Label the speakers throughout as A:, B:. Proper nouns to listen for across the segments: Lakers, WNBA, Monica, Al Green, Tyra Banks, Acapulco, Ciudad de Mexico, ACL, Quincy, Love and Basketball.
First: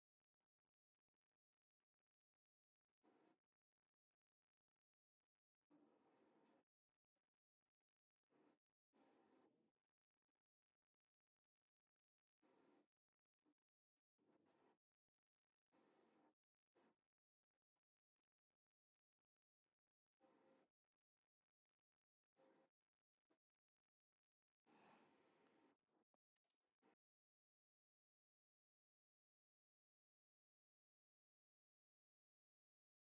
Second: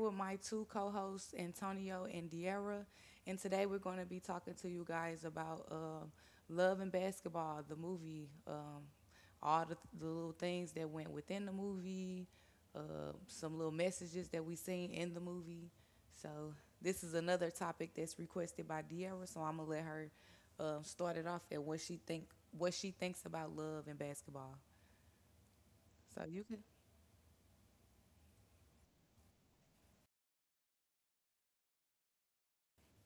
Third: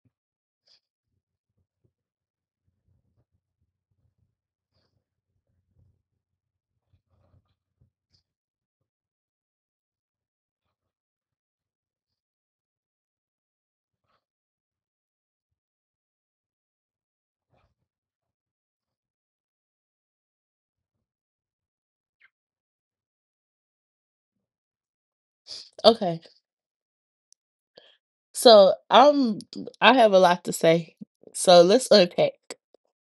A: with my two co hosts, Antonio and Diera. And today we're going to be talking to you guys about Love and Basketball, the movie, all the little things that went within the movie, some little messages that we seen in the movie. So, this is another topic that's requested by Diera, so I'm going to let her start it off at what she thinks about love and basketball.
B: Okay.
A: So you can
B: So I'm I have a lot to say. So let's unpack.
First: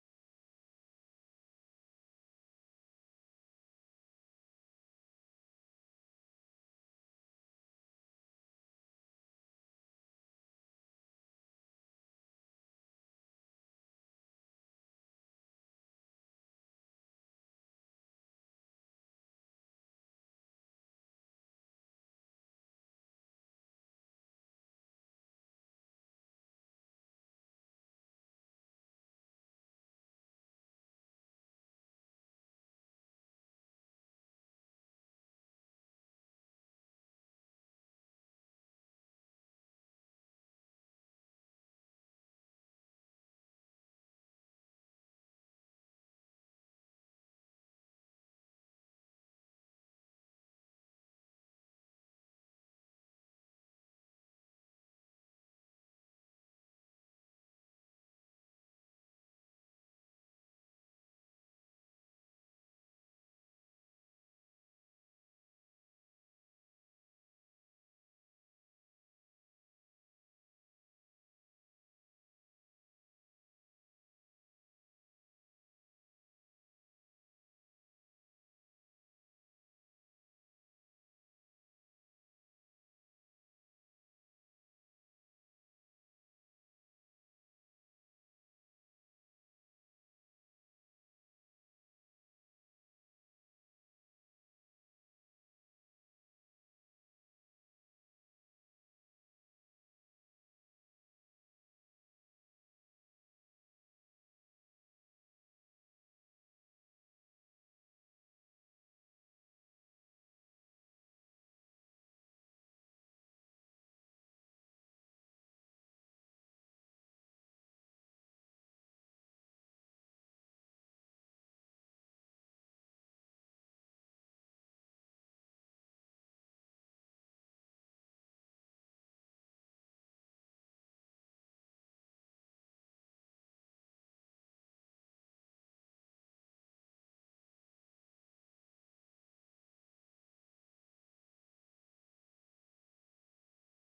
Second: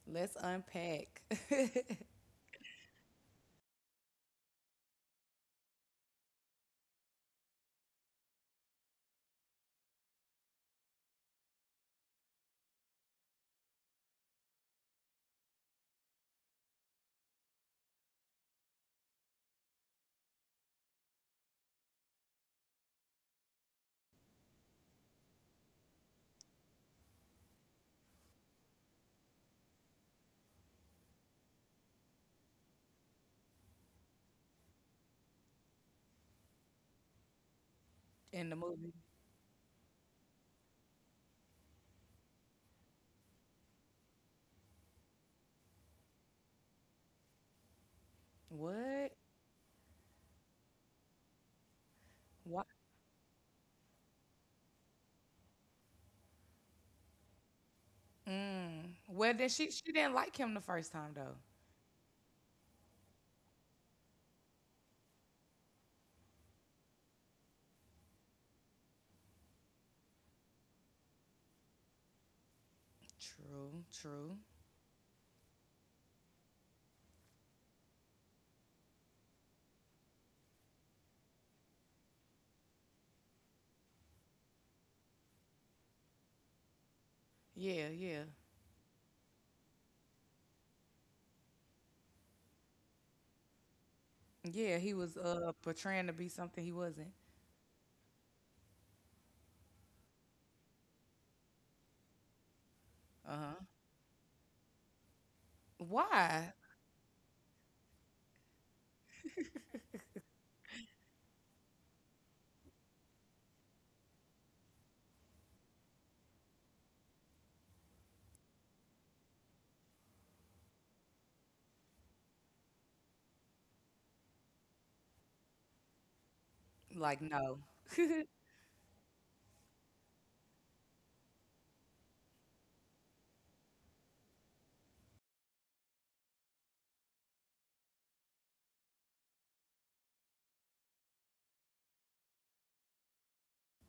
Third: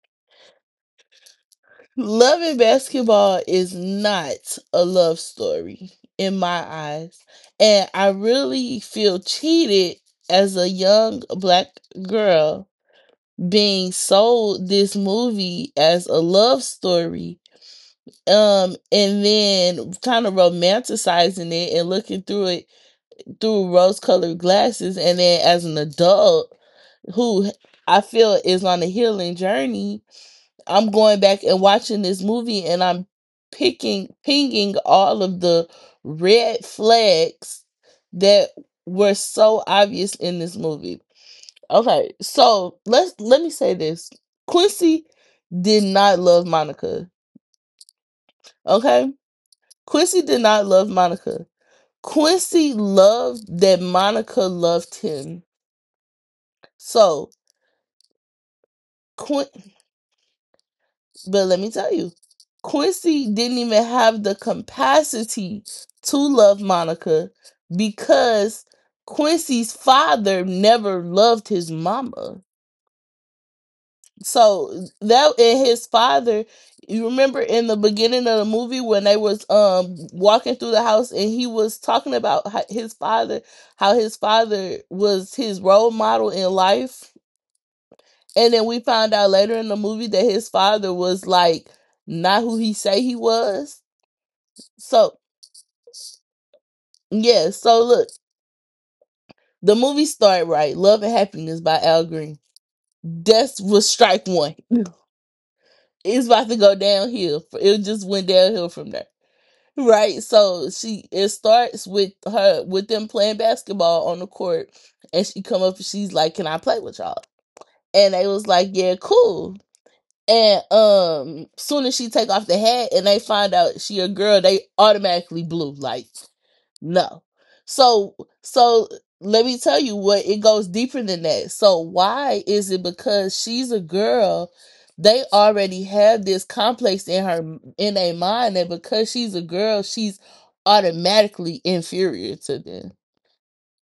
A: Let's unpack
B: Loving basketball is not a love story in my eyes. And I really feel cheated as a young black girl being sold this movie as a love story. And then kind of romanticizing it and looking through it through rose colored glasses. And then as an adult, who I feel is on a healing journey, I'm going back and watching this movie and I'm pinging all of the red flags
A: in
B: that
A: the movie.
B: were so obvious in this movie. Okay, so let me say this. Quincy did not love Monica.
A: What?
B: Okay? Quincy did not love Monica.
A: What?
B: Quincy loved that Monica loved him. So,
A: Mm. Well, then
B: Qu-
A: she didn't like him the first time though.
B: But let me tell you, Quincy didn't even have the capacity to love Monica because Quincy's father never loved his mama.
A: True. True.
B: So that and his father, you remember in the beginning of the movie when they was walking through the house and he was talking about how his father was his role model in life,
A: Yeah. Yeah.
B: and then we found out later in the movie that his father was like not who he say he was.
A: Yeah. He was
B: So
A: portraying to be something he wasn't.
B: yeah, so look, the movie started right. Love and Happiness by Al Green.
A: Uh
B: That's
A: huh.
B: was strike one. It's about
A: Why?
B: to go downhill. It just went downhill from there. Right. So she it starts with her with them playing basketball on the court and she come up and she's like, "Can I play with y'all?" And they was like, "Yeah, cool." And soon as she take off the hat and they find out she a girl, they automatically blue. Like,
A: Like
B: no.
A: no.
B: So so let me tell you, what it goes deeper than that. So why is it because she's a girl? They already have this complex in her in their mind that because she's a girl, she's automatically inferior to them.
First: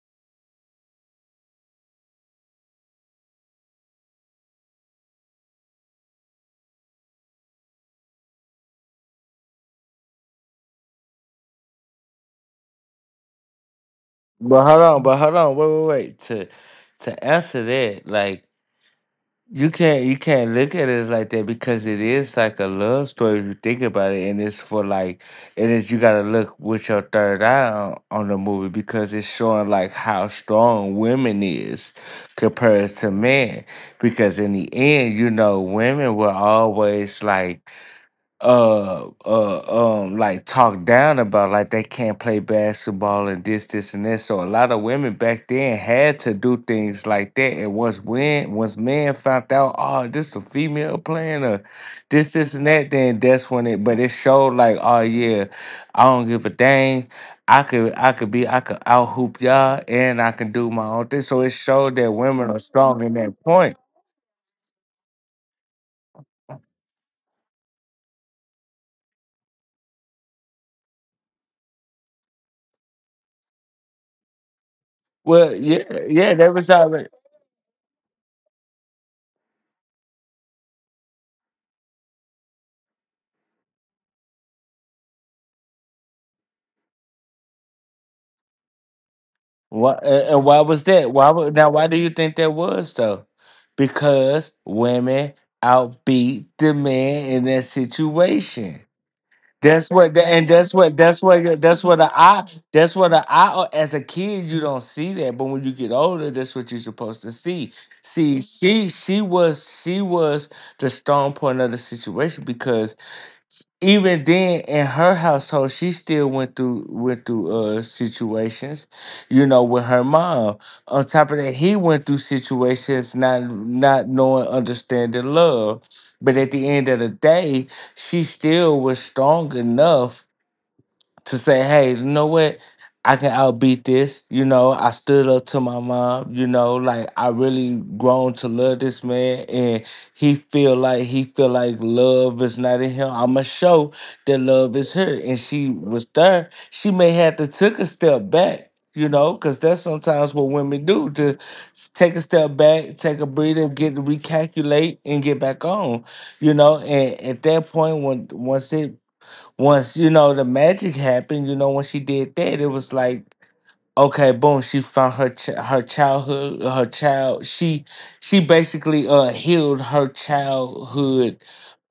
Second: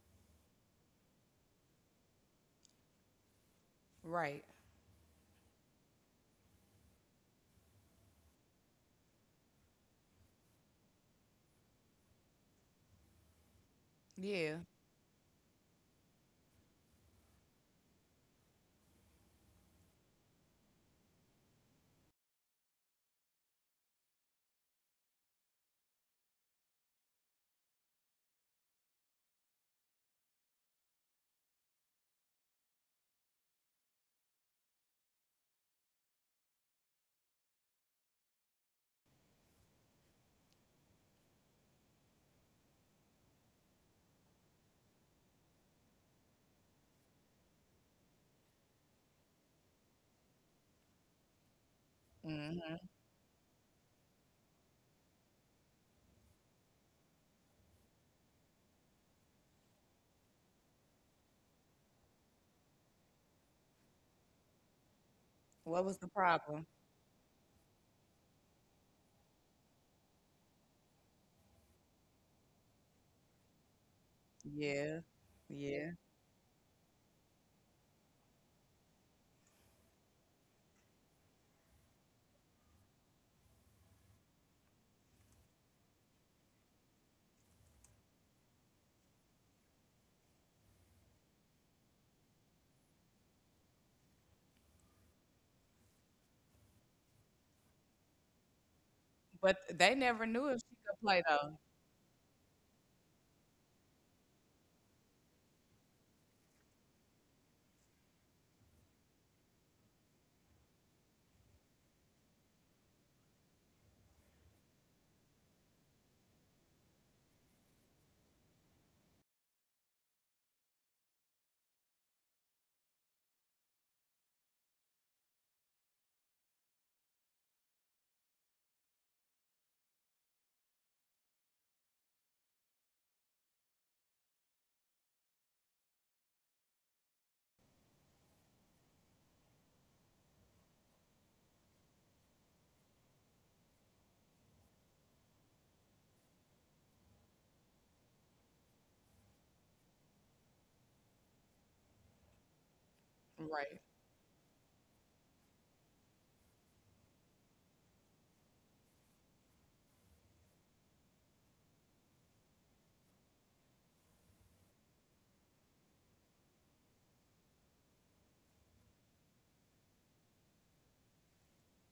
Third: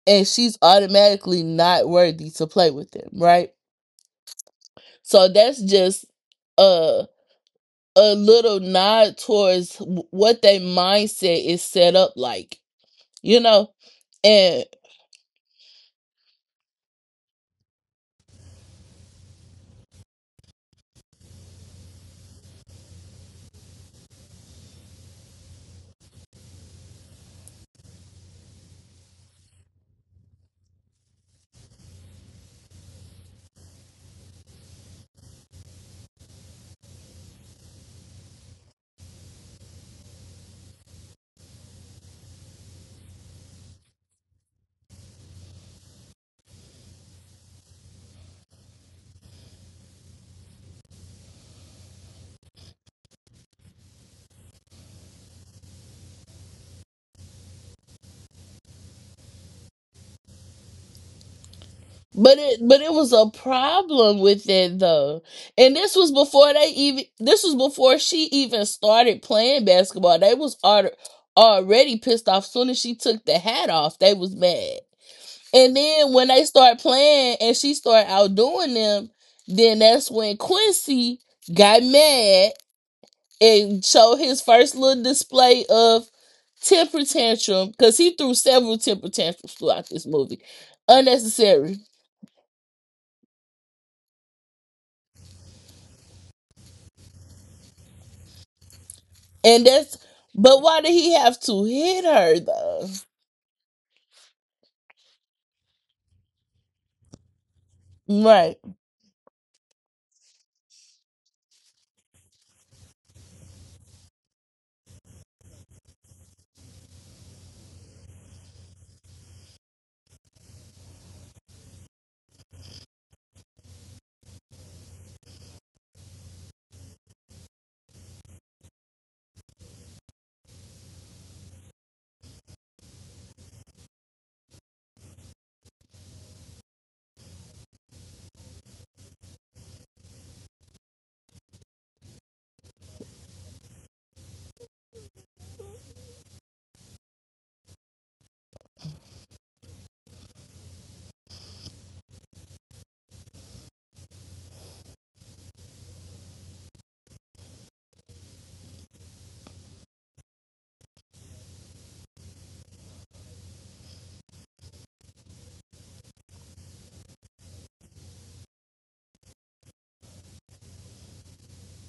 B: And she's automatically not worthy to play with them, right?
A: Right.
B: So that's just a. a little nod towards what their mindset is set up like, you know?
A: Yeah.
B: And
C: But hold on, wait, wait, wait. To answer that, like you can't look at it as like that because it is like a love story if you think about it, and it's for like and it is you gotta look with your third eye on the movie because it's showing like how strong women is compared to men. Because in the end, women were always like talked down about, like, they can't play basketball and this and that, so a lot of women back then had to do things like that. And once men found out, oh, this a female playing or this and
A: Hmm.
C: that, then that's when it, but it showed like, oh, yeah, I don't give a dang. I could out hoop y'all, and I can do my own thing, so it showed that women are
B: but it
C: strong in
B: was a
C: that point.
B: problem with it though. And
A: What was the problem?
B: this was before she even started playing basketball. Already pissed off soon as she took the hat off. They was mad.
A: Yeah.
C: Well,
B: And
C: yeah,
A: Yeah.
B: then when
C: yeah,
B: they
C: that was
B: start
C: all.
B: playing and she started outdoing them, then that's when Quincy got mad and show his first little display of temper tantrum, because he threw several temper tantrums throughout this movie,
C: Why was that? Why would now?
B: unnecessary.
C: Why do you think that was though? Because women outbeat the man in that situation.
A: But
B: And
A: they
B: that's
A: never knew if
B: But
A: she
B: why did
A: could
B: he
A: play
B: have
A: though.
B: to
C: That's what
B: hit
C: the
B: her
C: eye,
B: though?
C: that's what the eye. As a kid, you don't see that, but when you get older, that's what you're supposed to see. See,
B: Right,
C: she was the strong point of the situation because even then in her household she still went through situations, you know, with her mom. On top of that, he went through situations, not knowing, understanding love. But at the end of the day, she still was strong enough to say, "Hey, you know what? I can outbeat this. You know, I stood up to my mom. You know, like I really grown to love this man, and he feel like love is not in him. I'ma show that love is her," and she was there. She may have to took a step back. You know, because that's sometimes what women do: to take a step back, take a breather,
A: Right.
C: get to recalculate, and get back on. You know, and at that point, when once it once the magic happened, when she did that, it was like, okay, boom. She found her her childhood, her child. She basically healed her childhood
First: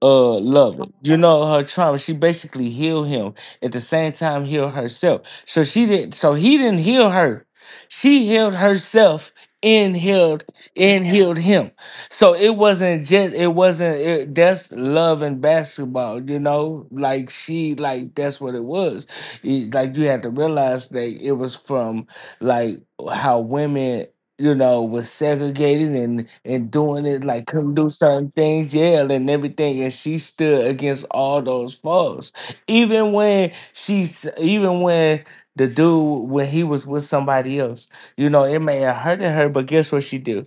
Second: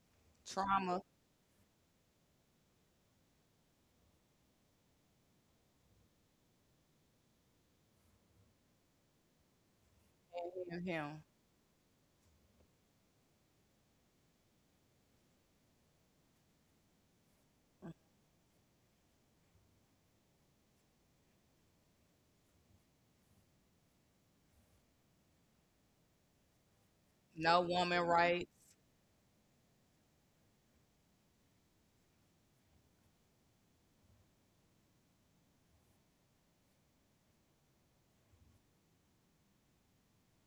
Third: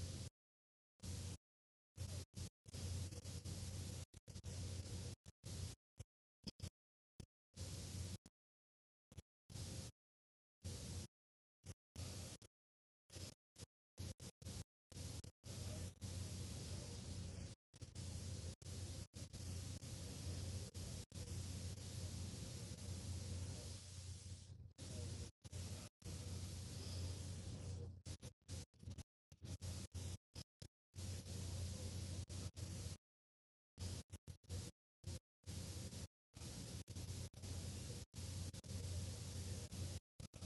C: lover.
A: Trauma
C: You know, her trauma. She basically healed him at the same time, healed herself. So she didn't. So he didn't heal her. She healed herself and healed
A: and him.
C: and
A: him.
C: healed him. So it wasn't just. It wasn't. It, that's love and basketball. You know, like she, like, that's what it was. Like, you had to realize that it was from, like, how women, was segregated and doing it, like,
A: No
C: couldn't do
A: woman
C: certain
A: rights.
C: things, yeah, and everything, and she stood against all those folks. Even when the dude, when he was with somebody else, you know, it may have hurted her, but guess what she do?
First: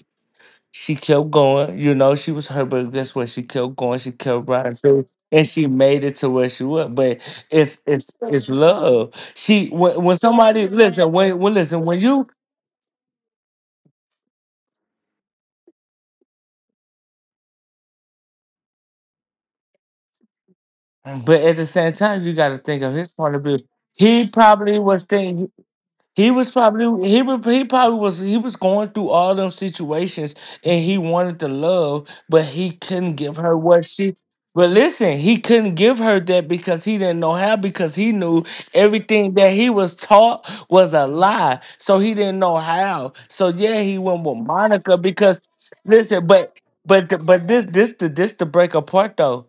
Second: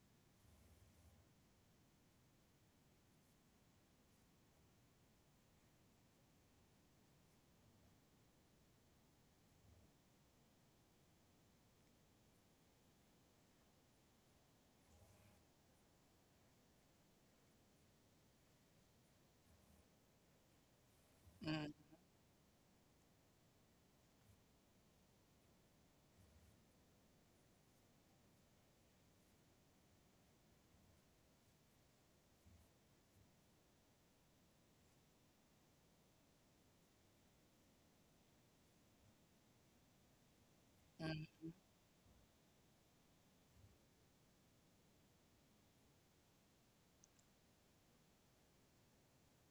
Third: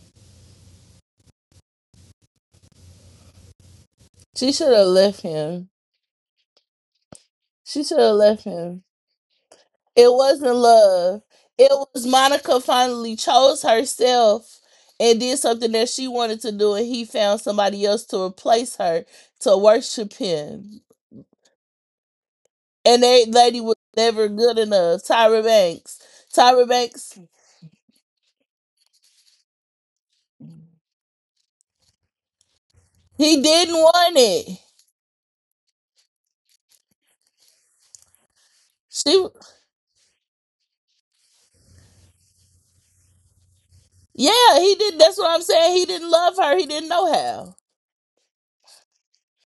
C: She kept going. You know, she was hurt, but guess what? She kept going. She kept
B: she
C: riding
B: should have
C: through,
B: left
C: and she
B: him.
C: made it to where she was. But it's
B: She should have
C: it's
B: left
C: it's
B: him.
C: love. She, when
B: It
C: when
B: wasn't
C: somebody, listen,
B: love.
C: when
B: It
C: listen, when
B: was
C: you,
B: Monica finally chose herself and did something that she wanted to do, and he found somebody else to replace her to worship him.
C: but at the
A: Mm,
C: same time you got to think of
B: And
C: his
B: that
C: point of view.
B: lady was never
C: He
B: good
C: probably
B: enough.
C: was
B: Tyra
C: thinking.
B: Banks.
C: He was
B: Tyra
C: probably
B: Banks,
C: he was he probably was he was going through all them situations, and he wanted to love, but he couldn't give
B: he
C: her
B: didn't
C: what she.
B: want it.
C: But listen, he couldn't give her that because he didn't know how, because he knew
B: She
C: everything that he was taught was a
A: mm.
C: lie. So he didn't know how. So yeah, he went with
B: Yeah, he
C: Monica
B: did. That's what I'm
C: because
B: saying. He didn't
C: listen,
B: love her.
C: but
B: He didn't know
C: but but
B: how.
C: this the break apart though,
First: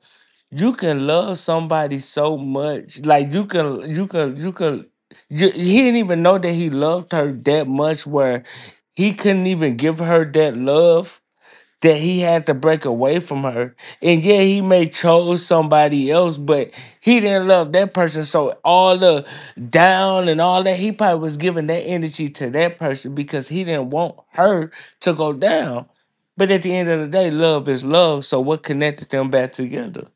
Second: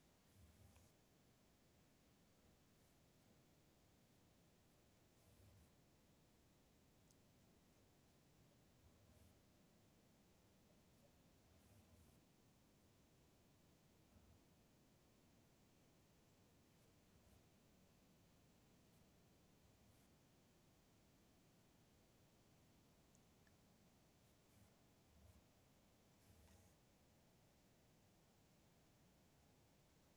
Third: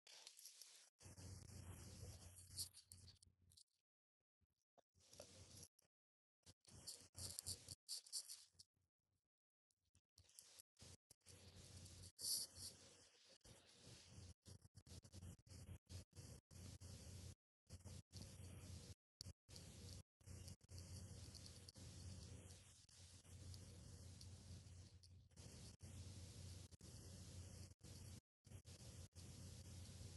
C: you can love somebody so much, like he didn't even know that he loved her that much where he couldn't even give her that love, that he had to break away from her. And yeah, he may chose somebody else, but he didn't love that person, so all the down and all that, he probably was giving that energy to that person because he didn't want her to go down. But at the end of the day, love is love, so what connected them back together,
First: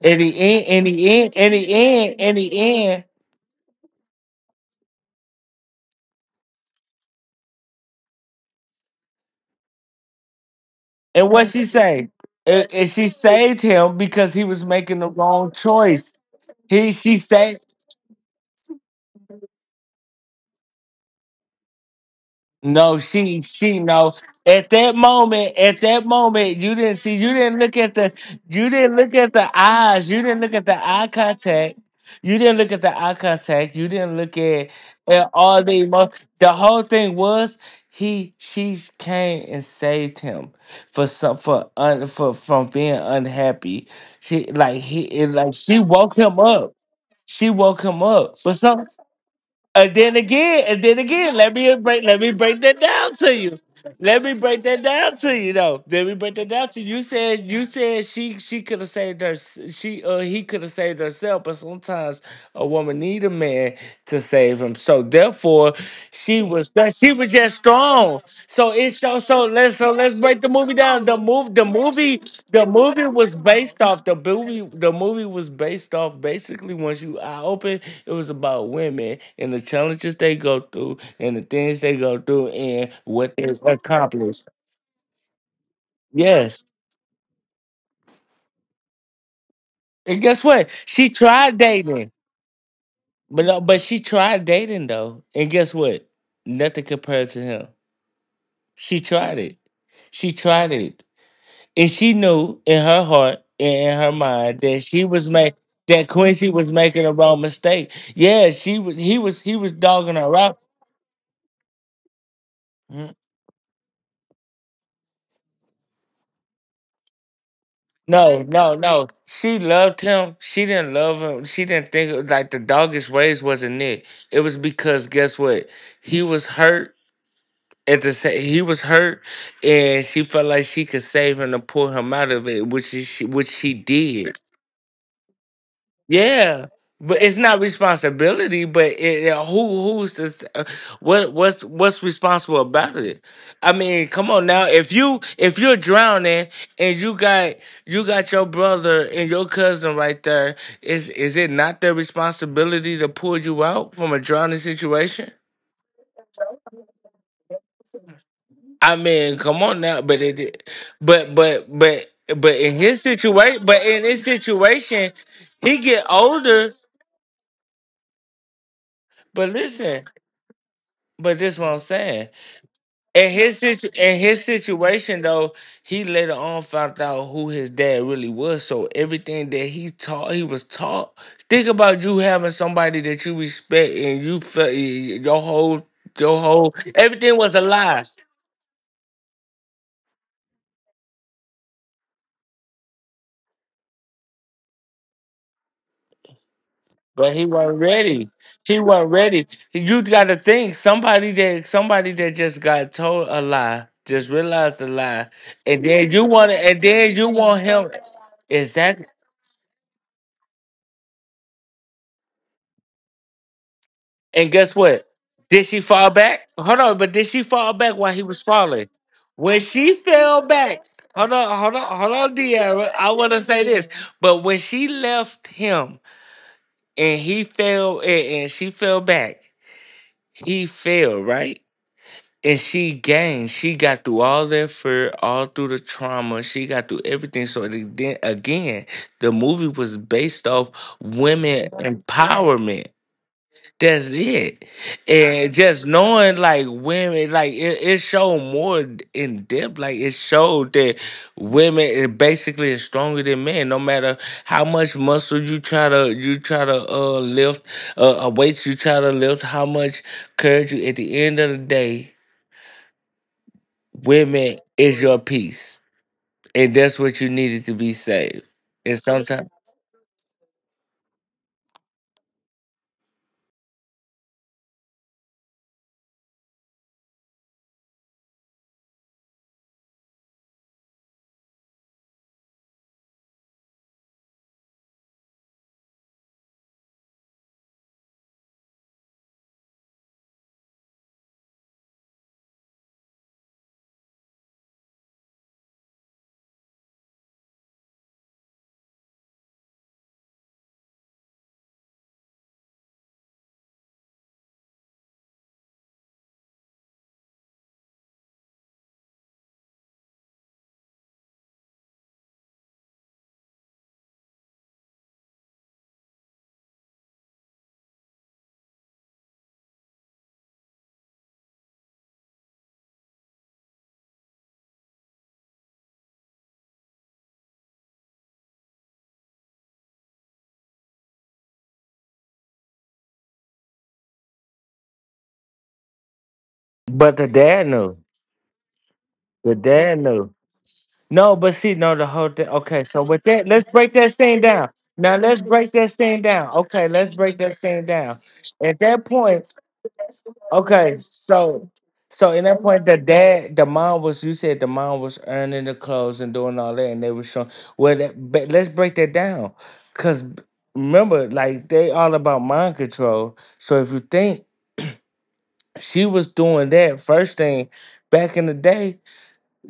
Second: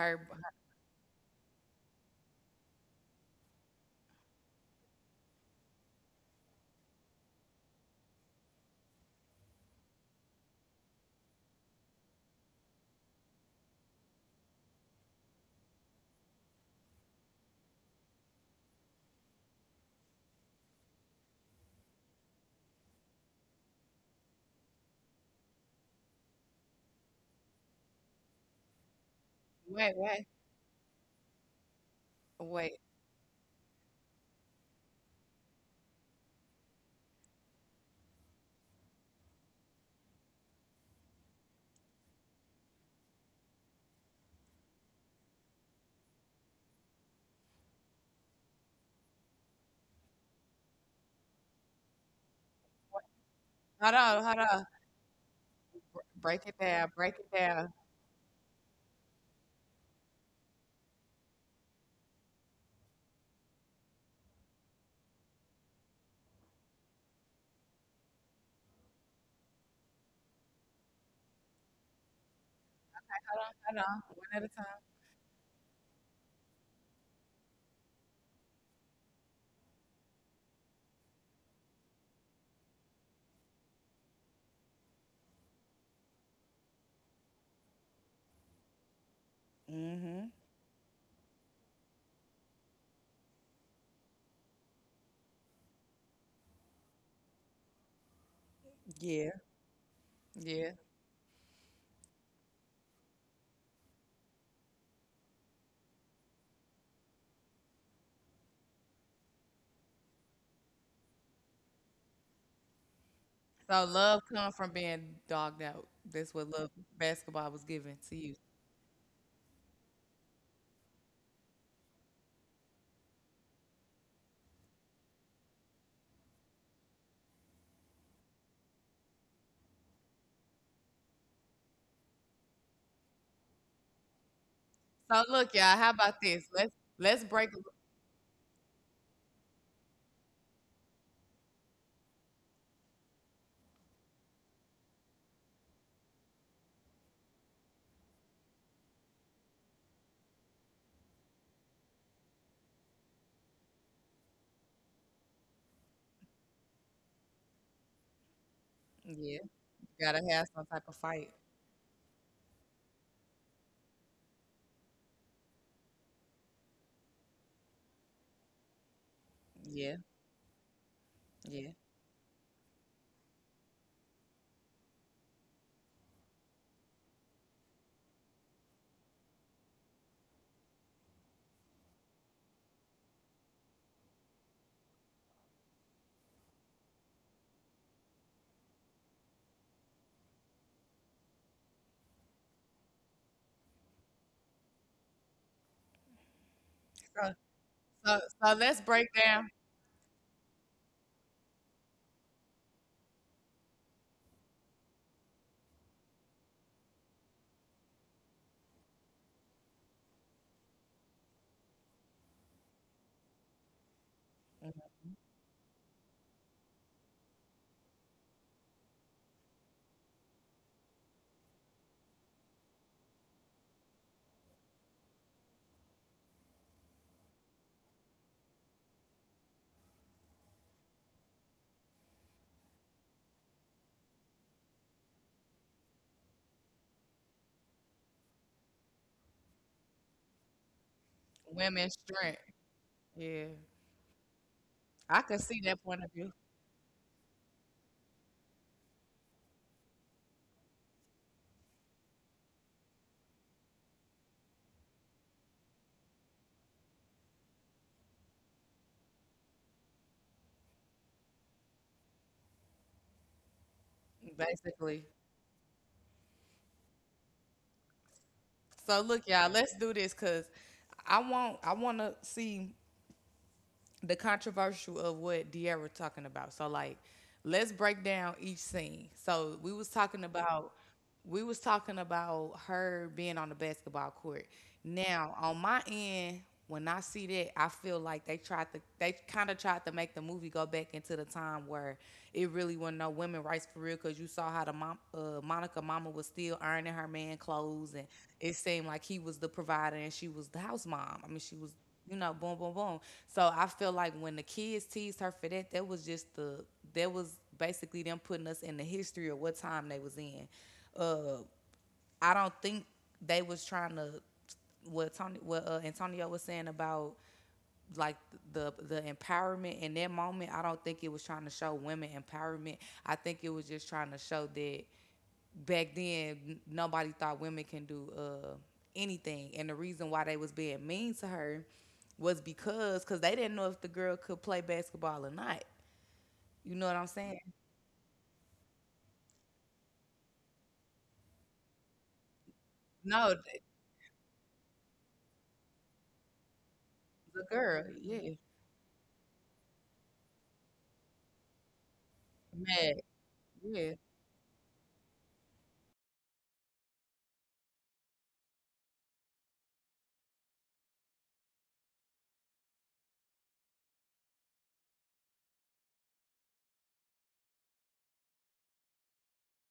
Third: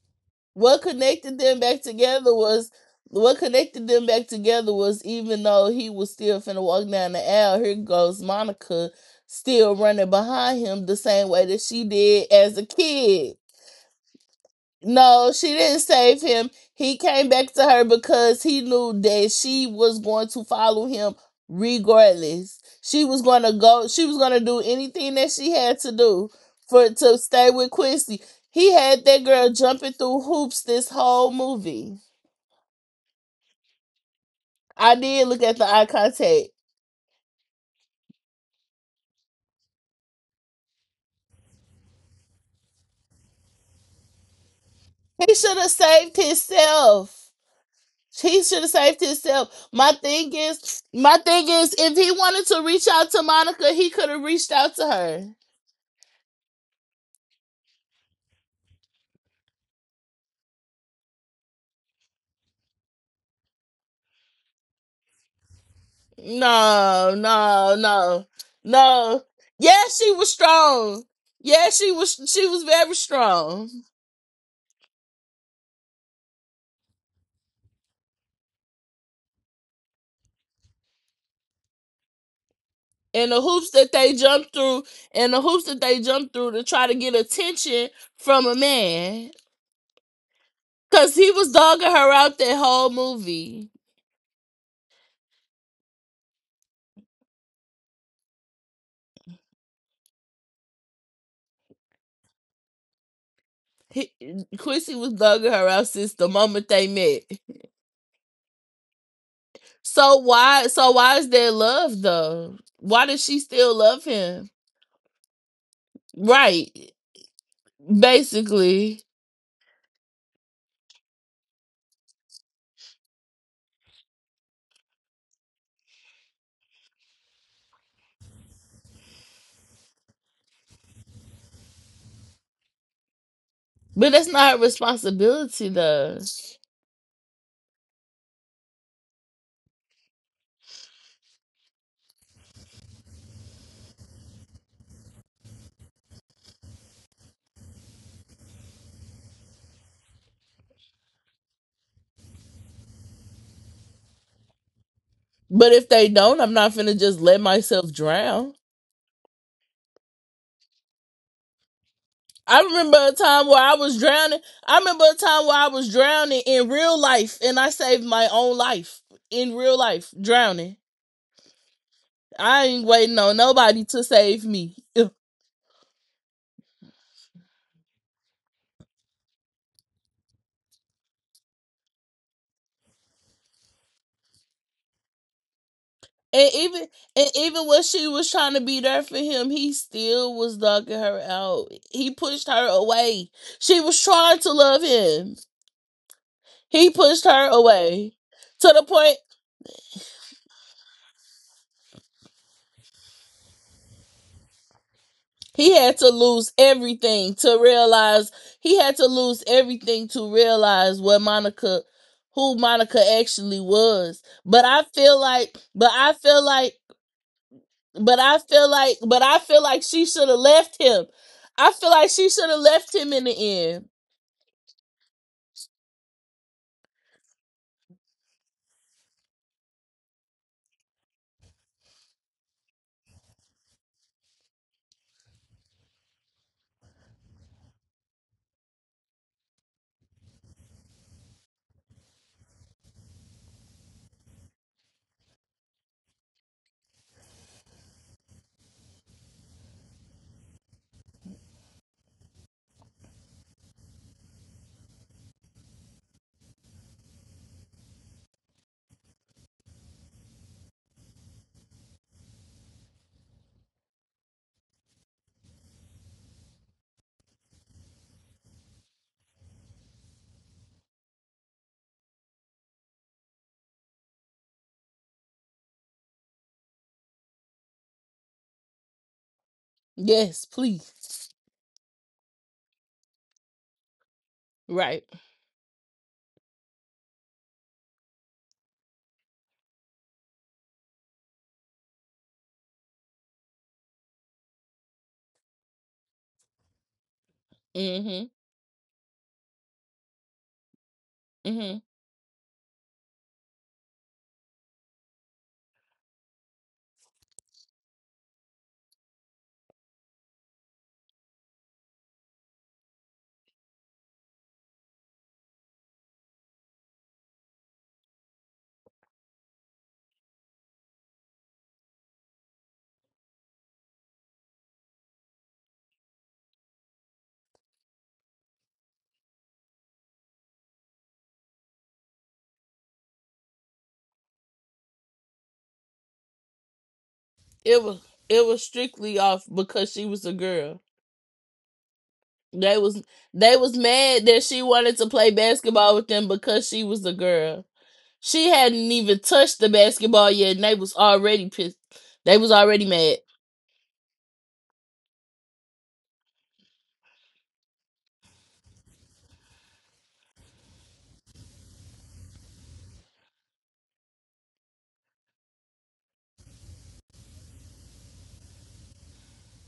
C: in the end,
B: What
C: in the end,
B: connected
C: in
B: them
C: the
B: back
C: end, in
B: together was
C: the end,
B: what connected them back together was, even though he was still finna walk down the aisle, here goes Monica still running behind him the same
C: and
B: way
C: what
B: that
C: she
B: she
C: say?
B: did as
C: And,
B: a
C: and she
B: kid.
C: saved him because he was making the
B: No, she
C: wrong
B: didn't
C: choice.
B: save him.
C: He
B: He
C: She
B: came back to
C: saved.
B: her because he knew that she was going to follow him regardless.
C: No,
B: She was
C: she
B: going to
C: she
B: go, she
C: no.
B: was going to do
C: At that
B: anything that she
C: moment, at
B: had to
C: that
B: do
C: moment, you
B: for
C: didn't see,
B: to
C: you
B: stay
C: didn't
B: with
C: look at the,
B: Quincy.
C: you
B: He
C: didn't
B: had
C: look
B: that
C: at the
B: girl jumping
A: Wait,
C: eyes, you
B: through
A: wait,
C: didn't look
B: hoops
C: at the
B: this
C: eye
B: whole
C: contact,
B: movie.
A: wait.
C: you didn't look at,
B: I
C: at
B: did look at
C: all
B: the
C: the
B: eye contact.
C: the whole thing was, he she came and saved him for some for un, for from being unhappy. She like he it,
B: He
C: like
B: should have
C: she woke
B: saved
C: him up.
B: himself.
C: She woke him up.
B: He
C: For
B: should have
C: some.
B: saved himself.
C: And then again, and then
B: My
C: again,
B: thing
C: let
B: is,
C: me
B: if
C: break
B: he
C: let me
B: wanted
C: break
B: to
C: that
B: reach out
C: down
B: to
C: to you.
B: Monica, he
A: Hold
B: could
C: Let
B: have
A: on,
C: me
A: hold
B: reached
C: break
A: on.
B: out
C: that
B: to
C: down to
B: her.
C: you, though. Let me break
A: Break
C: that
A: it
C: down to
A: down,
C: you. You
A: break it
C: said you
A: down.
C: said she could have saved her she he could have saved herself, but sometimes a woman need a man to save him. So therefore she was she
B: No,
C: was just
B: no,
C: strong.
B: no,
C: So it
B: No.
C: shows, so let's so
B: Yes, she
C: let's
B: was
C: break the movie down.
B: strong.
C: The move the
B: Yes, she was.
C: movie
B: She was
C: the
B: very
C: movie
A: Hold on,
B: strong.
A: hold on. One at
C: The movie was based off basically once you eye open. It was about women and the challenges they go through and the things they go through and
B: And
C: what
B: the
C: they
B: hoops that they
C: accomplished.
B: jumped through, and the hoops that they jumped through to
C: Yes.
B: try to get attention from a man,
A: a
C: And
A: time.
C: guess what? She
B: cause he was
C: tried
B: dogging
C: dating.
B: her out that whole
C: But uh,
B: movie.
C: but she tried dating though. And guess what? Nothing compared to him. She
A: Mm-hmm. Yeah.
C: tried it. She tried
A: Yeah.
C: it. And she knew in her heart and in her
B: He,
C: mind
B: Quincy was dogging her out
C: that
B: since the
C: Quincy
B: moment
C: was
B: they
C: making a
B: met.
C: wrong mistake. Yeah, she was he was he was dogging her out.
B: So why is there love though? Why does she still
A: So
B: love
A: love
B: him?
A: comes from being dogged out. That's what love
B: Right,
A: basketball was given to you.
C: No, no,
B: basically.
C: no. She loved him. She didn't love him. She didn't think like the doggish ways wasn't it. It was because, guess what? He was hurt he was hurt, and she felt like she could save him and pull him out of it, which is she, which she
B: But that's
C: did.
B: not
A: So look,
B: responsibility
A: y'all, how about
B: though.
A: this?
C: Yeah,
A: Let's
C: but it's
A: break
C: not
A: it.
C: responsibility. But it, who's this? What's responsible about it? I mean, come on now. If you if you're drowning and you got your brother and your cousin right there, is it not their responsibility to pull you out from a drowning situation?
B: But if they don't, I'm not finna just let myself drown.
C: I
A: Yeah.
C: mean, come on now.
A: Gotta
C: But
A: have some
C: it,
A: type of fight.
C: but but but but
B: I
C: in
B: remember
C: his
B: a time where
C: situation,
B: I was drowning. I remember a time where I
C: he
B: was
C: get
B: drowning in
C: older.
B: real life and I saved my own life.
C: But
B: In real
A: Yeah,
C: listen.
B: life, drowning.
C: But this is
A: yeah.
C: what I'm saying.
B: I ain't waiting
C: In
B: on
C: his
B: nobody to
C: in
B: save
C: his
B: me. Ugh.
C: situation though, he later on found out who his dad really was. So everything that he taught, he was taught. Think about you having somebody that you respect, and you felt your whole your
B: And
C: whole
B: even
C: everything was a
B: when
C: lie.
B: she was trying to be there for him, he still was dogging her out. He pushed her away. She was trying to love him. He pushed
A: So
C: But he
B: her
C: wasn't
B: away
A: so
C: ready.
A: so
B: to
A: let's
C: He
B: the
A: break
C: wasn't
B: point.
C: ready.
A: down
C: You gotta think, somebody that just got told a lie, just realized the lie,
B: He
C: and
B: had to
C: then
B: lose
C: you
B: everything to
C: want him.
B: realize he had to
C: Exactly.
B: lose everything to realize what Monica, who Monica actually was.
C: And
B: But
C: guess
B: I
C: what?
B: feel like
C: Did she
B: but
C: fall
B: I feel
C: back?
B: like
C: Hold on, but did she fall back while
B: but
C: he
B: I
C: was
B: feel
C: falling?
B: like But I
C: When
B: feel like
C: she
B: she should have
C: fell
B: left
C: back,
B: him.
C: hold on,
B: I
C: hold on,
B: feel like
C: hold
B: she
C: on,
B: should have
C: Deanna.
B: left
C: I
B: him in the
C: want to say
B: end.
C: this, but when she left him and he fell, and she fell back, he fell right, and she gained. She got through all that fear, all through the trauma. She got through everything. So then again, the movie was based off women
A: women's strength.
C: empowerment.
A: Yeah.
C: That's it.
A: I could
C: And
A: see that
C: just
A: point of view,
C: knowing, like, women, like it showed more in depth. Like it showed that women is basically is stronger than men. No matter how much muscle you try to lift, a weight you try to lift, how much courage you, at the end of the day, women is
A: basically.
C: your peace. And that's what you needed to be saved. And
A: So look, y'all,
C: sometimes.
A: let's do this because I want to see the controversial of what De'Ara talking about. So like, let's break down each scene. So we was talking
B: Yes,
A: about
B: please.
A: we was talking about her being on the basketball court.
B: Right.
A: Now on my end, when I see that, I feel like they kind of tried to make the movie go back into the time where it really wasn't no women rights for real. Cause you saw how the mom, Monica mama was still ironing her man clothes, and
B: Mhm.
A: it seemed like he was the provider and she was the house mom. I mean, she was,
B: Mhm.
A: boom, boom, boom. So I feel like when the kids teased her for that, that was just the that was basically them putting us in the history of what time they was in. Uh, I don't think they was trying to what Antonio was saying about like the empowerment in that moment. I don't think it was trying to show women empowerment. I think it was just trying to show that back then nobody thought women can do, anything, and the reason why they was being mean to her was because they didn't know if the girl could play basketball or not, you know what I'm
C: But the
A: saying?
C: dad
B: It
C: knew.
B: was it was strictly off
C: The
B: because
C: dad
B: she was
C: knew.
B: a girl.
C: No, but see, no, the whole thing.
B: They
C: Okay, so
B: was
C: with
A: No,
C: that,
B: they
C: let's
B: was
C: break that
B: mad
C: scene
B: that she
C: down.
B: wanted to
C: Now
B: play
C: let's break that
B: basketball with
C: scene
B: them
C: down.
B: because she
C: Okay,
B: was a
C: let's break
A: the
C: that
B: girl.
A: girl,
C: scene down.
A: yeah,
B: She
C: At
B: hadn't
C: that
B: even
C: point,
B: touched the basketball yet, and they was
C: okay,
B: already
C: so
B: pissed.
C: so
B: They
C: in
B: was
C: that point,
B: already
A: mad,
C: the
B: mad.
C: dad, the
A: yeah,
C: mom was. You said the mom was earning the clothes and doing all that, and they were showing. Well, that, but let's break that down, cause remember, like they all about mind control. So if you think she was doing that first thing back in the day,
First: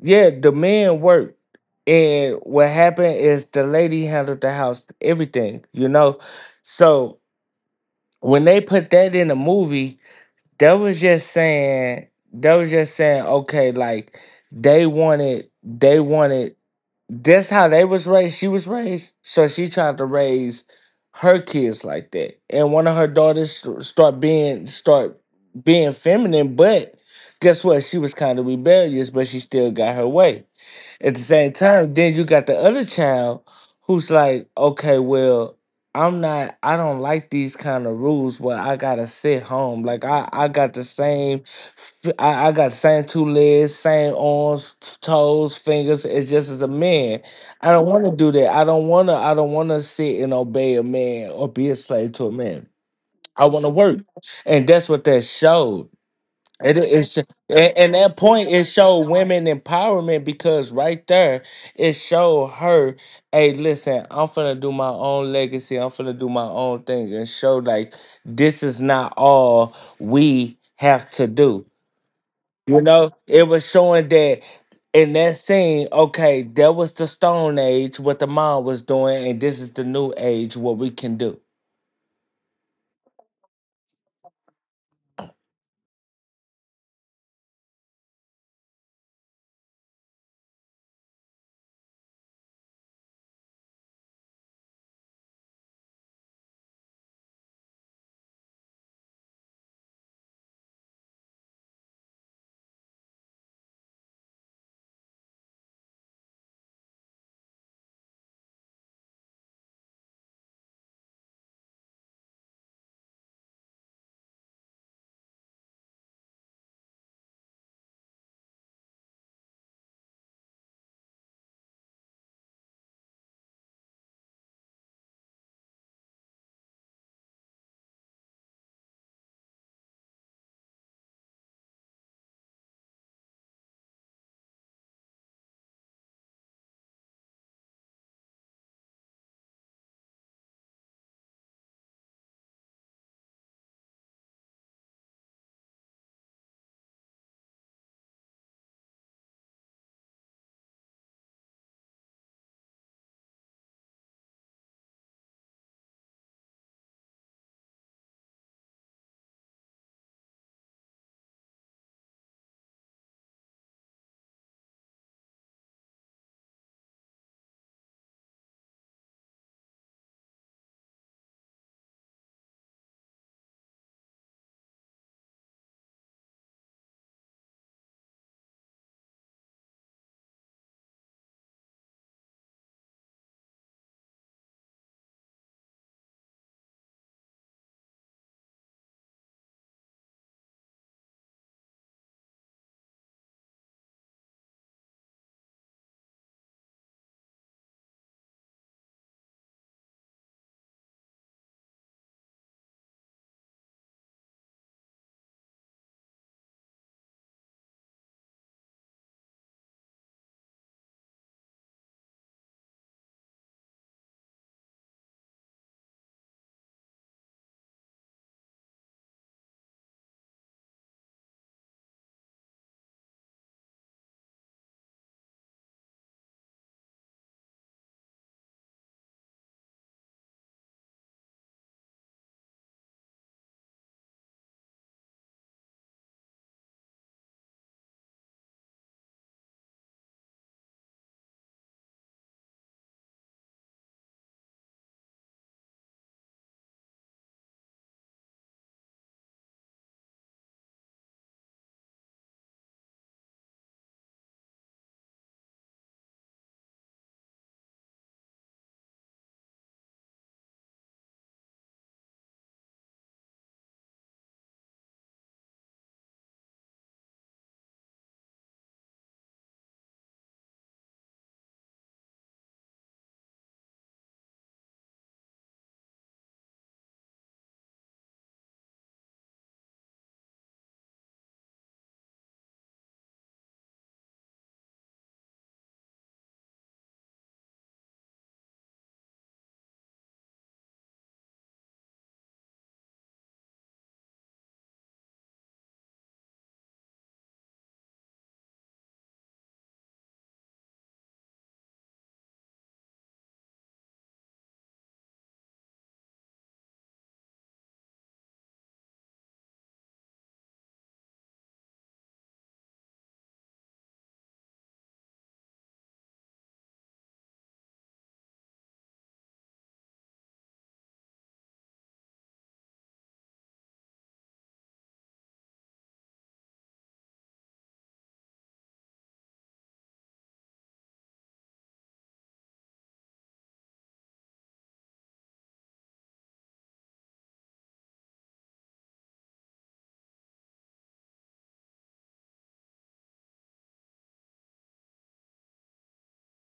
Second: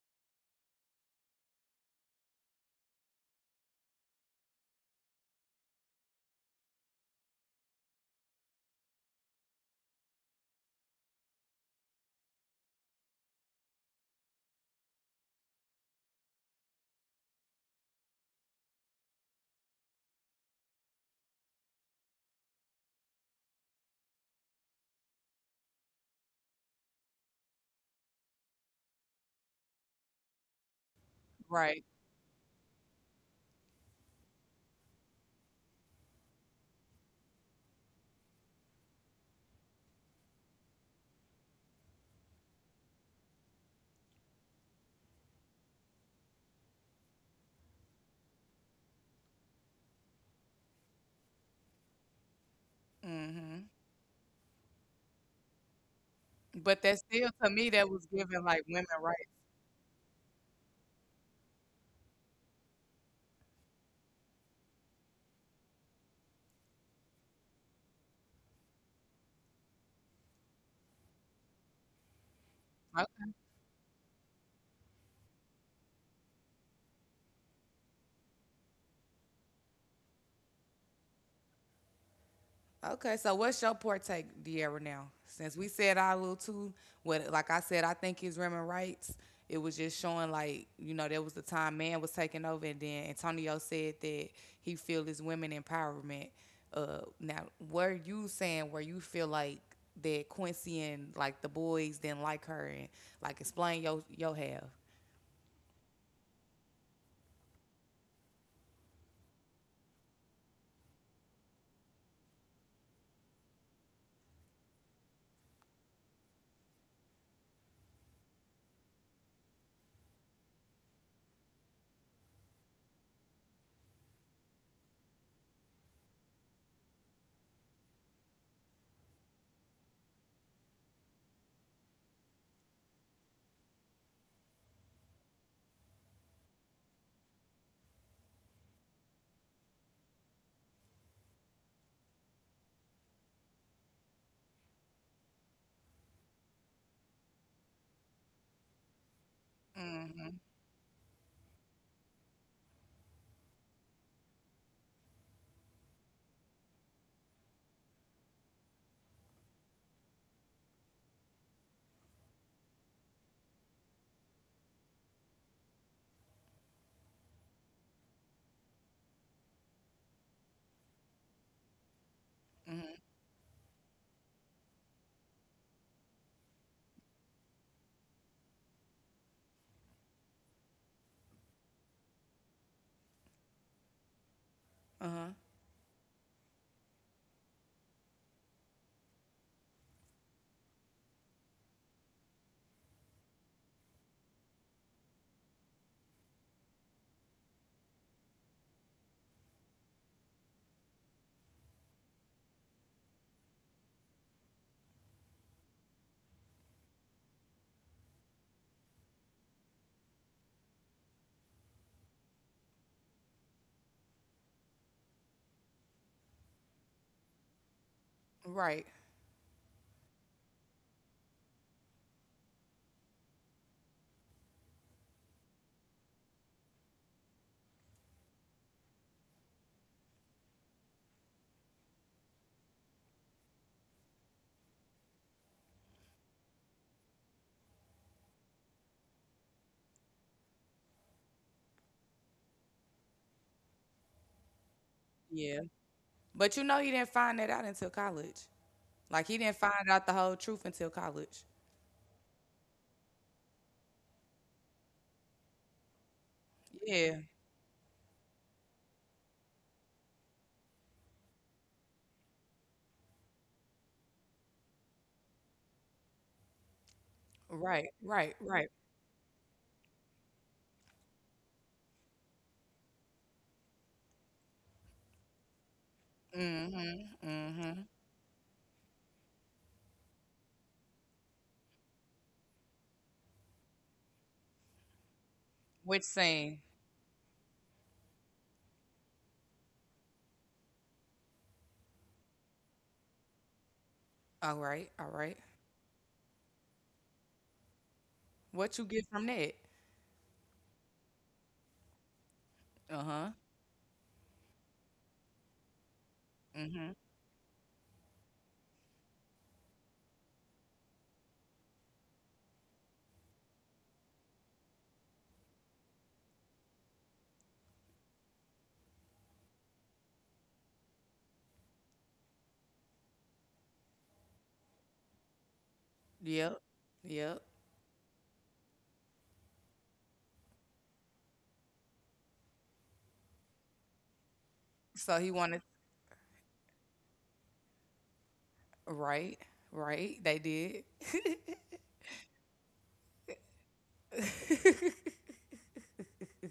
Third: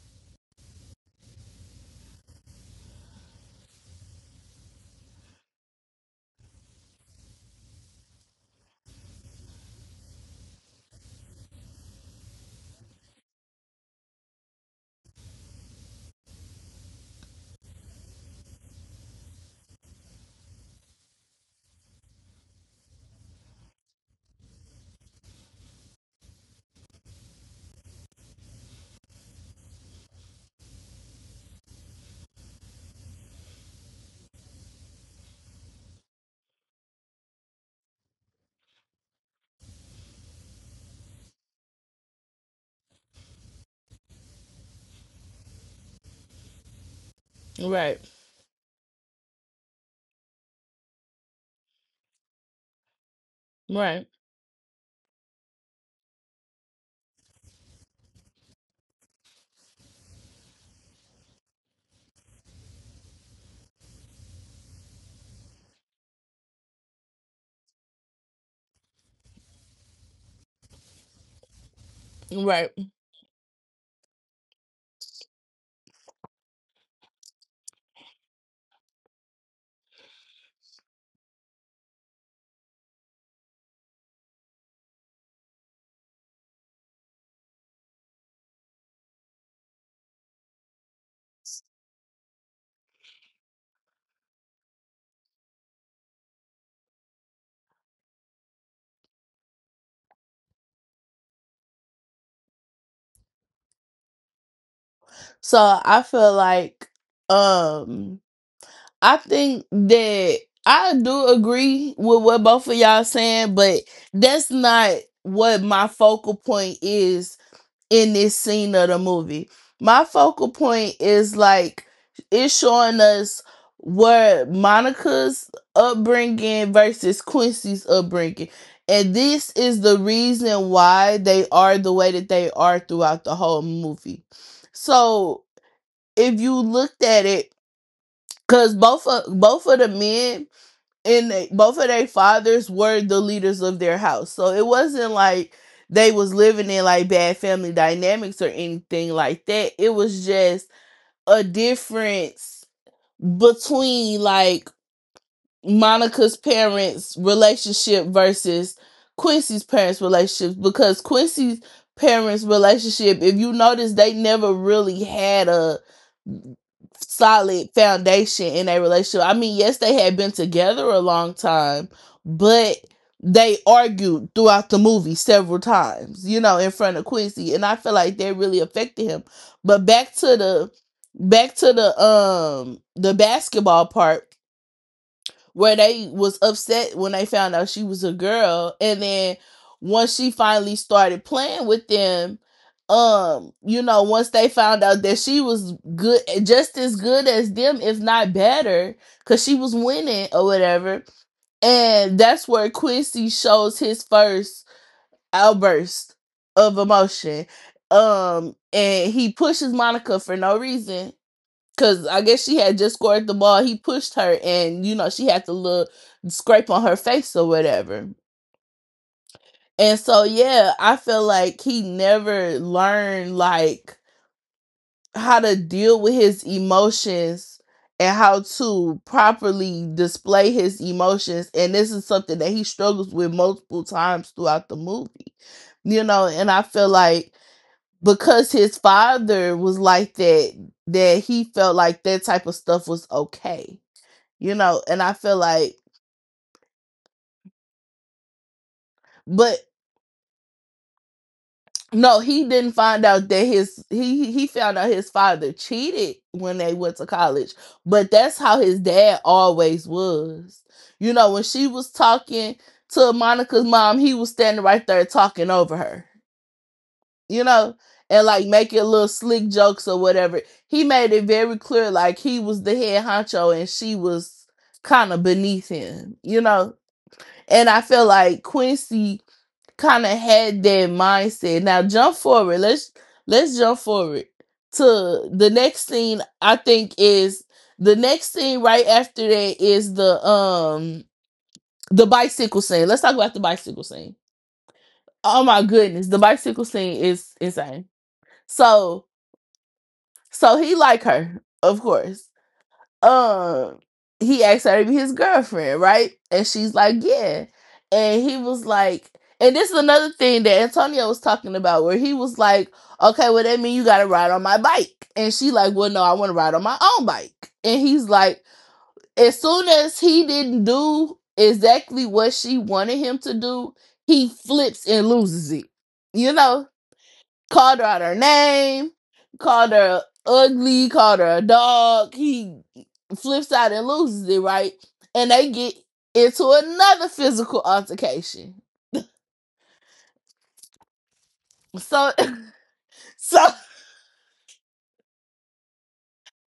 C: yeah, the man worked. And what happened is the lady handled the house, everything, you know? So when they put that in the movie, that was just saying that was just saying, okay, like they wanted that's how they was raised. She was raised. So she tried to raise her kids like that. And one of her daughters start being feminine, but guess what? She was kind of rebellious, but she still got her way. At the same
A: right.
C: time, then you got the other child who's like, okay, well, I'm not, I don't like these kind of rules where I gotta sit home. Like I got the same, I got same two legs, same arms, toes, fingers. It's just as a man. I don't
B: Right,
C: want to do that. I don't want to. I don't want to sit and obey a man or be a slave to a man. I
A: Mm-hmm.
C: want to work,
B: right,
C: and that's what that showed. It
A: But that
C: is,
A: still, to me,
C: and,
A: that
C: and
A: was
C: that
A: giving
C: point
A: like
C: it
A: women
C: showed
A: rights.
C: women empowerment because right there it showed her, hey, listen, I'm finna do my own legacy. I'm finna do my own thing, and show like this is not all we have to do.
B: right.
C: You know, it was showing that in that scene. Okay, that was the Stone Age, what the mom was doing, and this is the New Age, what we can do.
A: Okay, so what's your partake, De'Ara? Now, since we said our little two, what like I said, I think is women rights. It was just showing like, there was the time man was taking over, and then Antonio said that he feel is women empowerment. Now, were you saying where you feel like that Quincy and like the boys didn't like her, and like explain your have?
B: So I feel like, um, I think that I do agree with what both of y'all saying, but that's not what my focal point is in this scene of the movie. My focal point is like it's showing us where Monica's upbringing versus Quincy's upbringing. And this is the reason why they are the way that they are throughout the whole movie. So if you looked at it, because both of the men and they, both of their fathers were the leaders of their house. So it wasn't like they was living in like bad family dynamics or anything like that. It was
A: Mm-hmm.
B: just a difference between like Monica's parents' relationship versus Quincy's parents' relationships, because Quincy's parents' relationship, if you notice, they never really had a solid foundation in a relationship. I mean, yes, they had been together a long time, but they argued throughout the movie several times, you know, in front of Quincy, and I feel like that really affected him. But back to the the basketball part
A: Uh huh.
B: where they was upset when they found out she was a girl, and then once she finally started playing with them, you know, once they found out that she was good, just as good as them, if not better, cuz she was winning or whatever. And that's where Quincy shows his first outburst of emotion. And he pushes Monica for no reason. Cause I guess she had just scored the ball. He pushed her, and you know she had to look, scrape on her face or whatever.
A: Right.
B: And so yeah, I feel like he never learned like how to deal with his emotions and how to properly display his emotions. And this is something that he struggles with multiple times throughout the movie, you know. And I feel like because his father was like that, that he felt like that type of stuff was okay, you know. And I feel
A: Yeah.
B: like
A: But you know he didn't find that out until college. Like he didn't
B: But
A: find out the whole truth until college.
B: no, he didn't find out that his, he found out his father cheated when they went to
A: Yeah.
B: college, but that's how his dad always was. You know, when she was talking to Monica's mom, he was standing right there talking over her, you know,
A: Right.
B: and
A: Right.
B: like
A: Right.
B: making little slick jokes or whatever. He made it very clear like he was the head honcho and she was kind of beneath him, you know.
A: Mm-hmm.
B: And
A: Mm-hmm.
B: I feel like Quincy kind of had that mindset. Now jump forward. Let's jump forward to the next
A: Which
B: scene. I
A: scene?
B: think is The next scene right after that is the bicycle scene. Let's talk about the bicycle scene.
A: All right. All right.
B: Oh my goodness, the bicycle scene is insane.
A: What you get
B: So
A: from that?
B: so he like her, of course.
A: Uh-huh.
B: um he asked her to be his girlfriend, right? And she's
A: Mm-hmm.
B: like, "Yeah." And he was like, and this is another thing that Antonio was talking about, where he was like, "Okay, well that means you gotta ride on my bike." And she like, "Well, no, I wanna ride on my own bike." And he's like, as soon as he didn't do exactly what she wanted him to do, he flips and loses it. You
A: Yep.
B: know?
A: Yep.
B: Called her out her name, called her ugly, called her a dog. He flips out and loses it, right?
A: So he
B: And they
A: wanted
B: get into another physical altercation.
A: Right. Right. They did.
B: So, so,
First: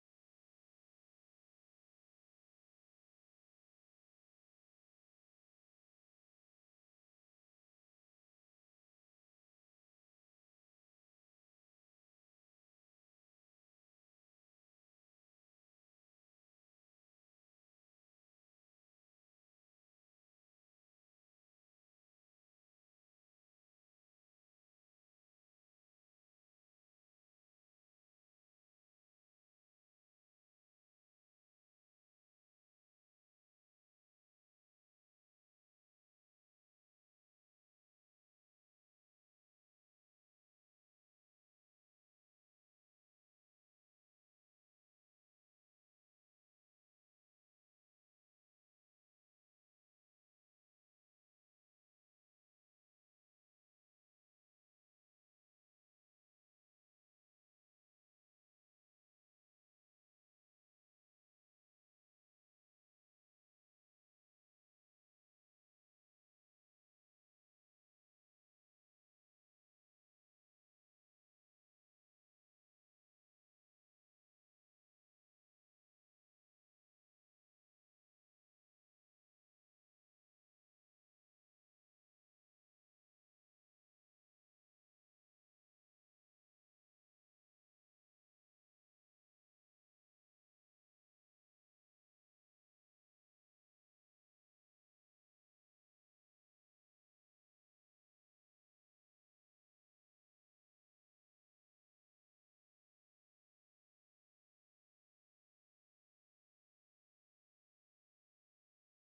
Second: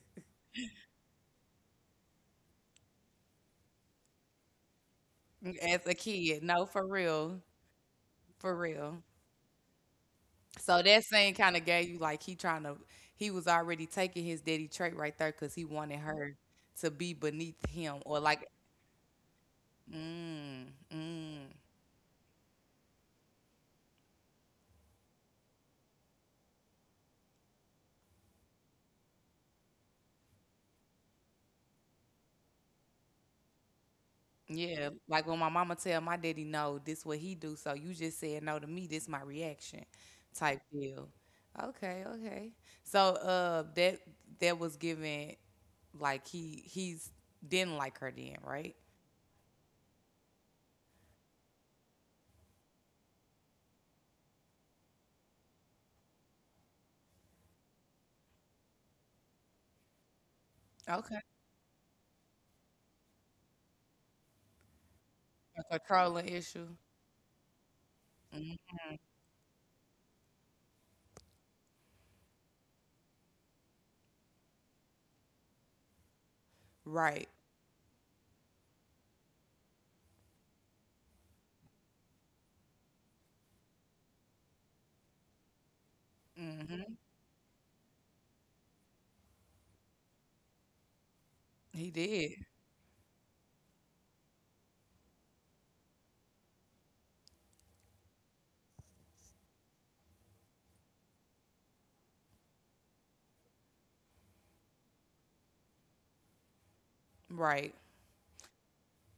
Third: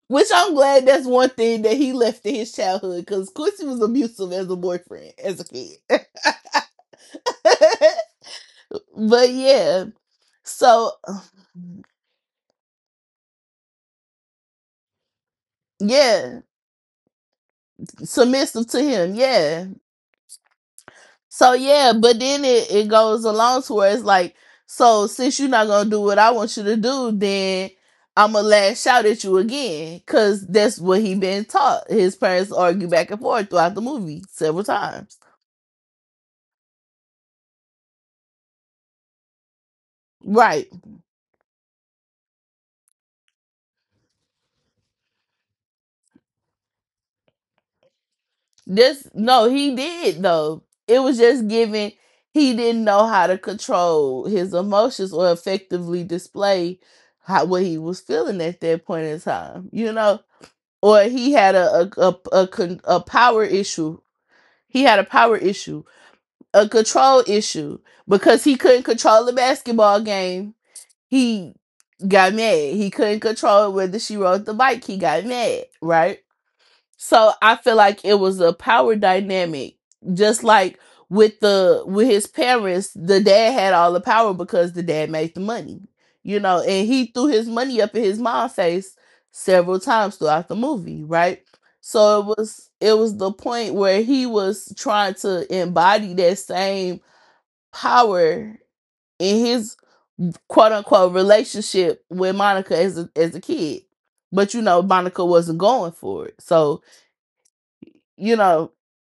B: which, I'm glad that's one thing that he left in his childhood, because Quincy was abusive as a boyfriend, as a kid.
A: As a kid. No, for real. For real.
B: But yeah,
A: So
B: so
A: that scene kind of gave you like he trying to he was already taking his daddy trait right there because he wanted her
B: yeah,
A: to be beneath him, or like,
B: submissive to him. Yeah.
A: mm, mm.
B: So yeah, but then it goes along to where it's like, so since you're not gonna do what I want you to do, then I'ma lash out at you again. Cause that's what he been taught. His parents argue back and forth throughout the movie several
A: Yeah,
B: times.
A: like when my mama tell my daddy no, this what he do. So you just said no to me. This my reaction, type
B: Right.
A: deal. Okay, okay. So, that was given, like he's didn't like her then, right?
B: This no, he did though. It was just given he didn't know how to control his emotions or effectively display how what he was feeling at that point in time, you know? Or
A: Okay,
B: he had a, a, a power issue. He had a power
A: a
B: issue,
A: controlling issue.
B: a control issue because he
A: Hmm.
B: couldn't control the basketball game. He got mad. He couldn't control whether she rode the bike. He got mad, right?
A: Right.
B: So I feel like it was a power dynamic, just like with the with his parents. The dad had all the power because the dad made the money, you know, and
A: Hmm.
B: he threw his money up in his mom's face several times throughout the movie, right?
A: He
B: So it
A: did.
B: was it was the point where he was trying to embody that same power in his quote unquote relationship with Monica as a kid, but you know Monica wasn't going for it, so
A: Right.
B: you know.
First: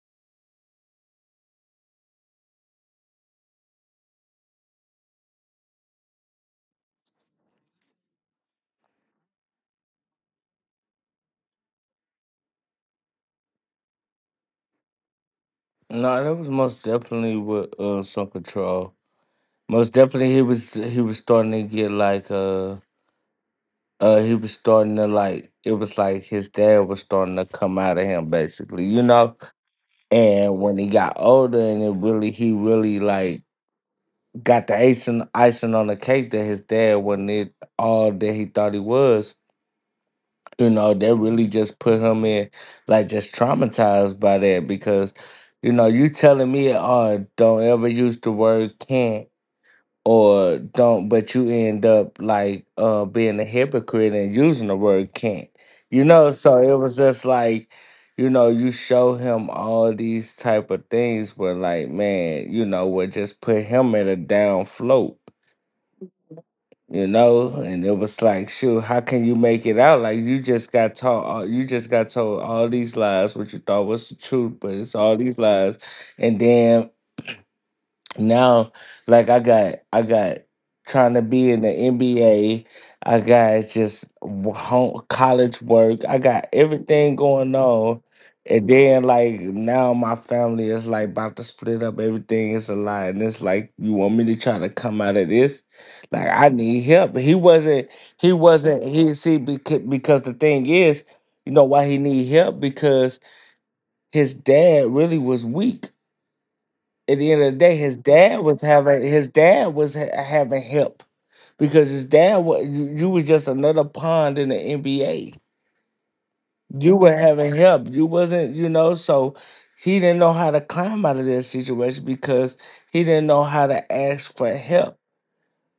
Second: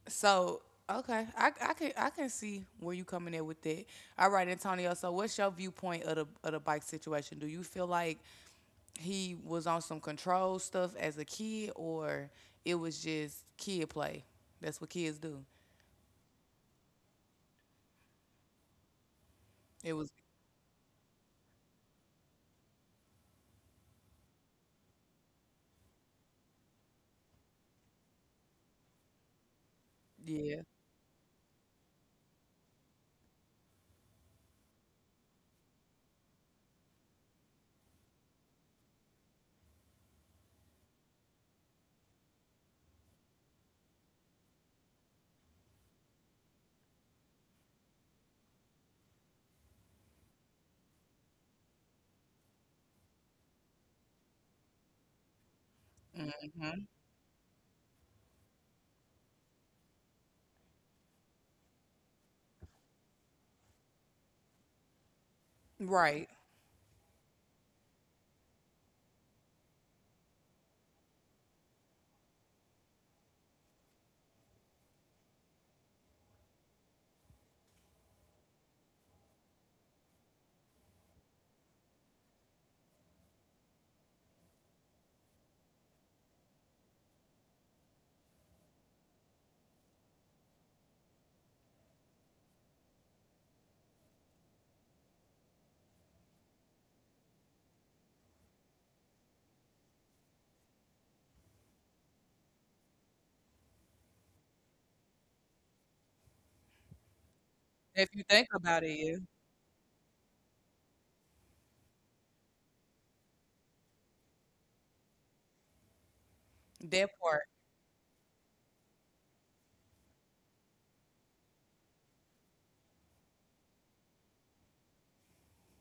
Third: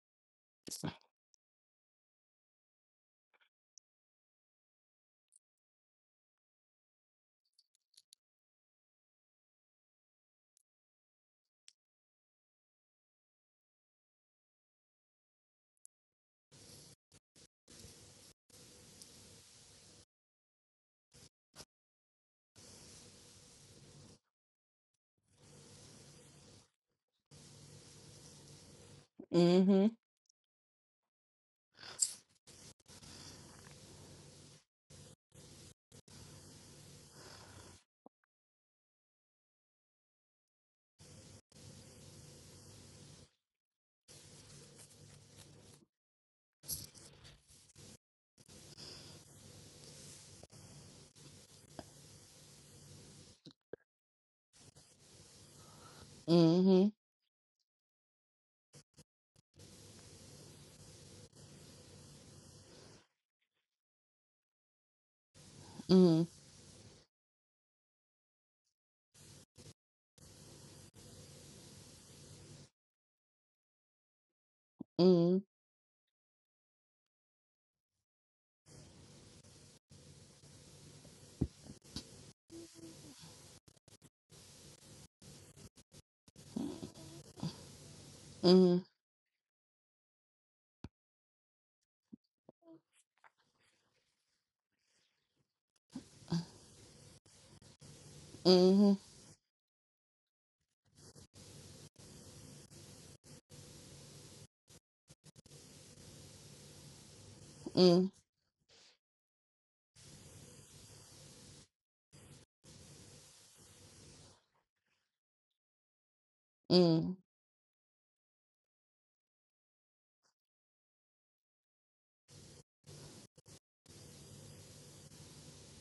A: So okay, I can see where you coming in with that. All right, Antonio. So what's your viewpoint of the bike situation? Do you feel like he was on some control stuff as a kid, or it was just kid play? That's what kids do.
C: No, that was most definitely with some control. Most
A: It was
C: definitely, he was starting to get like he was starting to like it was like his dad was starting to come out of him basically, you know.
B: Mhm.
C: And
A: yeah.
C: when he got older, and it really he really like got the icing on the cake that his dad wasn't it all that he thought he was. You know, that really just put him in like just traumatized by that because you know you telling me, oh, don't ever use the word can't or don't, but you end up like being a hypocrite and using the word can't, you know,
A: Hmm.
C: so it
B: Mhm.
C: was just like you know you show him all these type of things but like, man, you know would just put him at a down float,
B: Mhm.
A: Right.
C: you know, and it was like shoot how can you make it out like you just got told all these lies what you thought was the truth but it's all these
B: Mhm.
C: lies. And then now like I got trying to be in the NBA, I got just home, college work, I got everything going on. And
B: Mhm.
C: then like now my family is like about to split up, everything is a lot, and it's like you want me to try to come out of this like I need help. He wasn't
B: Mhm.
C: he see because the thing is, you know why he need help, because his dad really was weak. At the end of the day, his
B: Mhm.
A: If you
C: dad
A: think
C: was
A: about it,
C: having
A: yeah.
C: his dad was ha- having help because his dad was, you was just another pawn in the NBA. You
A: That
B: Mhm.
C: were
A: part.
C: having help. You wasn't, you know, so he didn't know how to climb out of that situation because he didn't know how to ask for help.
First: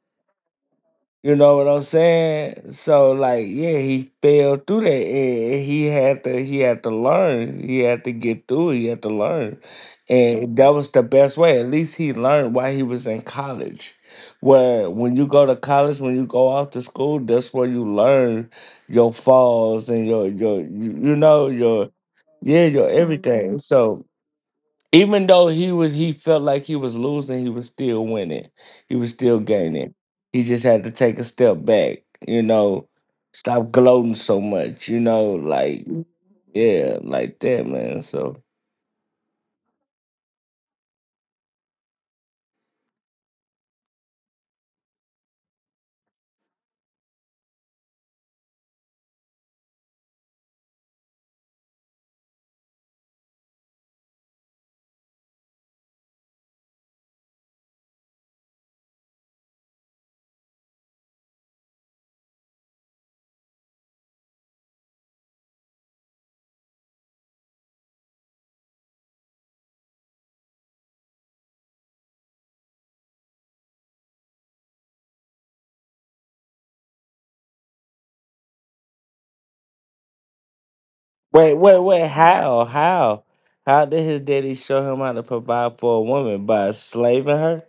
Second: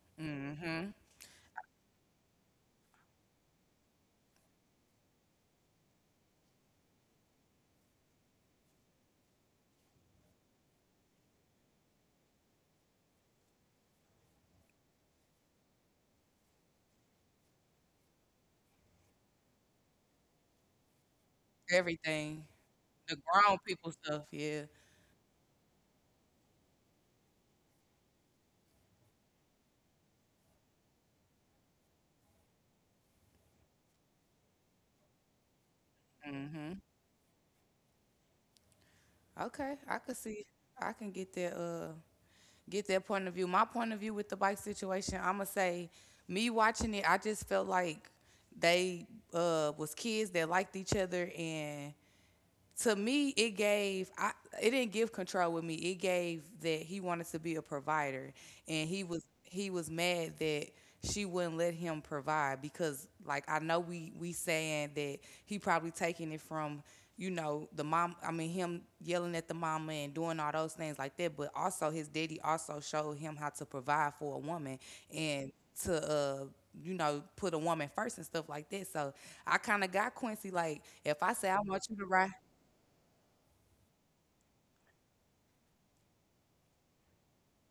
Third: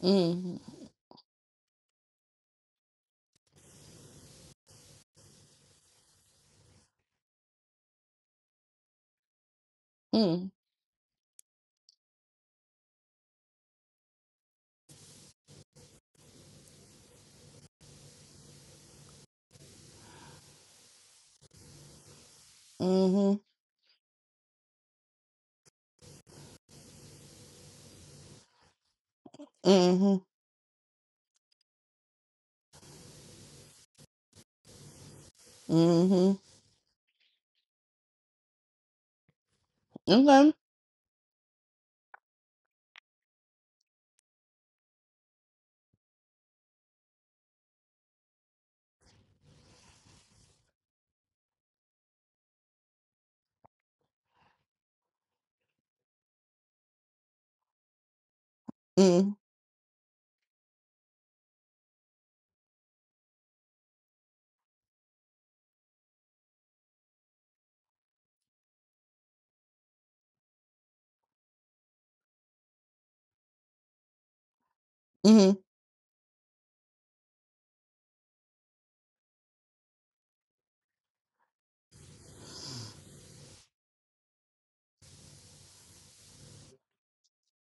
B: Mhm.
A: Hmm.
C: You know what I'm saying? So like, yeah, he fell through that. And he had to learn. He had to get through it. He had to learn.
B: Mhm.
C: And that was the best way. At least he learned while he was in college. Where when you go to college, when you go off to school, that's where you learn your falls and your you know, your
A: Everything.
C: yeah, your
A: The
B: Mhm.
C: everything.
A: grown people
C: So
A: stuff. Yeah.
C: even though he was, he felt like he was losing, he was still winning. He was still gaining.
B: Mhm.
C: He just had to take a step back. You know, stop gloating so much. You know, like
B: Mhm.
A: Hmm.
C: yeah, like that, man. So
A: Okay. I could see.
B: Okay.
A: I can get that. Get their point of view. My point of view with the bike situation, I'ma say, me watching it, I just felt like they, was kids that liked each other, and to me it gave I it didn't give control with me. It gave that he wanted to be a provider, and he was
B: Mhm.
A: he was mad that she wouldn't let him provide because like I know we saying that he probably taking it from, the mom, I mean him yelling at the mama and doing all those things like that, but also his daddy also showed him how to provide for a woman, and
B: Mhm.
A: to put a woman first and stuff like that, so I kind of got Quincy like if I say
C: wait,
A: I
C: wait,
A: want you to
C: wait.
A: ride.
C: How did his daddy show him how to provide for a woman by slaving her?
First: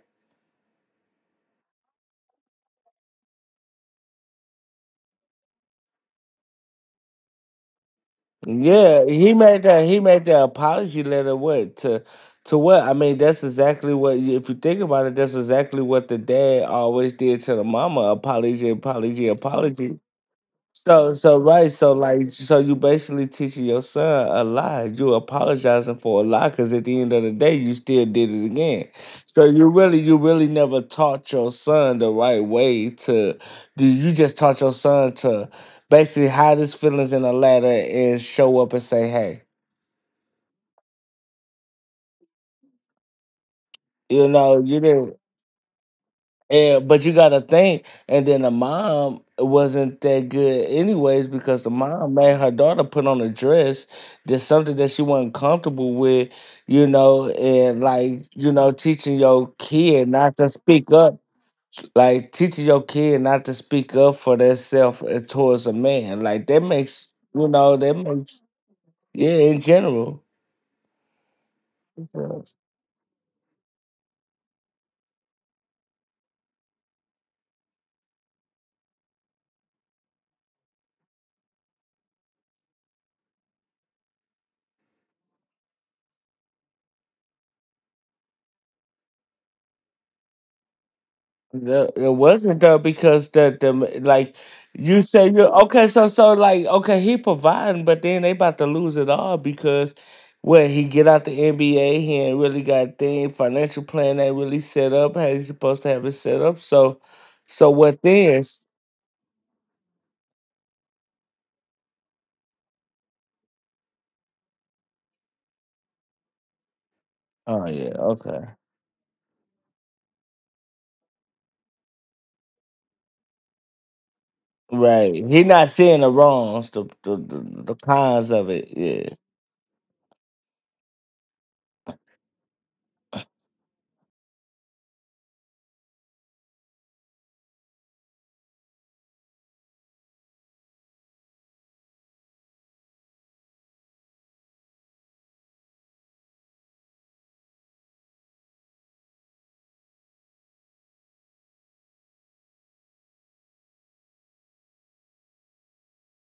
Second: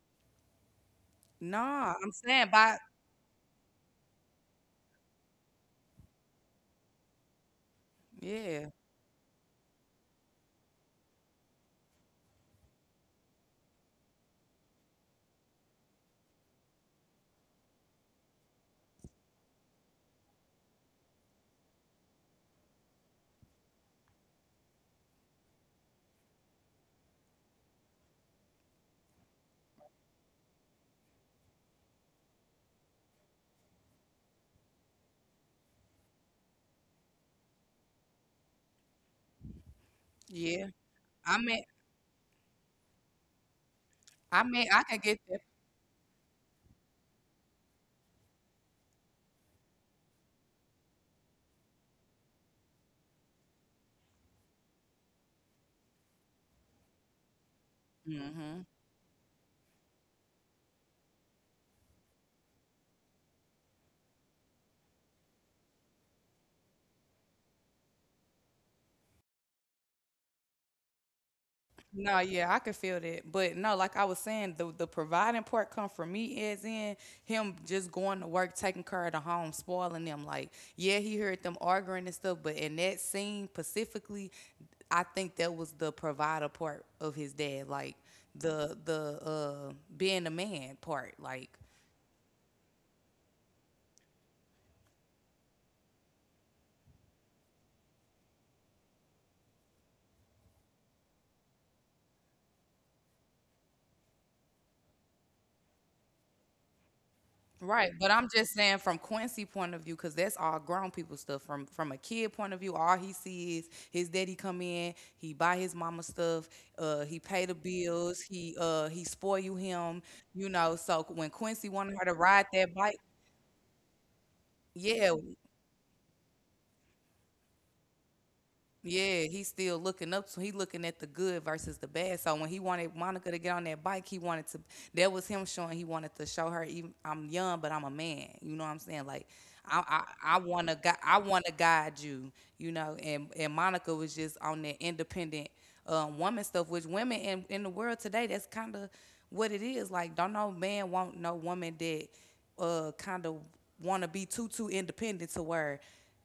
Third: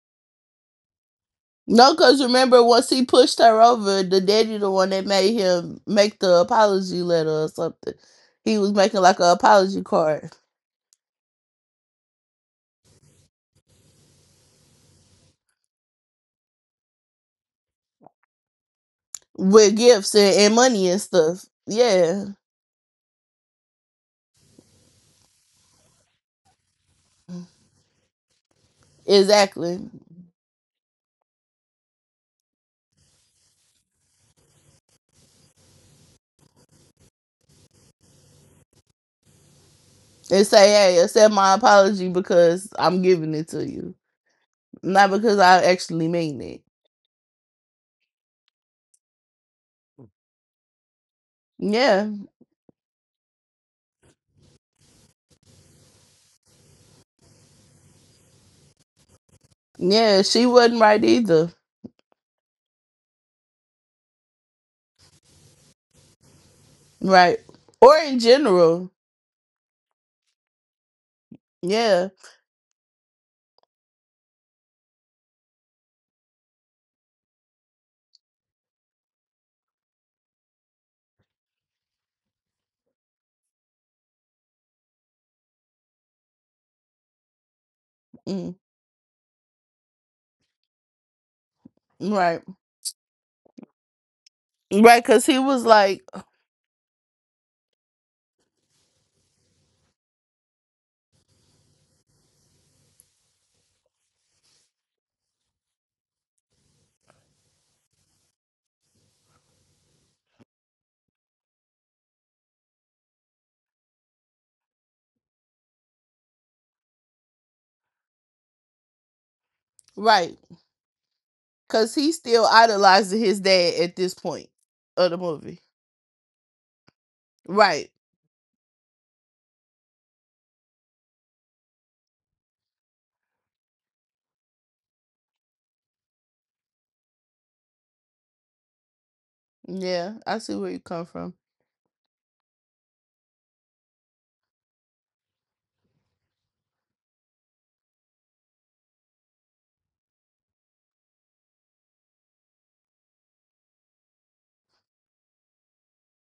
A: No,
B: No,
A: I'm
B: cause
A: saying
B: remember
A: by
B: once he pushed her over, the daddy the one that made him make the apology letter or something. He
A: yeah,
B: was making
C: Yeah,
B: like a
C: he made
B: apology
C: that. He made
B: card
C: that apology letter. What to what? I mean, that's exactly what. If you think about it, that's exactly what the dad always did to the mama. Apology, apology,
B: with
C: apology.
B: gifts and money and
C: So so
B: stuff.
C: right, so
B: Yeah,
C: like so you basically teaching your son a lie. You apologizing for a lie because at the end of the day you still did it again. So
B: exactly.
C: you really never taught your son the right way to do. You just taught your son to basically hide his feelings in a ladder and show up and say, hey,
B: And
A: yeah.
B: say, hey, accept
A: I
B: my
A: mean,
B: apology because I'm giving it to you.
C: you know, you
A: I can
B: Not
C: didn't.
A: get
B: because
A: that.
B: I actually mean it.
C: And but you gotta think, and then the mom wasn't that good anyways because the
B: Yeah.
C: mom made her daughter put on a dress, that's something that she wasn't comfortable with, you know, and like, you
A: Hmm.
C: know, teaching your kid
B: Yeah,
C: not
B: she
C: to
B: wasn't
C: speak
B: right
C: up.
B: either.
C: Like teaching your kid not to speak up for themselves towards a man. Like that makes,
B: Right.
C: you know, that
B: Or in
C: makes,
B: general.
C: yeah, in general.
B: Yeah.
A: No, yeah, I can feel that. But no, like I was saying, the providing part come from me as in him just going to work, taking care of the home, spoiling them. Like, yeah, he heard them arguing and stuff, but in that scene specifically, I think that was the provider part of his dad, like
B: Mm,
A: the being a man part, like,
C: It
B: right.
C: wasn't though because the like
B: Right,
C: you
B: because
C: say,
B: he
C: you
B: was
C: okay,
B: like,
C: so so like okay he providing but then they about to lose it all because well he get out the NBA he ain't really got thing financial plan ain't really set up how he's supposed to have it set up, so so
A: right,
C: what
A: but I'm
C: then?
A: just saying from Quincy point of view, because that's all grown people stuff. From a kid point of view, all he sees is his daddy come in, he buy his mama stuff, he pay the
C: Oh yeah,
A: bills,
C: okay,
A: he spoil you him,
B: right.
A: you know. So when Quincy wanted
B: Because
A: her
B: he
A: to
B: still
A: ride that bike,
B: idolizing his dad at this point of
C: right,
A: yeah,
B: the
C: he
B: movie.
C: not seeing the wrongs the
B: Right.
C: cons of it, yeah.
A: yeah, he's still looking up, so he looking at the good versus the bad. So when he wanted Monica to get on that bike, he wanted to. That was him showing he wanted to show her. Even I'm young, but I'm a man. You know what I'm saying? Like, I
B: Yeah,
A: I, I
B: I see where
A: wanna
B: you
A: gu-
B: come
A: I
B: from.
A: wanna guide you. You know, and Monica was just on that independent, woman stuff, which women in the world today, that's kind of what it is. Like, don't no man want no woman that kind of want to be too too independent to where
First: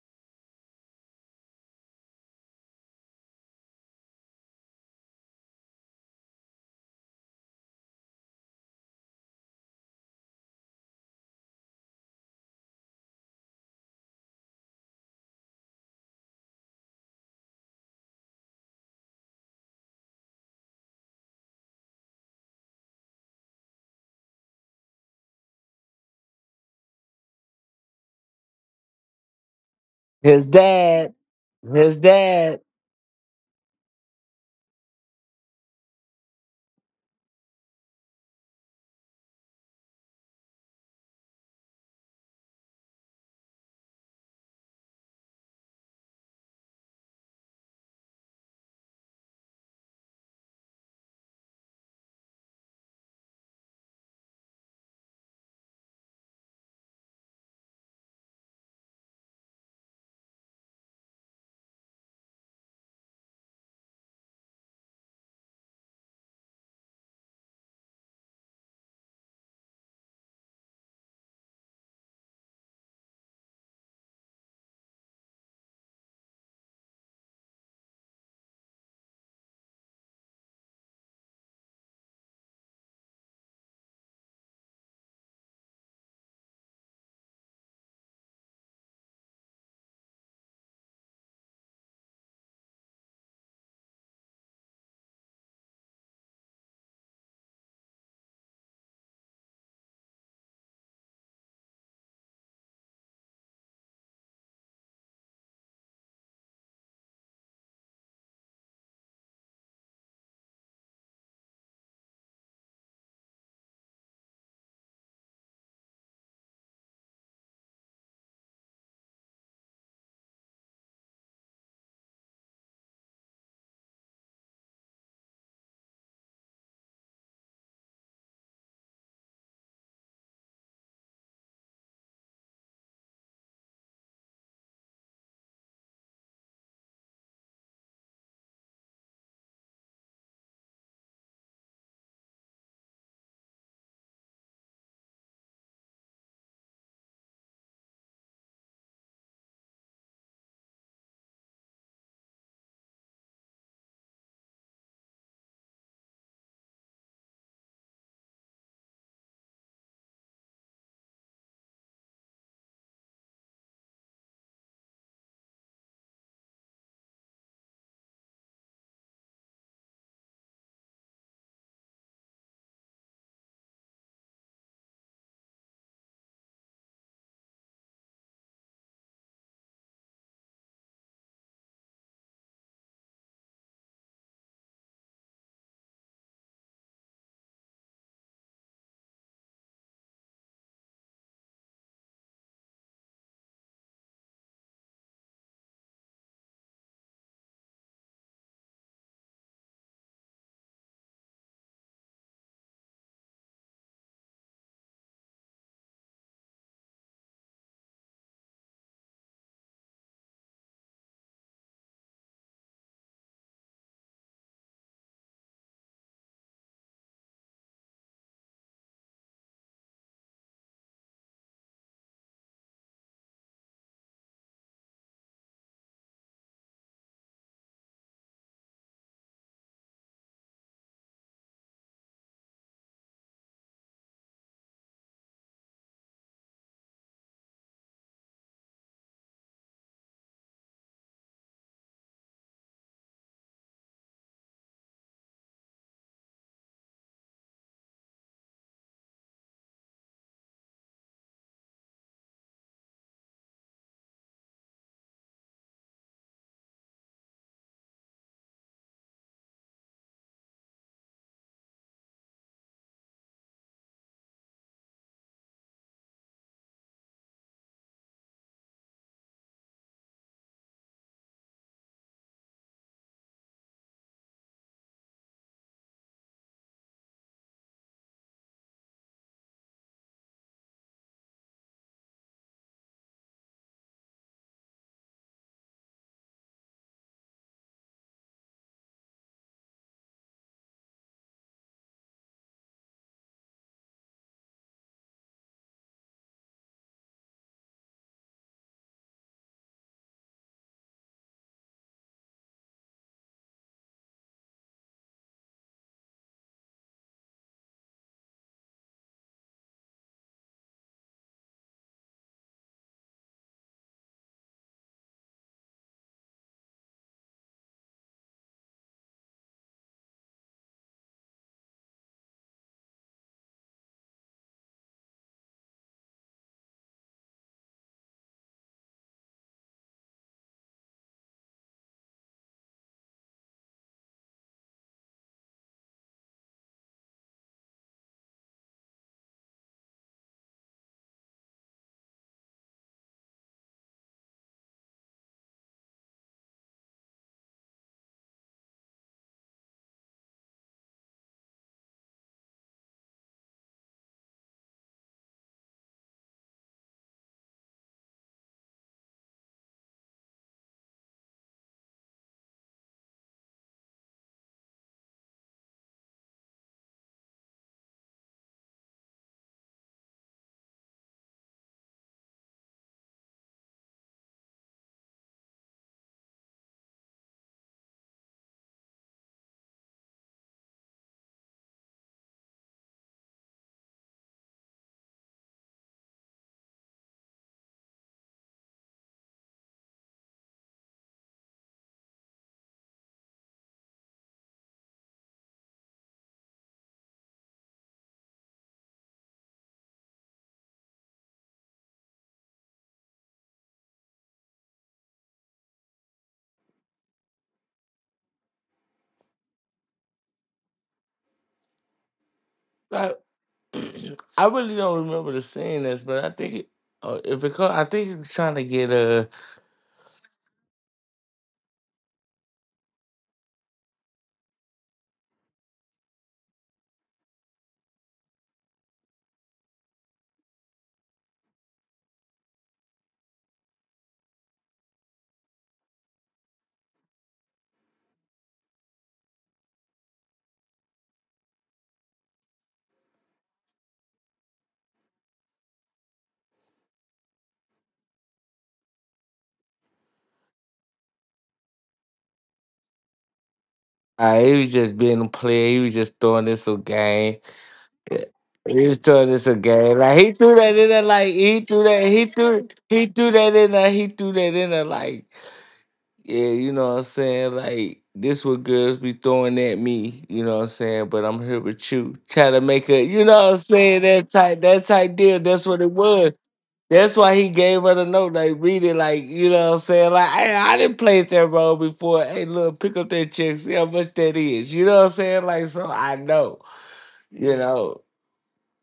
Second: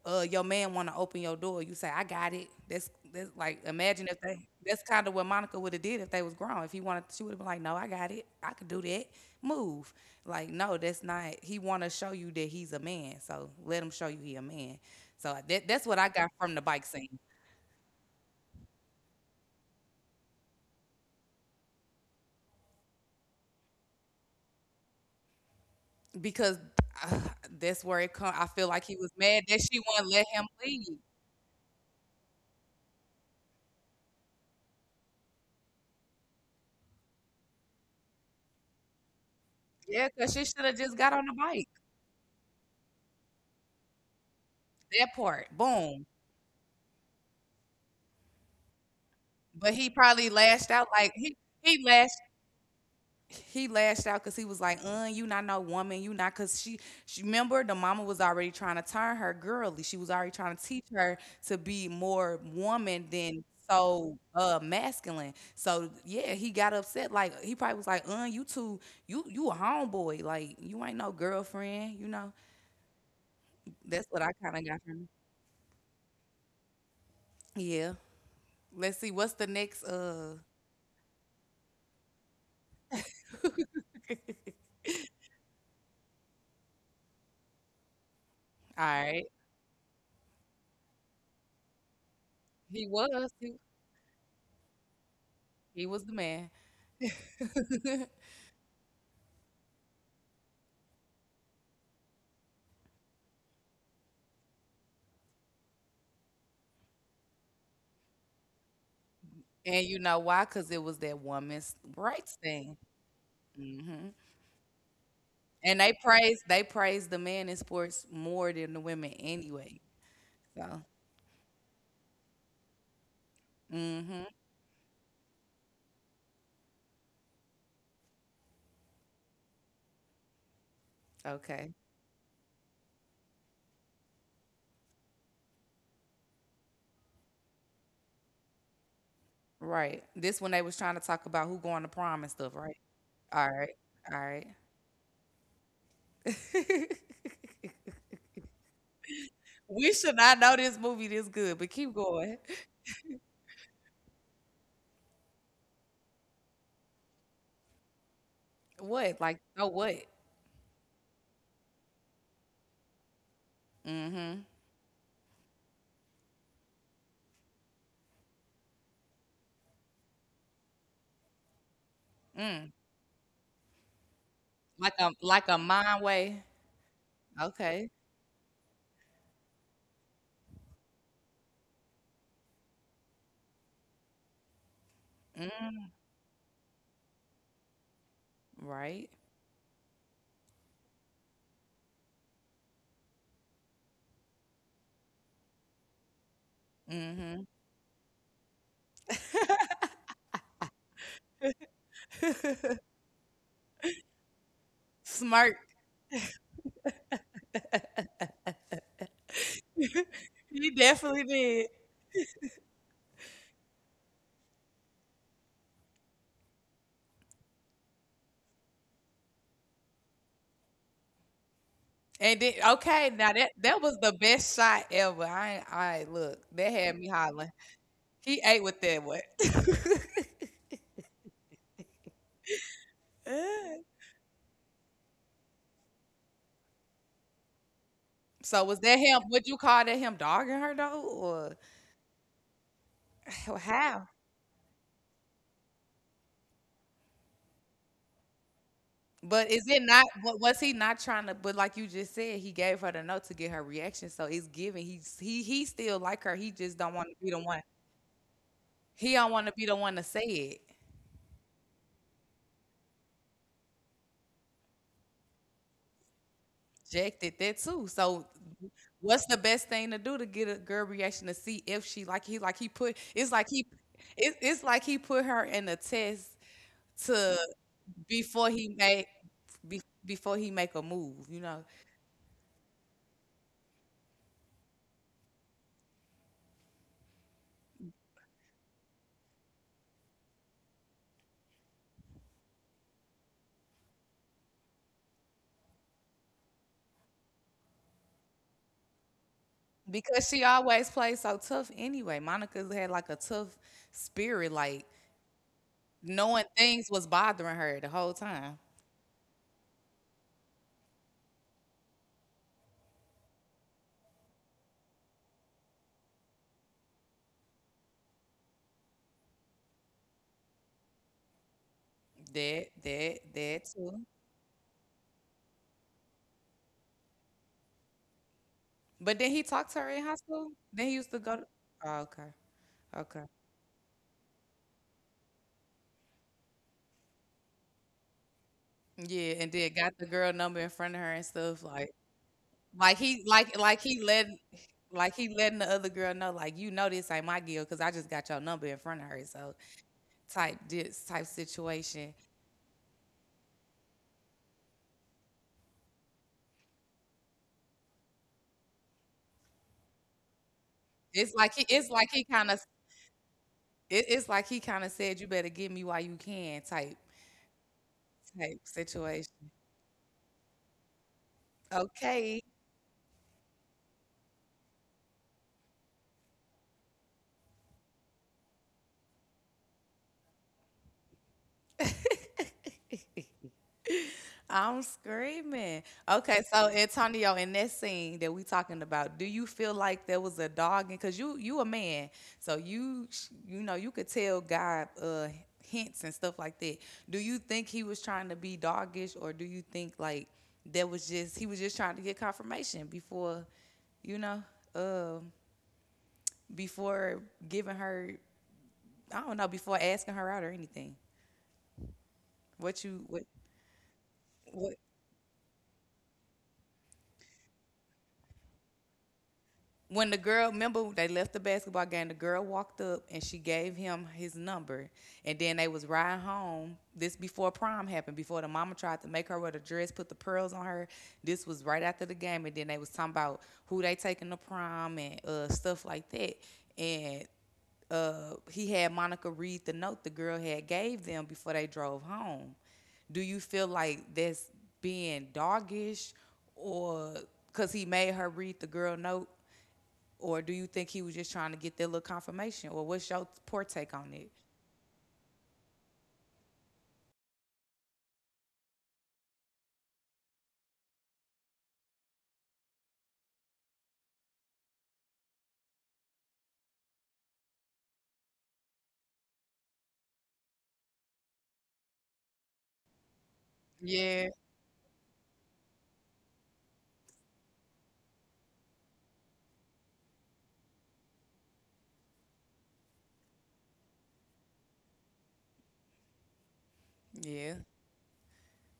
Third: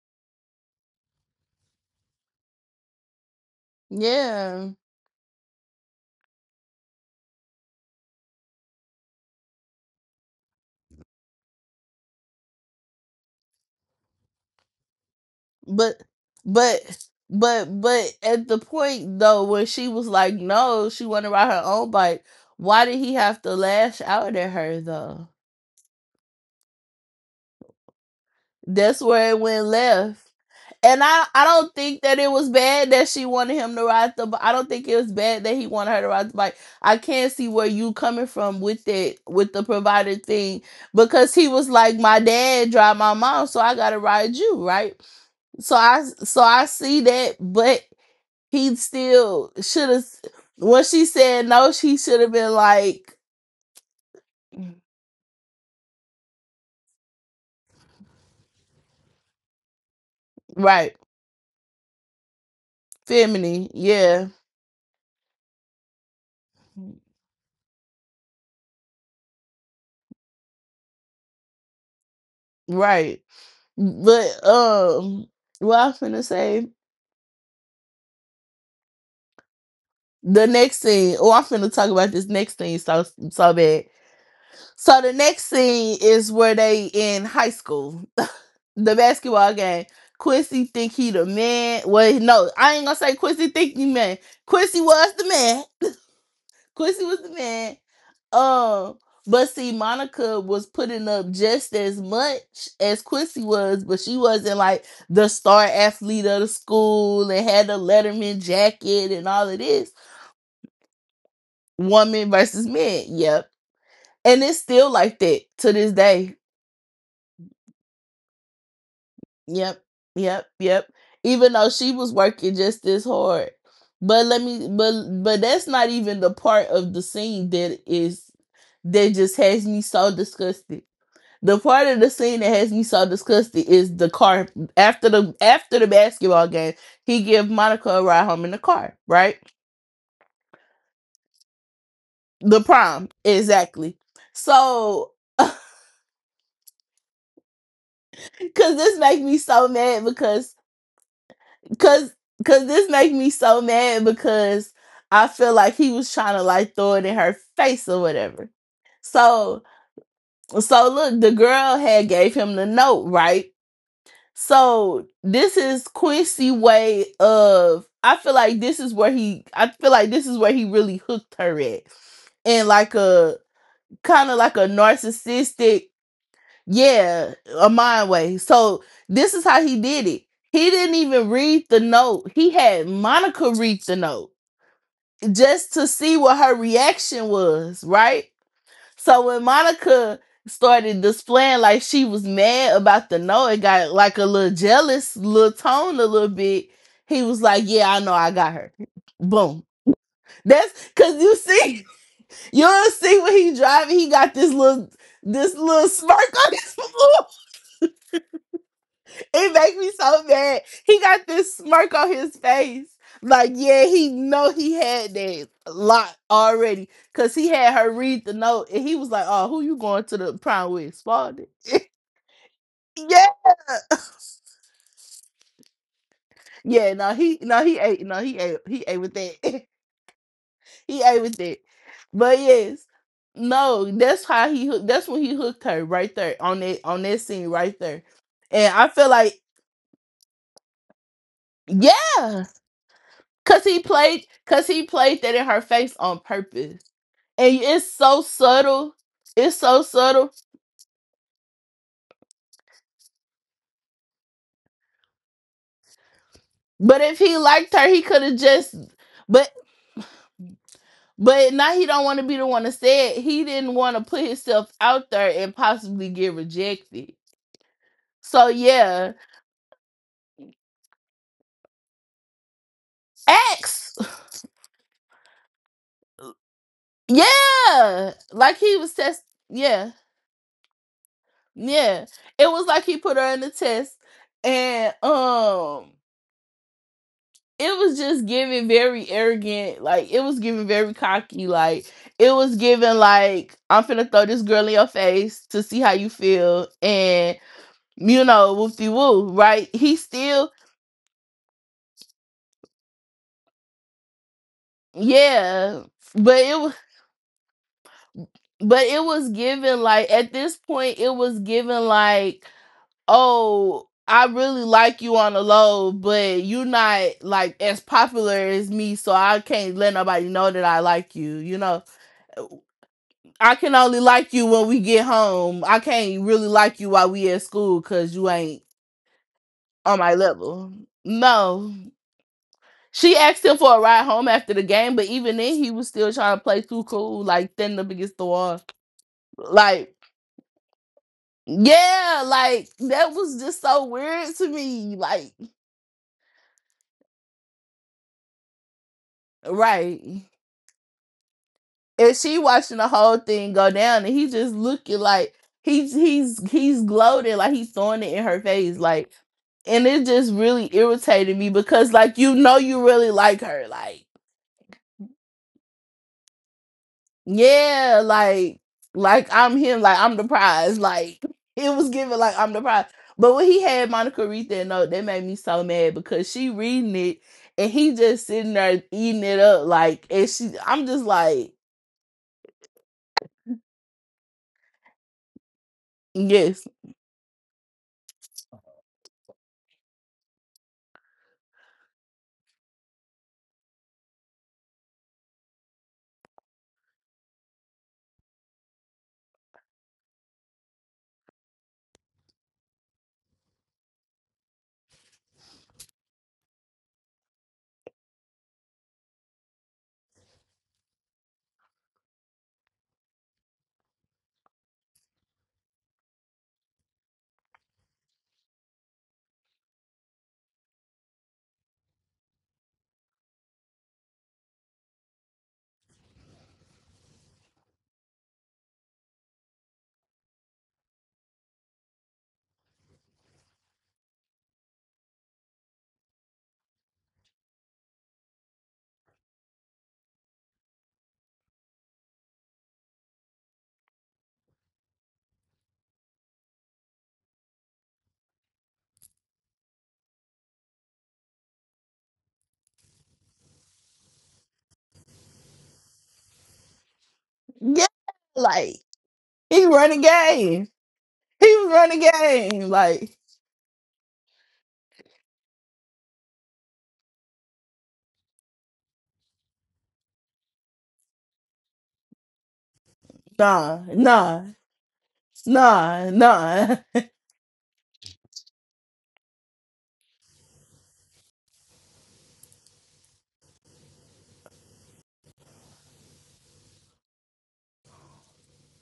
A: your man want to open your door. You say, "I got it." That's like imagine if they
B: Yeah.
A: that's kind of what Monica would have did if they was grown. If he wanted, she would have been like, "No, I got it. I could do that. Move." Like, no, that's not. He want to show you that he's a man. So let him show you he a man. So that's what I got
B: But,
A: from the bike
B: but,
A: scene,
B: but at the point though, when she was like, no, she want to ride her own bike, why did he have to lash out at her though?
A: because uh, that's where it come. I feel like he
B: That's
A: was
B: where it
A: mad that
B: went
A: she wouldn't let
B: left.
A: him
C: his
A: leave.
B: And
C: dad
B: I don't
C: his
B: think that it was
C: dad
B: bad that she wanted him to ride the bike. I don't think it was bad that he wanted her to ride the bike. I can't see where you coming from with that with the
A: Yeah,
B: provider
A: because she
B: thing,
A: should have just got on the
B: because he was
A: bike.
B: like, my dad drive my mom, so I gotta ride you, right?
A: That part,
B: So I,
A: boom.
B: so I see that, but he still
A: But
B: should
A: he
B: have.
A: probably lashed
B: When
A: out
B: she
A: like
B: said no,
A: he
B: she
A: lashed
B: should have been like,
A: he lashed out because he was like,
B: "Mm,
A: you not no woman, you not because she remember the mama was already trying to turn her girly. She was already trying to teach
B: right,
A: her to be more woman than
B: feminine,
A: so
B: yeah,
A: masculine. So yeah, he got upset. Like he probably was like, you two, you a homeboy, Like you ain't no girlfriend. You know.
B: right."
A: That's what I
B: But
A: kinda got from it.
B: What I'm finna say
A: Yeah. Let's see, what's the next
B: the next scene. Oh, I'm finna talk about this next scene so so bad.
A: all
B: So the next scene is where they in high school, the
A: right.
B: basketball game. Quincy think he the man. Well, no, I ain't
A: He
B: gonna
A: was
B: say Quincy
A: he,
B: think he man. Quincy was the man.
A: he was the man.
B: Quincy was the man. Um, but see, Monica was putting up just as much as Quincy was, but she wasn't like the star athlete of the school and had the Letterman jacket and all of
A: And
B: this.
A: you know why? Because it was that woman's
B: Woman
A: rights
B: versus
A: thing.
B: men. Yep.
A: Hmm.
B: And it's still like that to
A: And
B: this
A: they
B: day.
A: praise they praise the men in sports more than the women
B: Yep.
A: anyway.
B: Yep.
A: So,
B: Yep. Even though she was working just as hard. But
A: hmm,
B: let me but that's not even the part of the scene that is that just has me so disgusted. The
A: okay,
B: part of the scene that has me so disgusted is the car after the basketball game. He give Monica a ride home in the car, right?
A: right. This when they was trying to talk about who going to prom and stuff,
B: The
A: right?
B: prom,
A: All right,
B: exactly.
A: all right.
B: So, cause this makes me so
A: We
B: mad
A: should not
B: because
A: know this movie this good, but keep
B: cause
A: going.
B: cause this makes me so mad because I feel like he was trying to like throw it in her face or whatever.
A: What? Like,
B: So
A: oh, what?
B: so look, the girl had gave him the note, right?
A: Mm-hmm.
B: So this is Quincy way of I feel like this is where he really hooked her at. And
A: Mm.
B: like a kind of like a
A: Like a
B: narcissistic,
A: mind way.
B: yeah, a
A: Okay.
B: mind way. So this is how he did it. He didn't even read the note. He had Monica read the note just to
A: Mm.
B: see what her reaction was, right?
A: Right.
B: So when Monica started displaying like she was mad about the no, it got like a little jealous, little tone a little bit. He was
A: Mm-hmm.
B: like, "Yeah, I know, I got her." Boom. That's because you see, you'll see when he driving, he got this little. This
A: Smirk.
B: little smirk on his face. It makes me so mad.
A: He
B: He
A: definitely
B: got this
A: did.
B: smirk on his face, like yeah, he know he had that lot already, cause he had her read the note, and he was like, "Oh, who you going to the prime with, Spalding?"
A: And then okay,
B: Yeah,
A: now that was the best shot ever. I ain't- Look, that
B: yeah.
A: had me
B: No, he,
A: hollering.
B: no, he ate. No, he
A: He
B: ate.
A: ate with
B: He ate
A: that
B: with
A: one.
B: that. He ate with that. But yes, no, that's how he. Hook- That's when he hooked her right there on that scene right there.
A: So
B: And
A: was
B: I
A: that
B: feel
A: him?
B: like
A: Would you call that him dogging her though, or
B: yeah,
A: how?
B: cause he played that in her face on purpose. And it's so subtle.
A: But
B: It's
A: is
B: so
A: it not?
B: subtle.
A: Was he not trying to? But like you just said, he gave her the note to get her reaction. So it's giving. He still like her. He just don't
B: But
A: want to
B: if
A: be
B: he
A: the one.
B: liked her, he could have just.
A: He don't want
B: But
A: to be the one to say it.
B: but now he don't want to be the one to say it. He didn't want to put himself out there and possibly get rejected.
A: Rejected that too. So
B: So yeah,
A: what's the best thing to do to get a girl reaction to see if she like he put
B: X.
A: it's like he put her in a test to
B: Yeah,
A: before
B: like
A: he
B: he was
A: make
B: test. Yeah,
A: before he make a move, you know,
B: yeah. It was like he put her in the test, and it was just giving very arrogant. Like it was giving very cocky. Like it was giving like I'm finna throw this girl in your face to see how you feel, and you know woofy woo. Right? He
A: because she
B: still
A: always plays so tough anyway. Monica had like a tough spirit, like
B: yeah, but
A: knowing
B: it was
A: things was bothering her the whole time.
B: but it was given like at this point it was given like. Oh, I really like you on the low, but you're not like as popular as me, so I can't let nobody know that I like you. You know,
A: That that
B: I
A: that
B: can only
A: too.
B: like you when we get home. I can't really like you while we at school because you ain't
A: But then he talked to her
B: on
A: in
B: my
A: high school.
B: level.
A: Then he used to go. To,
B: No.
A: oh, okay,
B: She
A: okay.
B: asked him for a ride home after the game, but even then he was still trying to play too cool, like thin up against the wall.
A: Yeah, and then
B: Like,
A: got the girl number in front of her and stuff
B: yeah, like
A: Like
B: that
A: he
B: was just
A: like
B: so
A: like he
B: weird
A: letting
B: to me.
A: like
B: Like,
A: he letting the other girl know like you know this ain't my girl because I just got your number in front of her. So
B: right.
A: type this type
B: And
A: situation.
B: she watching the whole thing go down, and he just looking like he's he's gloating, like he's throwing it in her face, like, and it just really irritated me because
A: It's like
B: like
A: he
B: you
A: kind
B: know
A: of
B: you really like her, like
A: it's like he kind of said you better get me while you can type
B: yeah,
A: type
B: like
A: situation.
B: I'm him, like I'm the prize, like it was given like
A: Okay.
B: I'm the prize. But when he had Monica read that note, that made me so mad because she reading it and he just sitting there eating it up, like and she, I'm just like
A: I'm screaming. Okay,
B: yes,
A: so Antonio, in that scene that we talking about, do you feel like there was a dog? Because you a man, so you sh- you know you could tell God hints and stuff like that. Do you think he was trying to be doggish, or do you think like there was just he was just trying to get confirmation before, you know, um, before giving her I don't know before asking her out or anything. What you what
C: I really
A: what?
C: don't remember the saying this, but I think it, if it I think he was trying to get a.
A: When the girl remember they left the basketball game the girl walked up and she gave him his number, and then they was riding home this before prom happened before the mama tried to make her wear the dress put the pearls on her, this was right after the game and then they was talking about who they taking to prom and stuff like that, and he had Monica read the note the girl had gave them before they drove home. Do you feel like that's being doggish, or because he made her read the girl note, or do you think he was just trying to get that little confirmation? Or what's your poor take on it?
C: He was just being a player. He was just throwing this a game.
B: yeah,
C: Yeah,
B: like
C: he was throwing this a
B: He
C: game.
B: running
C: Like he threw
B: game.
C: that in there. Like
B: He
C: he
B: was
C: threw
B: running
C: that.
B: game.
C: He
B: Like,
C: threw that in there. He threw that in there. Like. Yeah, you know what I'm saying? Like, this what girls be throwing at me, you know what I'm saying? But I'm here with you. Try to make a, you know what I'm
B: nah,
C: saying,
A: Yeah,
B: nah,
C: that type deal. That's what it
B: nah,
C: was.
B: nah.
C: That's why he gave her the note, like read it, like, you know what I'm saying? Like, hey, I didn't play that role before. Hey, look, pick up that check, see how much that is. You know what I'm saying? Like, so I know, you
A: yeah,
C: know,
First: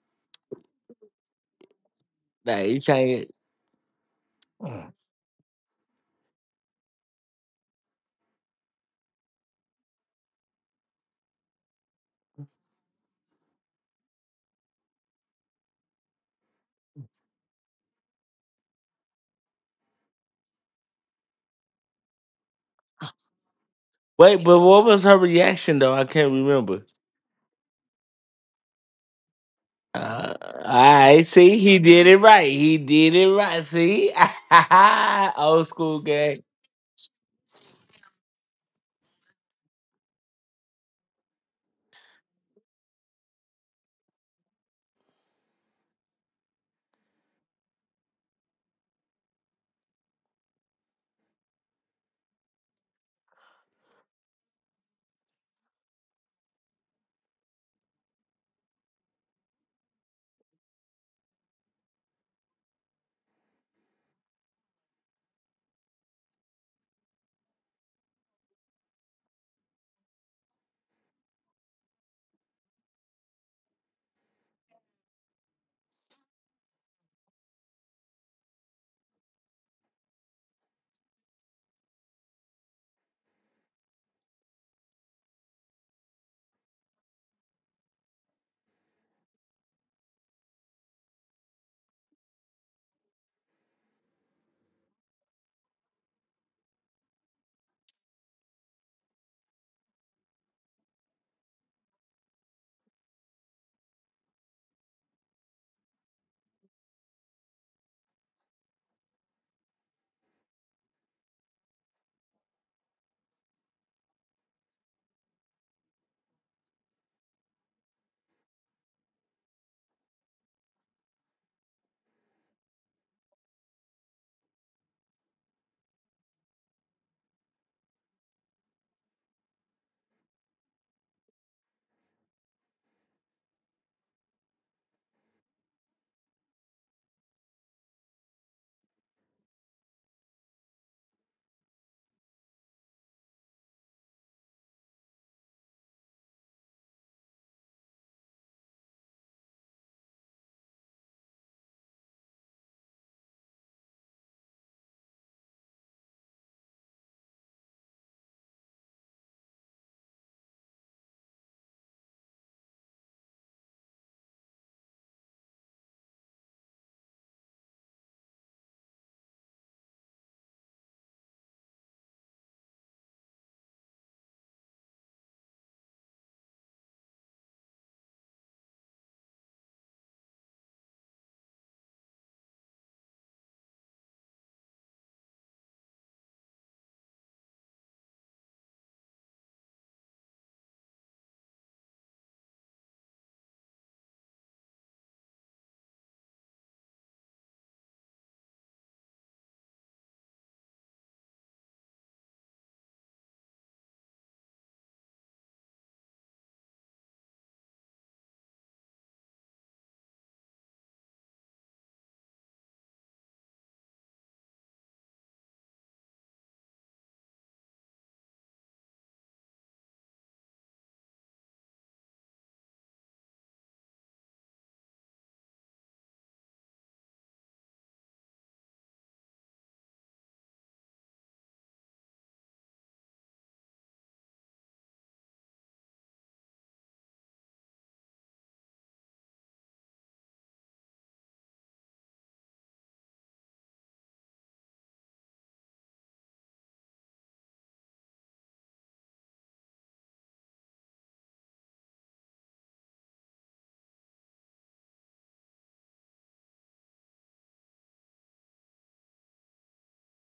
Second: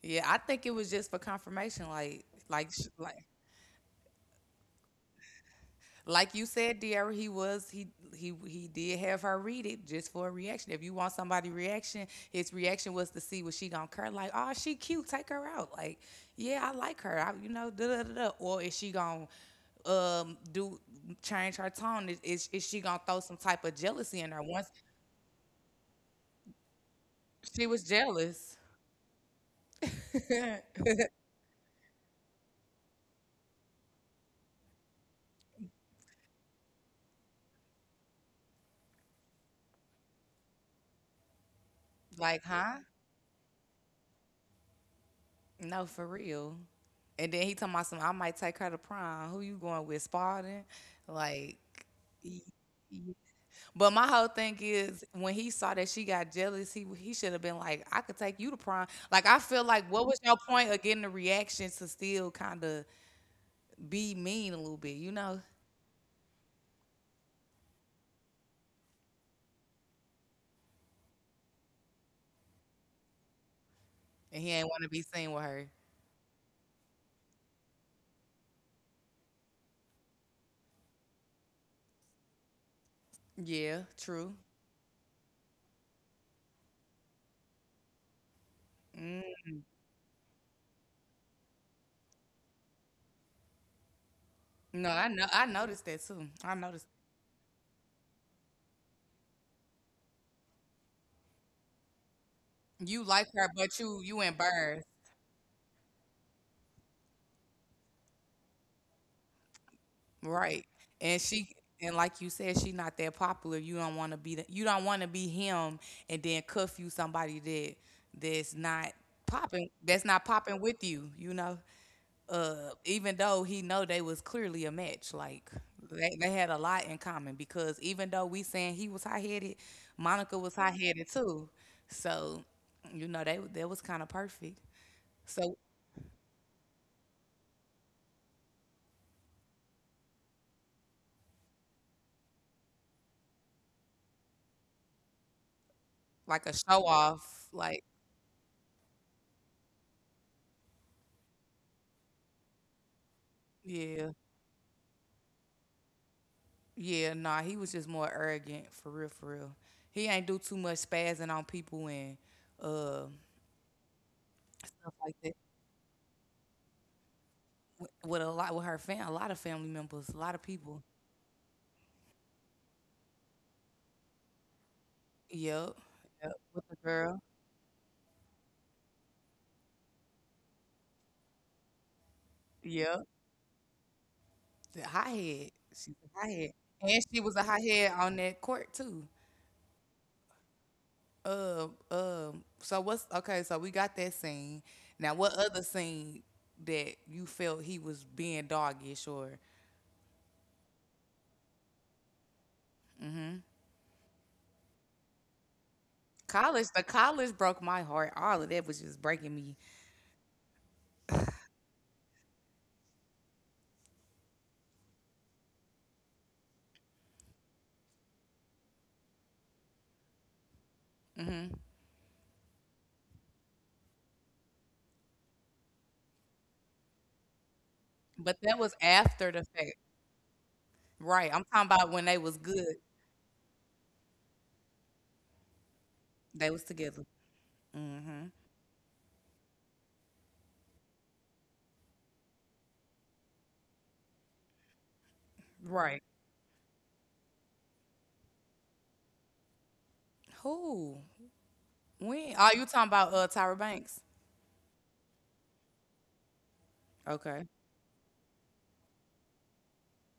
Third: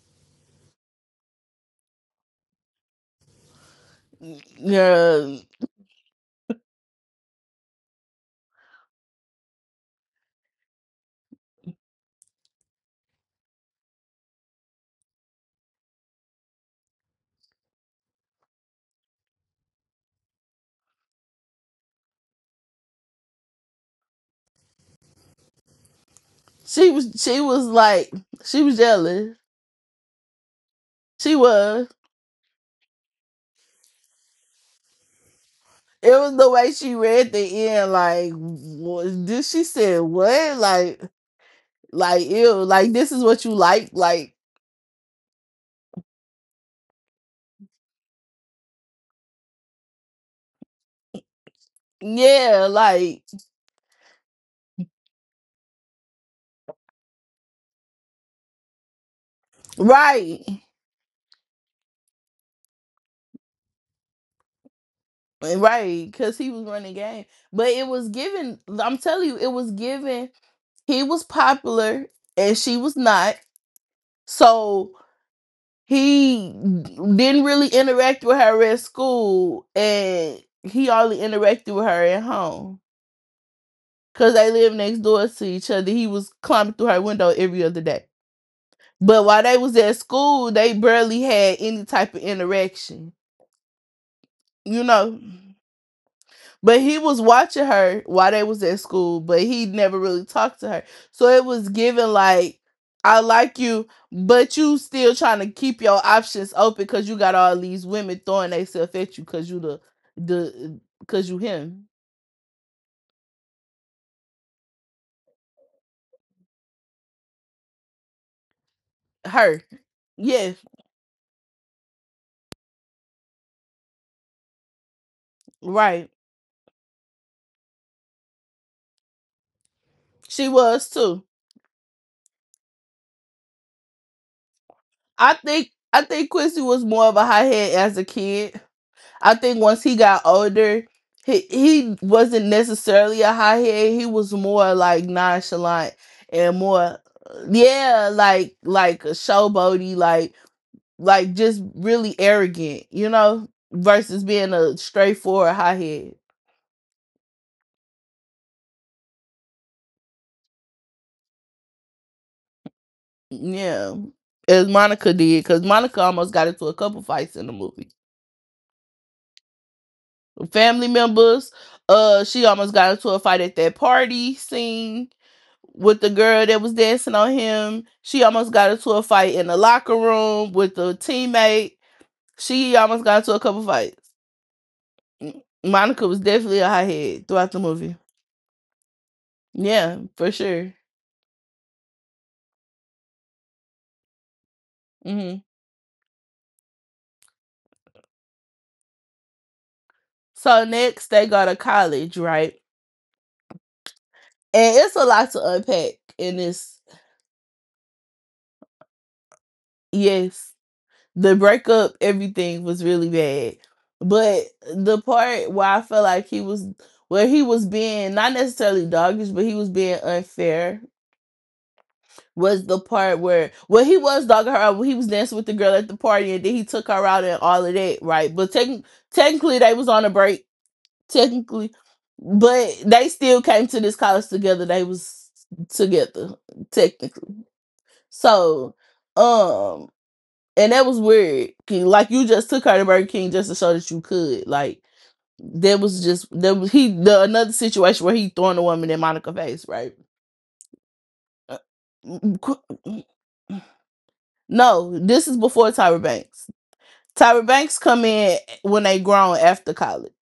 A: yeah. I think it was just for confirmation,
C: like
A: like,
C: he
A: sh-
C: trying.
B: Yeah.
A: like you said, Dear, he he did have her read it just for a reaction. If you want somebody reaction, his reaction was to see what she gonna care. Like, oh, she cute, take her out. Like, yeah, I like her. I, you know, da da da. Da. Or is she gonna do change her tone? Is is she gonna throw some type of jealousy in her?
C: Wait, but
A: Once
C: what was her reaction though? I can't remember.
B: She was
A: she was
B: like
A: jealous.
B: she was jealous.
C: Uh, I
B: She
C: see. He
B: was.
C: did it right. He did it right. See, old school
B: It was
C: game.
B: the way she read the end, like what did she said what? Like
A: Like,
B: ew,
A: huh?
B: like this is what you like
A: No, for real. And then he told me some I might take her to prom. Who you going with, Spalding? Like y-
B: yeah,
A: y-
B: like
A: but my whole thing is when he saw that she got jealous, he should have been like, I could take you to prom. Like I feel like what was your
B: right.
A: point of getting the reaction to still kinda be mean a little bit, you know?
B: Right, because he was running game. But it was given I'm telling you, it was given he was popular and she was not.
A: And he ain't wanna
B: So
A: be seen with her.
B: he didn't really interact with her at school and he only interacted with her at home
A: Yeah,
B: because
A: true.
B: they lived next door to each other. He was climbing through her window every other day. But
A: Mm.
B: while they was at school, they barely had any type of interaction, you
A: No, I
B: know?
A: know I noticed that too. I
B: But
A: noticed
B: he was watching her while they was at school, but he never really talked to her. So it was given like,
A: you
B: I
A: like her,
B: like
A: but
B: you,
A: you
B: but you
A: embarrassed.
B: still trying to keep your options open because you got all these women throwing themselves at you because you the
A: Right. And
B: because you
A: she
B: him
A: and like you said, she not that popular. You don't want to be the, you don't want to be him and then cuff you somebody that that's not
B: her
A: that's not
B: yeah
A: popping with you, you know. Even though he know they was clearly a match like
B: right
A: they had a lot in common because even though we saying he was high-headed, Monica
B: she
A: was
B: was
A: high-headed
B: too.
A: too. So, you know, they that was kind of perfect.
B: I
A: So
B: think I think Quincy was more of a hothead as a kid. I think once he got older, he wasn't necessarily a high head. He was more like nonchalant
A: like a
B: and
A: show
B: more,
A: off like
B: yeah, like a showboaty, like just really arrogant, you know,
A: yeah.
B: versus being a straightforward high head.
A: Yeah, nah, he was just more arrogant for real, for real. He ain't do too much spazzing on people and uh,
B: Yeah, as
A: stuff
B: Monica
A: like that.
B: did, because Monica almost got into a couple fights in the movie.
A: With a lot with her fam, a lot of family members, a lot of people.
B: Family members. She almost got into a fight at that party scene
A: Yep,
B: with the
A: yep.
B: girl that
A: With
B: was
A: the
B: dancing
A: girl,
B: on him. She almost got into a fight in the locker room with the teammate. She almost
A: yep.
B: got into a couple fights.
A: The hothead, she's
B: Monica was
A: a hothead,
B: definitely a
A: and she
B: hothead
A: was a
B: throughout the
A: hothead
B: movie.
A: on that court too.
B: Yeah, for sure.
A: So what's okay? So we got that scene. Now, what
B: Hmm.
A: other scene that you felt he was being doggish or?
B: So next they go to college, right?
A: Mm-hmm?
B: And it's a lot to unpack in
A: College,
B: this.
A: the college broke my heart. All of that was just breaking me.
B: Yes. The breakup, everything was really bad. But the part where I felt like he was, where he was being not necessarily doggish, but he was being unfair,
A: Hmm.
B: was the part where, well, he was dogging her out when he was dancing with the girl at the party, and then he took her out and all of that, right?
A: But
B: But
A: that was
B: techn
A: after the
B: technically, they
A: fact,
B: was on a break,
A: right? I'm talking
B: technically,
A: about when they was good.
B: but they still came to this college together. They was together,
A: They was together.
B: technically.
A: Hmm.
B: So, um and that was weird. Like you just took her to Burger King just to show that you could. Like that was
A: Right.
B: just that was he the another situation where he throwing the woman in Monica face, right?
A: Who?
B: Uh,
A: When? Are you talking
B: mm,
A: about Tyra Banks?
B: No, this is before Tyra Banks. Tyra
A: Okay.
B: Banks come in when they grown after college.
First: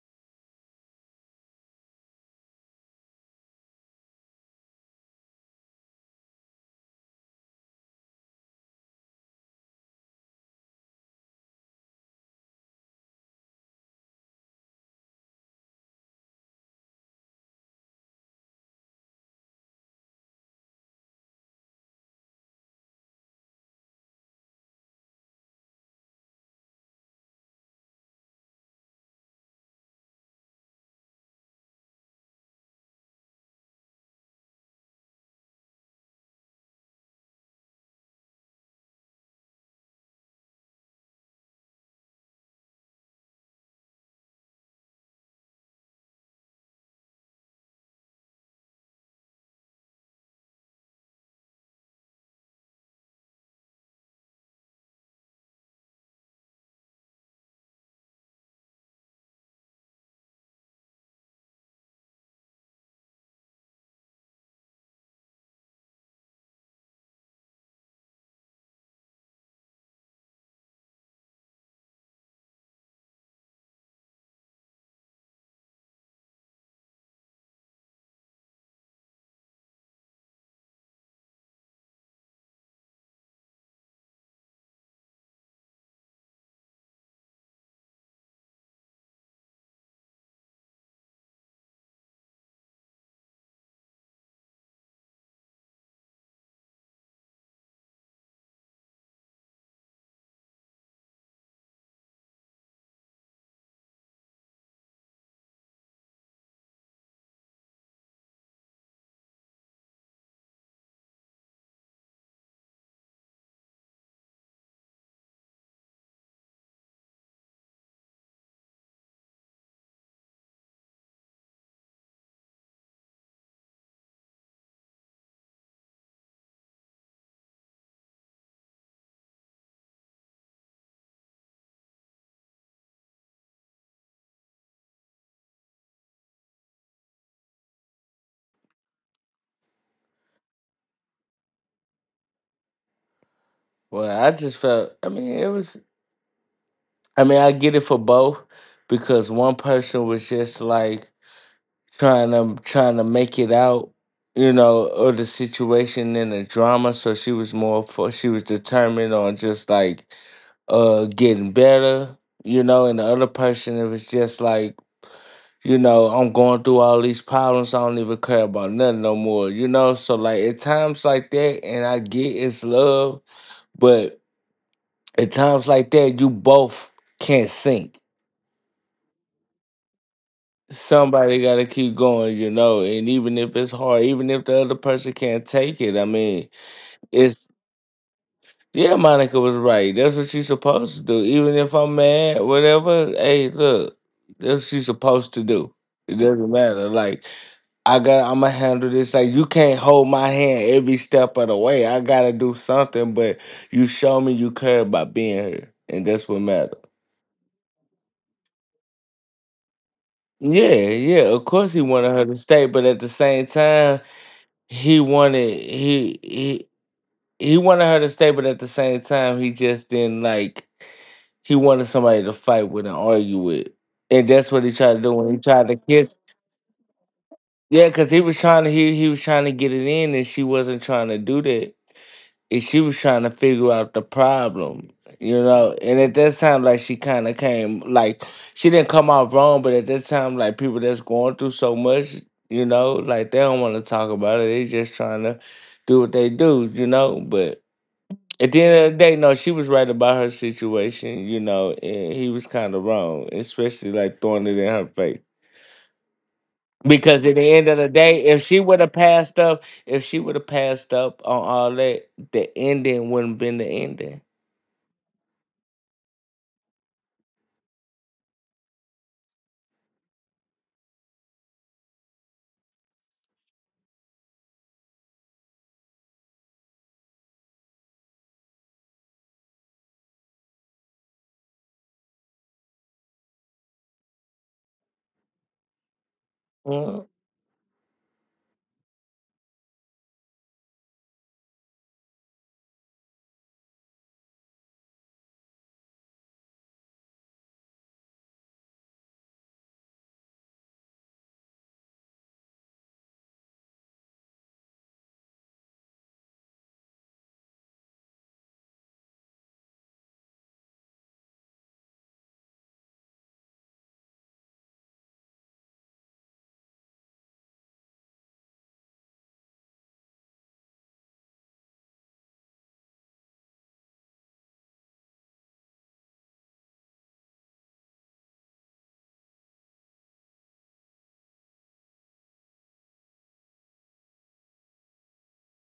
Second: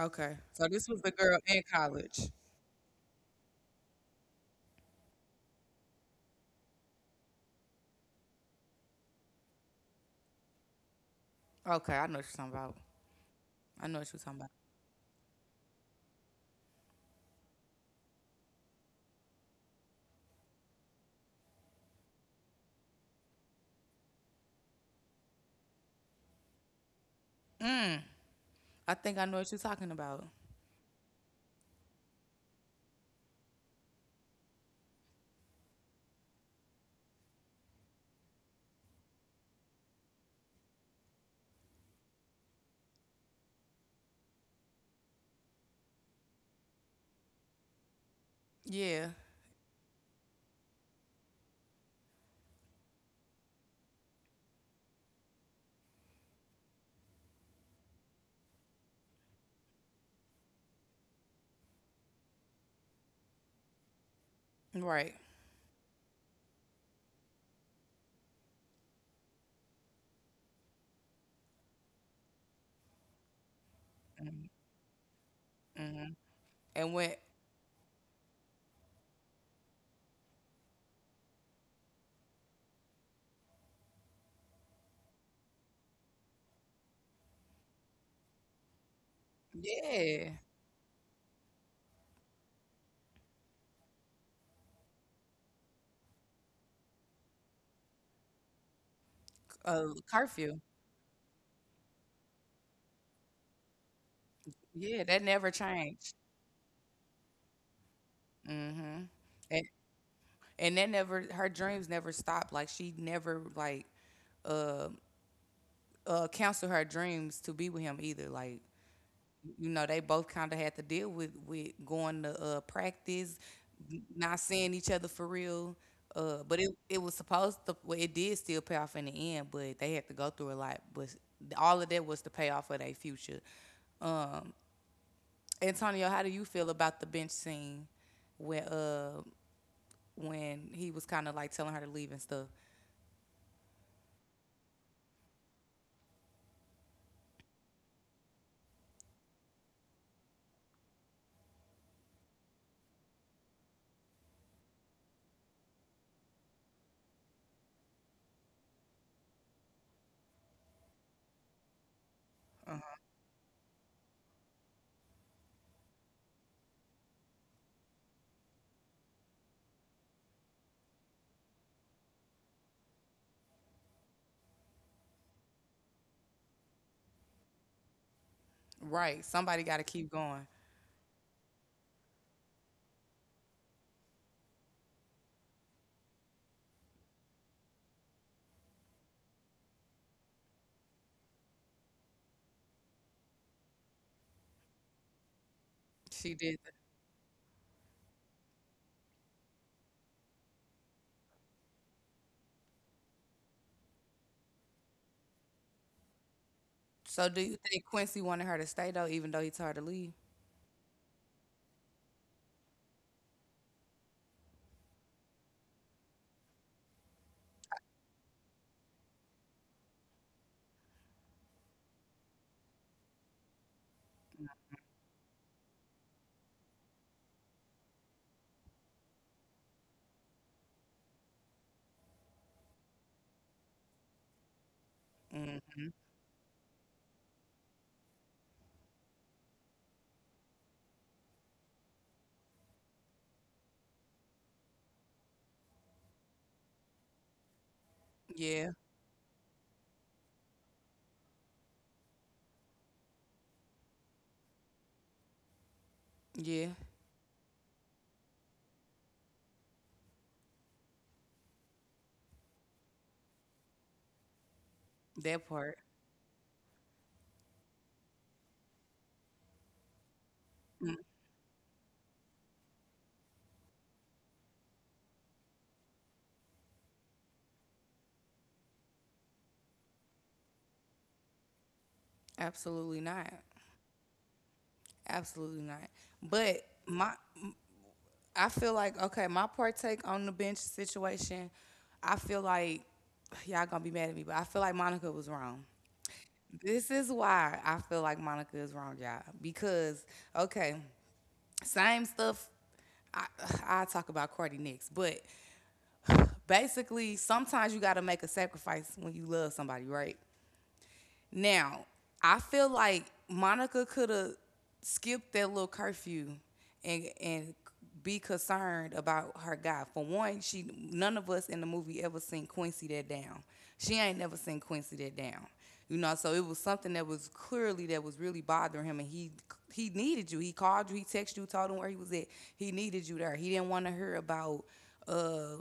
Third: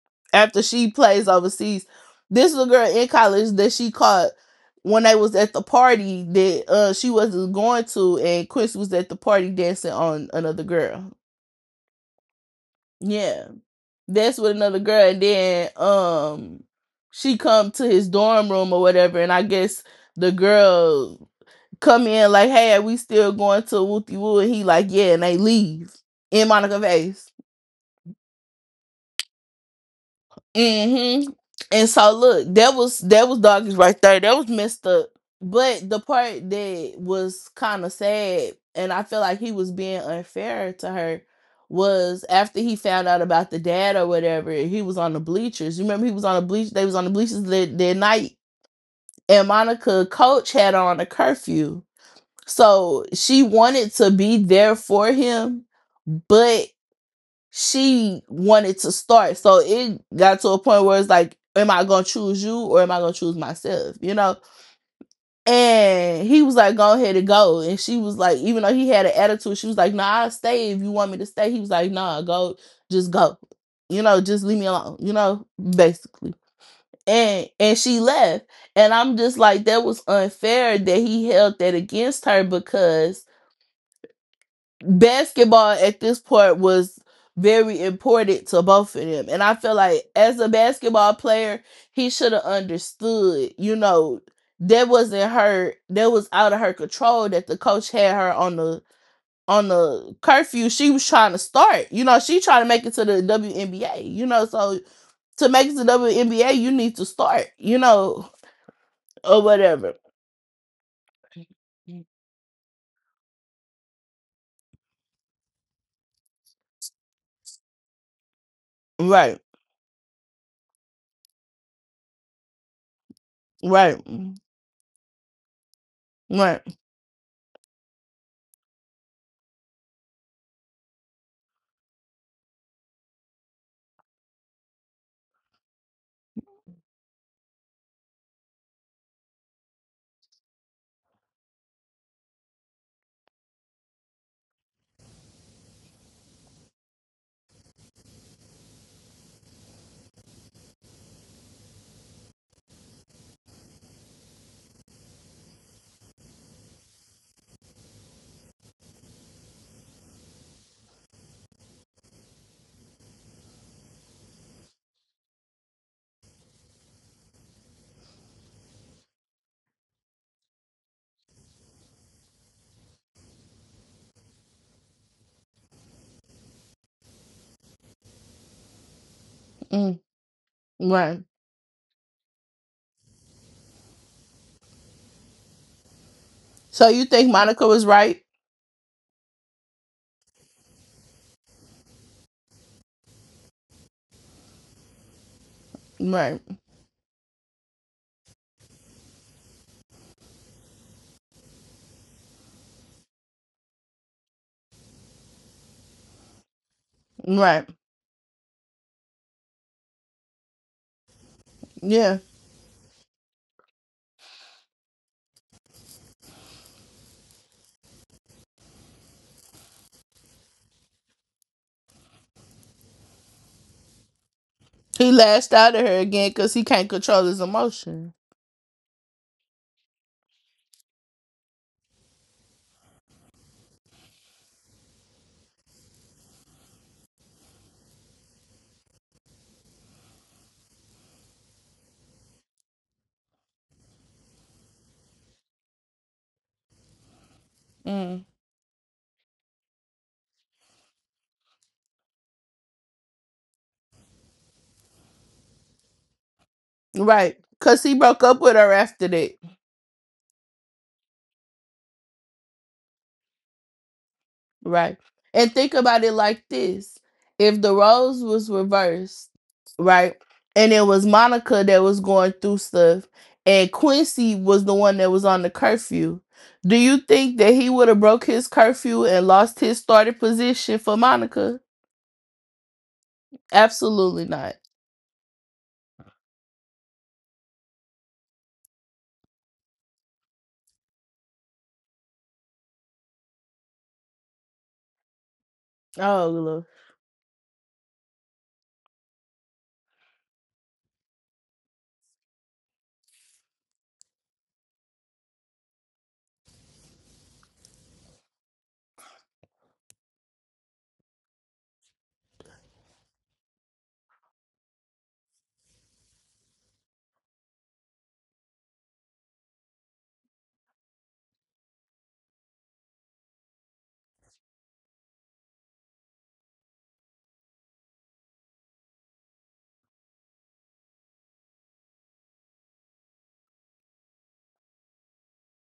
A: Okay.
B: After
A: So this
B: she
A: was the
B: plays
A: girl in
B: overseas,
A: college.
B: this is a girl in college that she caught when they was at the party that she was going to, and Chris was at the party dancing on another girl.
A: Okay, I know what you're talking about.
B: Yeah.
A: I know what you're
B: That's
A: talking about.
B: with another girl. And then she come to his dorm room or whatever, and I guess the girl come in like, hey, are we still going to Wooty Woo? And he like, yeah, and they leave in Monica Vase.
A: Mm, I think I know what you're talking about.
B: Mm-hmm. And so look, that was doggies right there. That was messed up. But the part that was kind of sad, and I feel like he was being unfair to her, was after he found out about the dad or whatever. He was on the bleachers. You remember he was on the bleach. They was on the bleachers that night,
A: Yeah.
B: and Monica coach had on a curfew, so she wanted to be there for him, but she wanted to start. So it got to a point where it's like, am I gonna choose you or am I gonna choose myself?
A: Right.
B: And he was like, go ahead and go. And she was like, even though he had an attitude, she was like, nah, I'll stay if you want me to stay. He was like, nah, go, just go. Just
A: Mm-hmm.
B: leave me alone,
A: Mm-hmm.
B: basically.
A: And when?
B: And she left. And I'm just like, that was unfair that he held that against her because basketball at this point was very important to both of them. And I feel like
A: Yeah.
B: as a basketball player, he should have understood, that wasn't her that was out of her control that the coach had her on the on the
A: Curfew.
B: curfew she was trying to start. You know, she trying to make it to the WNBA, you know, so
A: Yeah, that never
B: to make it to the
A: changed.
B: WNBA you need to start,
A: Mm-hmm.
B: or
A: And
B: whatever.
A: and that never her dreams never stopped. Like she never like uh canceled her dreams to be with him either. Like
B: Right.
A: you know, they both kinda had to deal with going to practice,
B: Right.
A: n-
B: mm,
A: not seeing each other for real. But
B: Right.
A: it was supposed to well, it did still pay off in the end, but they had to go through a lot. But all of that was to pay off for their future. Um Antonio, how do you feel about the bench scene? Where when he was kind of like telling her to leave and stuff.
C: Well, I just felt. I mean, it was. I mean, I get it for both because one person was just like trying to make it out, you know, of the situation and the drama. So she was more for. She was determined on just like getting better, you know. And the other person, it was just like, you know, I'm going through all these problems. I don't even care about nothing no more, you know? So, like, at times like that, and I get it's love, but at times like that, you both can't sink.
A: Right. Somebody got to
B: Mm,
A: keep going.
B: Right.
C: Somebody got to keep going, you know? And even if it's hard, even if the other person can't take it, I mean,
B: So you think
C: it's,
B: Monica was right?
C: yeah, Monica was right. That's what she's supposed to do. Even if I'm mad, whatever, hey, look, that's what she's supposed to do. It
A: She
B: Right.
C: doesn't
A: did. That.
C: matter. Like, I got, I'ma handle this. Like you can't hold my hand every step of the way. I gotta do something, but you show me you care about being here. And that's what matters.
A: So do you
B: Right.
A: think Quincy wanted her to stay though, even though he told her to leave?
C: Yeah, yeah. Of course he wanted
B: Yeah.
C: her to stay, but at the same time, he wanted he wanted her to stay, but at the same time, he just didn't like he wanted somebody to fight with and argue with. And that's what he tried to do
B: He
C: when he
B: lashed
C: tried to
B: out at her
C: kiss.
B: again because he can't control his
C: Yeah, because
B: emotion.
C: he was trying to, he was trying to get it in and she wasn't trying to do that. And she was trying to figure out the problem, you know.
A: Hmm.
C: And at this time, like she kind of came, like she didn't come out wrong, but at this time, like people that's going through so much, you know, like they don't want to talk about it. They just trying to do what they do, you know. But
B: Mm.
C: at the
A: Yeah.
C: end of the day, no, she was right about her situation, you know, and he was kind of wrong, especially like throwing it in her face.
A: Yeah.
C: Because at
B: Right.
C: the end of
B: Because
C: the
B: he
C: day,
B: broke
C: if
B: up with
C: she
B: her
C: would have
B: after
C: passed
B: that.
C: up, if she would have passed up on all that, the ending wouldn't have been the ending.
B: Right.
A: That
B: And think
A: part.
B: about it like this, if the roles was reversed, right? And it
A: Mm.
B: was Monica that was going through stuff, and Quincy was the one that was on the curfew. Do you think that he would have broke his curfew and lost his starting position for Monica?
A: Absolutely not.
B: Absolutely not.
A: Absolutely not. But
C: Mm,
A: my, I feel like okay, my partake on the bench situation. I feel like y'all gonna be mad at me, but I feel like Monica was wrong.
B: Oh, Lord.
A: This is why I feel like Monica is wrong, y'all. Because okay. Same stuff. I, I talk about Cardi next, but basically, sometimes you got to make a sacrifice when you love somebody, right? Now, I feel like Monica could have skipped that little curfew and be concerned about her guy. For one, she none of us in the movie ever seen Quincy that down. She ain't never seen Quincy that down. You know, so it was something that was clearly that was really bothering him, and he needed you. He called you, he texted you, told him where he was at. He needed you there. He didn't want to hear about uh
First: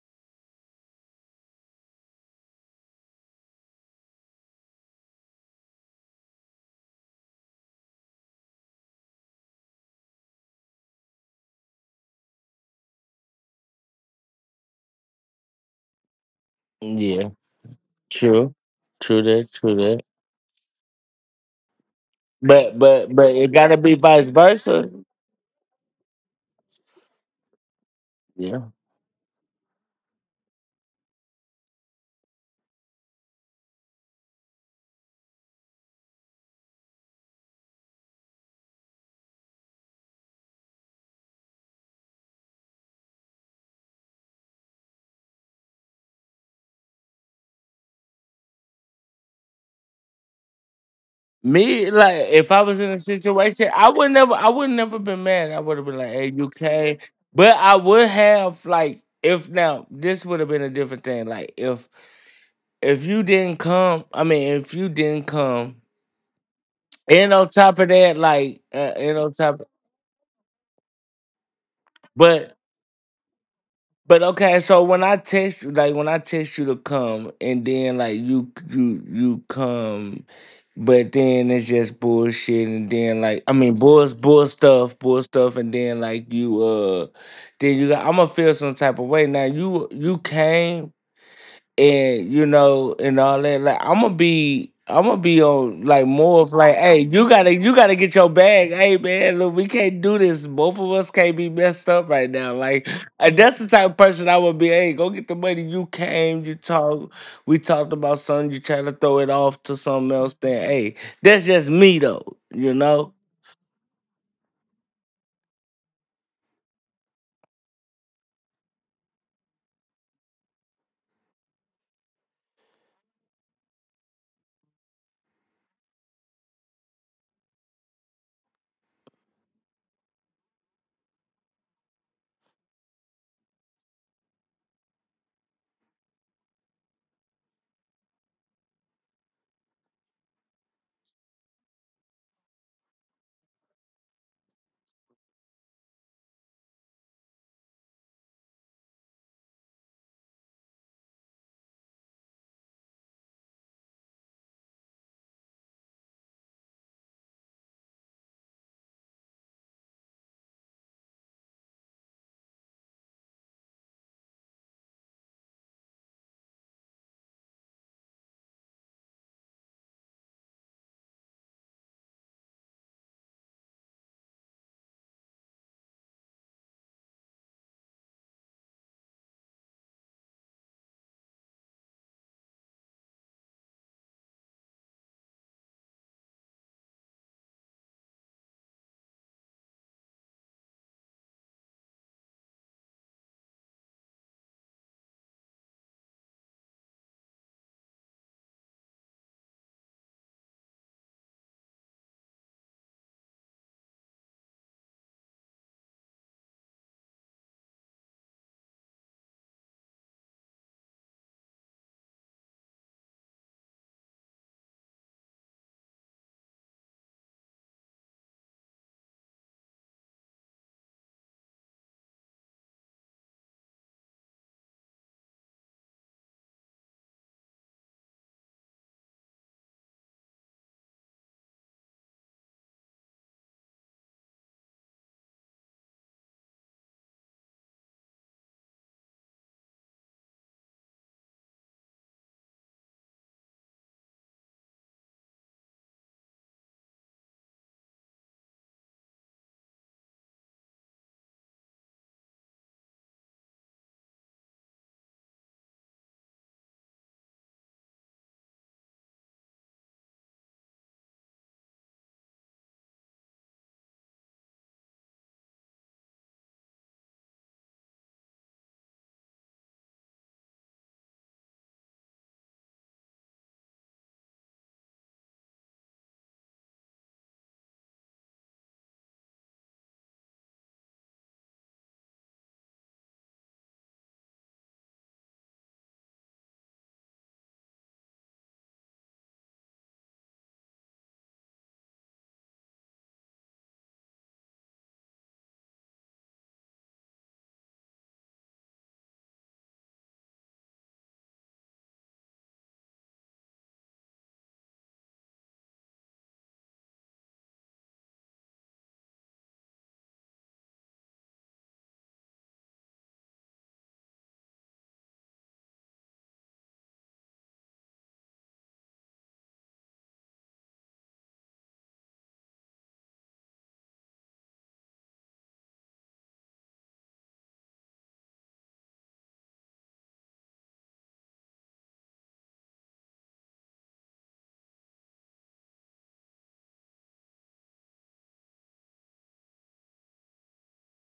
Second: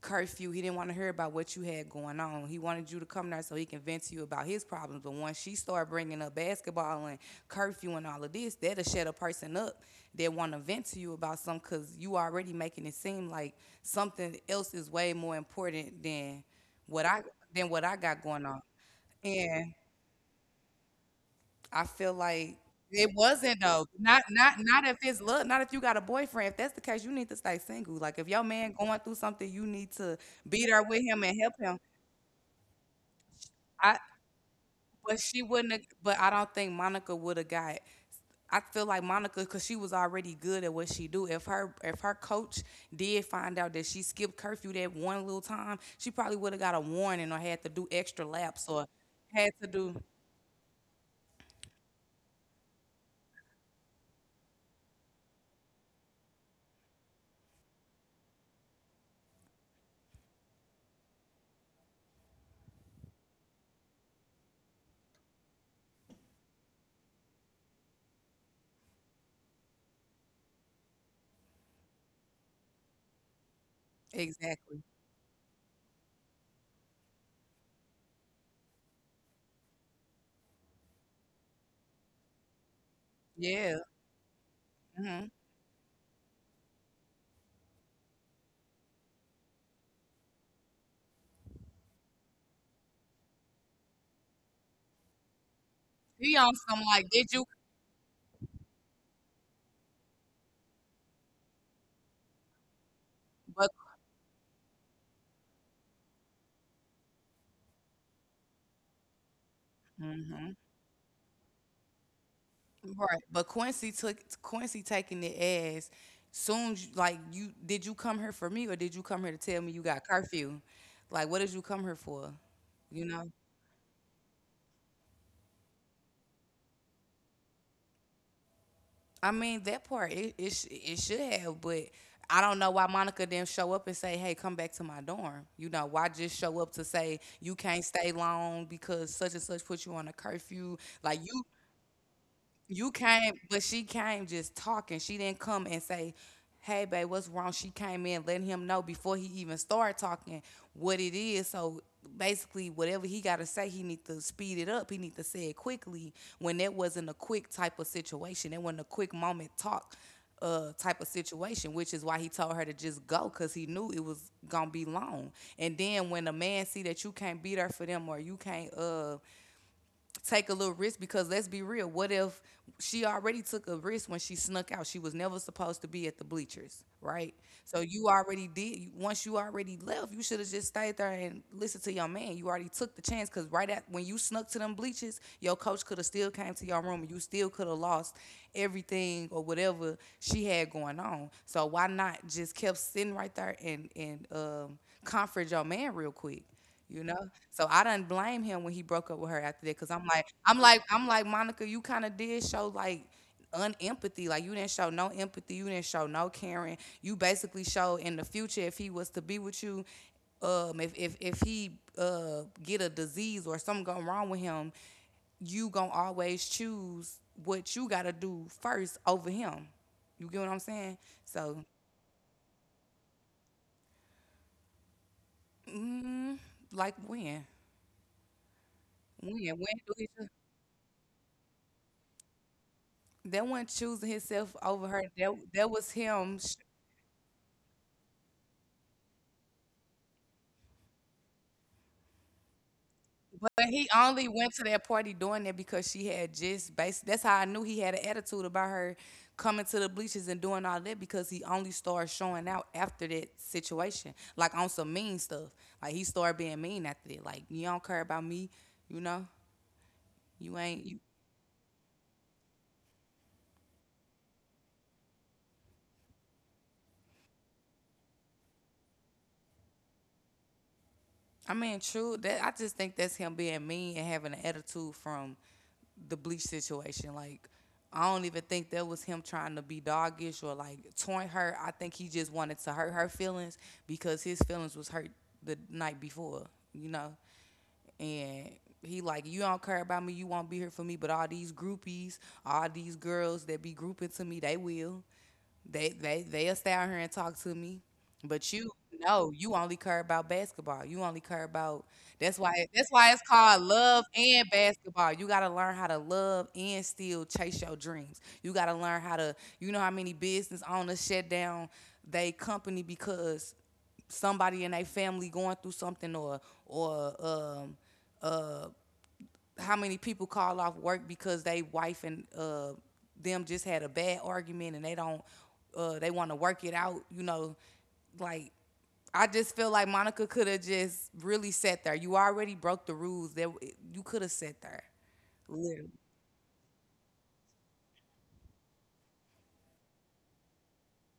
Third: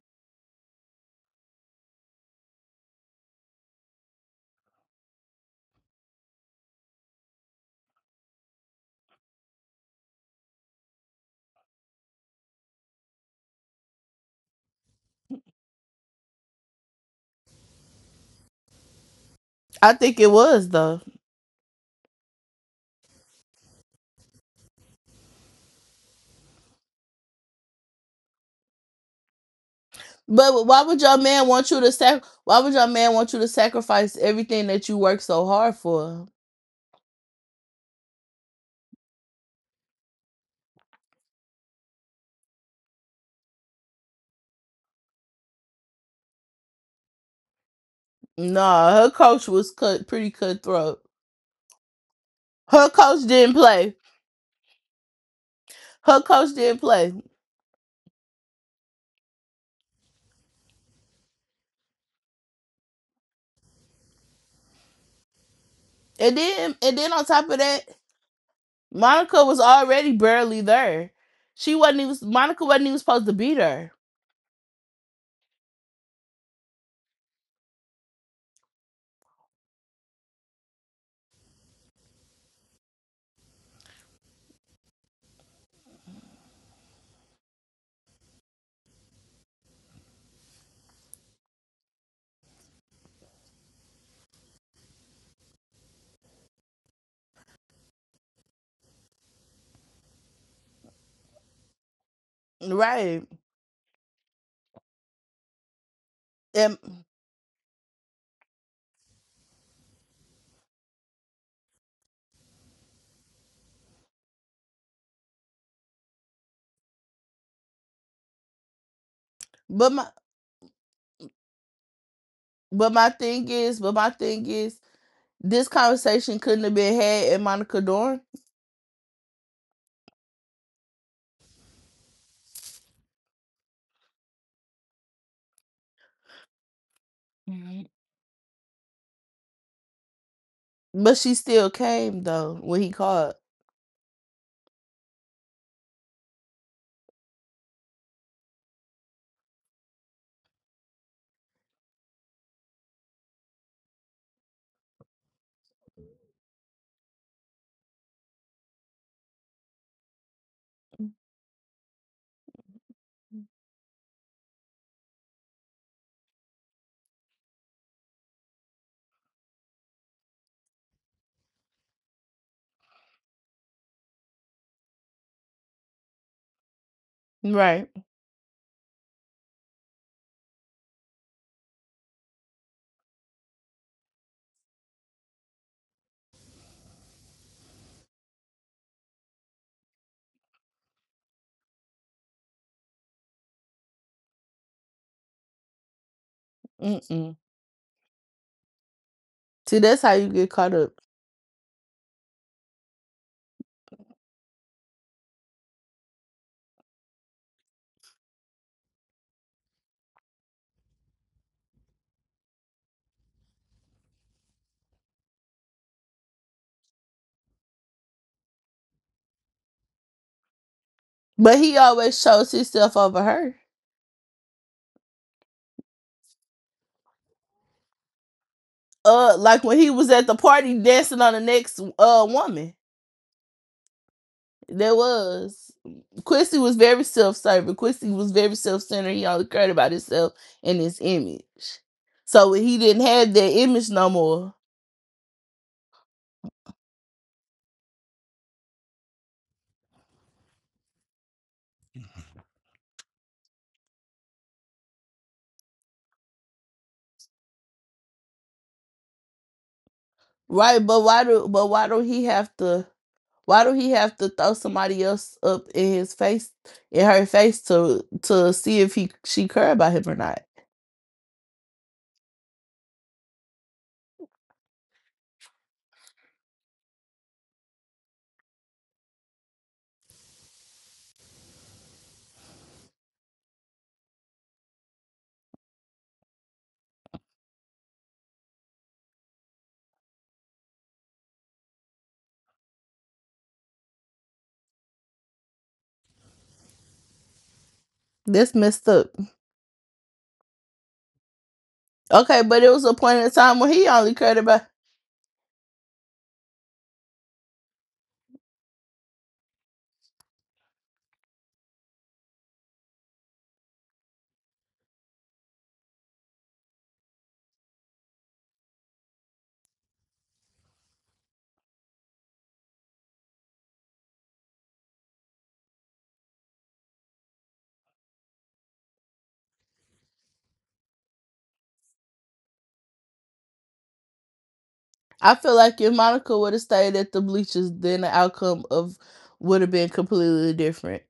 A: curfew. He didn't want to hear about what you had going on. He wanted you to come there so he can vent to you about his problems. But once she started bringing up basketball and curfew and all of this, that'll shut a person up that want to vent to you about something because you already making it seem like something else is way more important what I
C: yeah,
A: than what I got going
C: true,
A: on.
C: true
A: And
B: I
C: that.
B: think it was though.
A: I feel like
C: But
A: it
C: but it
A: wasn't
C: gotta
A: though.
C: be
A: Not
C: vice
A: not not
C: versa.
A: if it's love, not if you got a boyfriend. If that's the case, you need to stay single. Like if your
C: Yeah.
A: man going through something, you need to be
B: But
A: there
B: why would
A: with
B: your
A: him and
B: man
A: help
B: want
A: him.
B: you to sac? Why would your man want you to
A: I
B: sacrifice everything that you
A: but
B: work
A: she
B: so
A: wouldn't
B: hard
A: have, but
B: for?
A: I don't think Monica would have got I feel like Monica because she was already good at what she do. If her coach did find out that she skipped curfew that one little time, she probably would have got a warning or had to do extra laps or
B: Nah, her coach
A: had to
B: was
A: do
B: cut pretty cutthroat.
C: Me like if I was
B: Her
C: in a
B: coach didn't
C: situation,
B: play.
C: I would never been mad. I would have been like,
B: Her
C: "Hey, you
B: coach didn't
C: came,"
B: play.
C: but I would have like if now this would have been a different thing. Like if you didn't come, I mean, if you didn't come,
B: And then on
C: and
B: top
C: on
B: of
C: top
B: that,
C: of that, like
B: Monica was already barely there. She wasn't even
C: but
B: Monica wasn't even supposed to be there.
C: But okay,
A: exactly.
C: so when I text, like when I text you to come, and then like you come, but then it's just bullshit, and then like I mean
A: Yeah.
C: bull
A: Hmm.
C: bull stuff, and then like you then you got, I'm gonna feel some type of way. Now you came, and you know, and all that, like I'm gonna be on like
A: He
C: more
A: on
C: of like,
A: some
C: hey,
A: like, did you
C: you gotta get your bag. Hey man, look, we can't do this, both of us can't be messed up right now, like,
B: Right.
C: and that's
A: But
C: the type of person I would be. Hey, go get the money, you came, you
B: And
C: talk we talked about something, you try to throw it off to something else,
A: hmm.
C: then hey, that's just me though, you know.
A: Right. But Quincy took Quincy taking it as soon as you- like you did you come here for me or did you come here to tell me you
B: but
A: got
B: my
A: curfew? Like what did you come here for?
B: but
A: You
B: my
A: know?
B: thing is, but my thing is, this conversation couldn't have been had at Monica Dorn.
A: I mean that part it it, sh- it should have, but I don't know why Monica didn't show up and say, "Hey, come back to my dorm." You know, why just show up to say you can't stay long because such and such put you on a curfew?
B: But
A: Like
B: she
A: you
B: still came though when he
A: You
B: called.
A: came, but she came just talking. She didn't come and say, "Hey, babe, what's wrong?" She came in letting him know before he even started talking what it is. So basically, whatever he got to say, he need to speed it up. He need to say it quickly. When that wasn't a quick type of situation, that wasn't a quick moment talk type of situation, which is why he told her to just go because he knew it was gonna be long. And then when a man see that you can't be there for them or you can't take a little risk because let's be real. What if she already took a risk when she snuck out? She was never supposed to be at the bleachers, right? So
B: Right.
A: you already did. Once you already left, you should have just stayed there and listened to your man. You already took the chance because right at when you snuck to them bleachers, your coach could have still came to your room and you still could have lost everything or whatever she had going on. So why not just kept sitting right there and comfort your man real quick? You know?
B: Mm-mm.
A: So I didn't blame him when he broke up with her after that.
B: See,
A: Because 'cause
B: that's
A: I'm
B: how
A: like
B: you get
A: I'm
B: caught
A: like
B: up.
A: I'm like, "Monica, you kinda did show, like, unempathy. Like, you didn't show no empathy. You didn't show no caring. You basically showed in the future if he was to be with you, if he, get a disease or something go wrong with him, you gonna always choose what you gotta do first over him." You get what I'm saying?
B: But
A: So,
B: he always chose himself over her.
A: mm, like when? When? When
B: Like when he
A: do we
B: was at the party dancing on the next woman.
A: That wasn't choosing himself over
B: There
A: her. That
B: was
A: was him.
B: Quincy was very self serving. Quincy was very self centered. He only cared about himself and his image. So he didn't have that
A: But he
B: image no
A: only went
B: more,
A: to that party doing that because she had just bas That's how I knew he had an attitude about her coming to the bleachers and doing all that because he only started showing out after that situation, like on some mean stuff. Like he started being mean after that. Like you don't care about me, you know. You ain't.
B: right?
A: You,
B: But why don't he have to? Why do he have to throw somebody else up in his face, in her face, to see if he she cared about him or not?
A: I mean, true. That I just think that's him being mean and having an attitude from the bleach situation. Like, I don't even think that was him trying to be doggish or like taunt her. I think he just wanted to hurt her feelings because his feelings was hurt the night before, you know. And he like, you don't care about me, you won't be here for me. But all these groupies, all these girls that be grouping to me, they will. They'll stay out here and talk to me, but
B: That's
A: you
B: messed up.
A: no, you only care about basketball. You only care about
B: Okay, but it
A: that's
B: was a
A: why it's
B: point in
A: called
B: time where he
A: love
B: only
A: and
B: cared about.
A: basketball. You gotta learn how to love and still chase your dreams. You gotta learn how to you know how many business owners shut down they company because somebody in their family going through something or uh how many people call off work because they wife and them just had a bad argument and they don't they want to work it out, you know, like I just feel like Monica could have just really sat there. You already broke the rules that you could have sat there
B: I feel
A: literally.
B: like if Monica would have stayed at the bleachers, then the outcome of would have been completely different.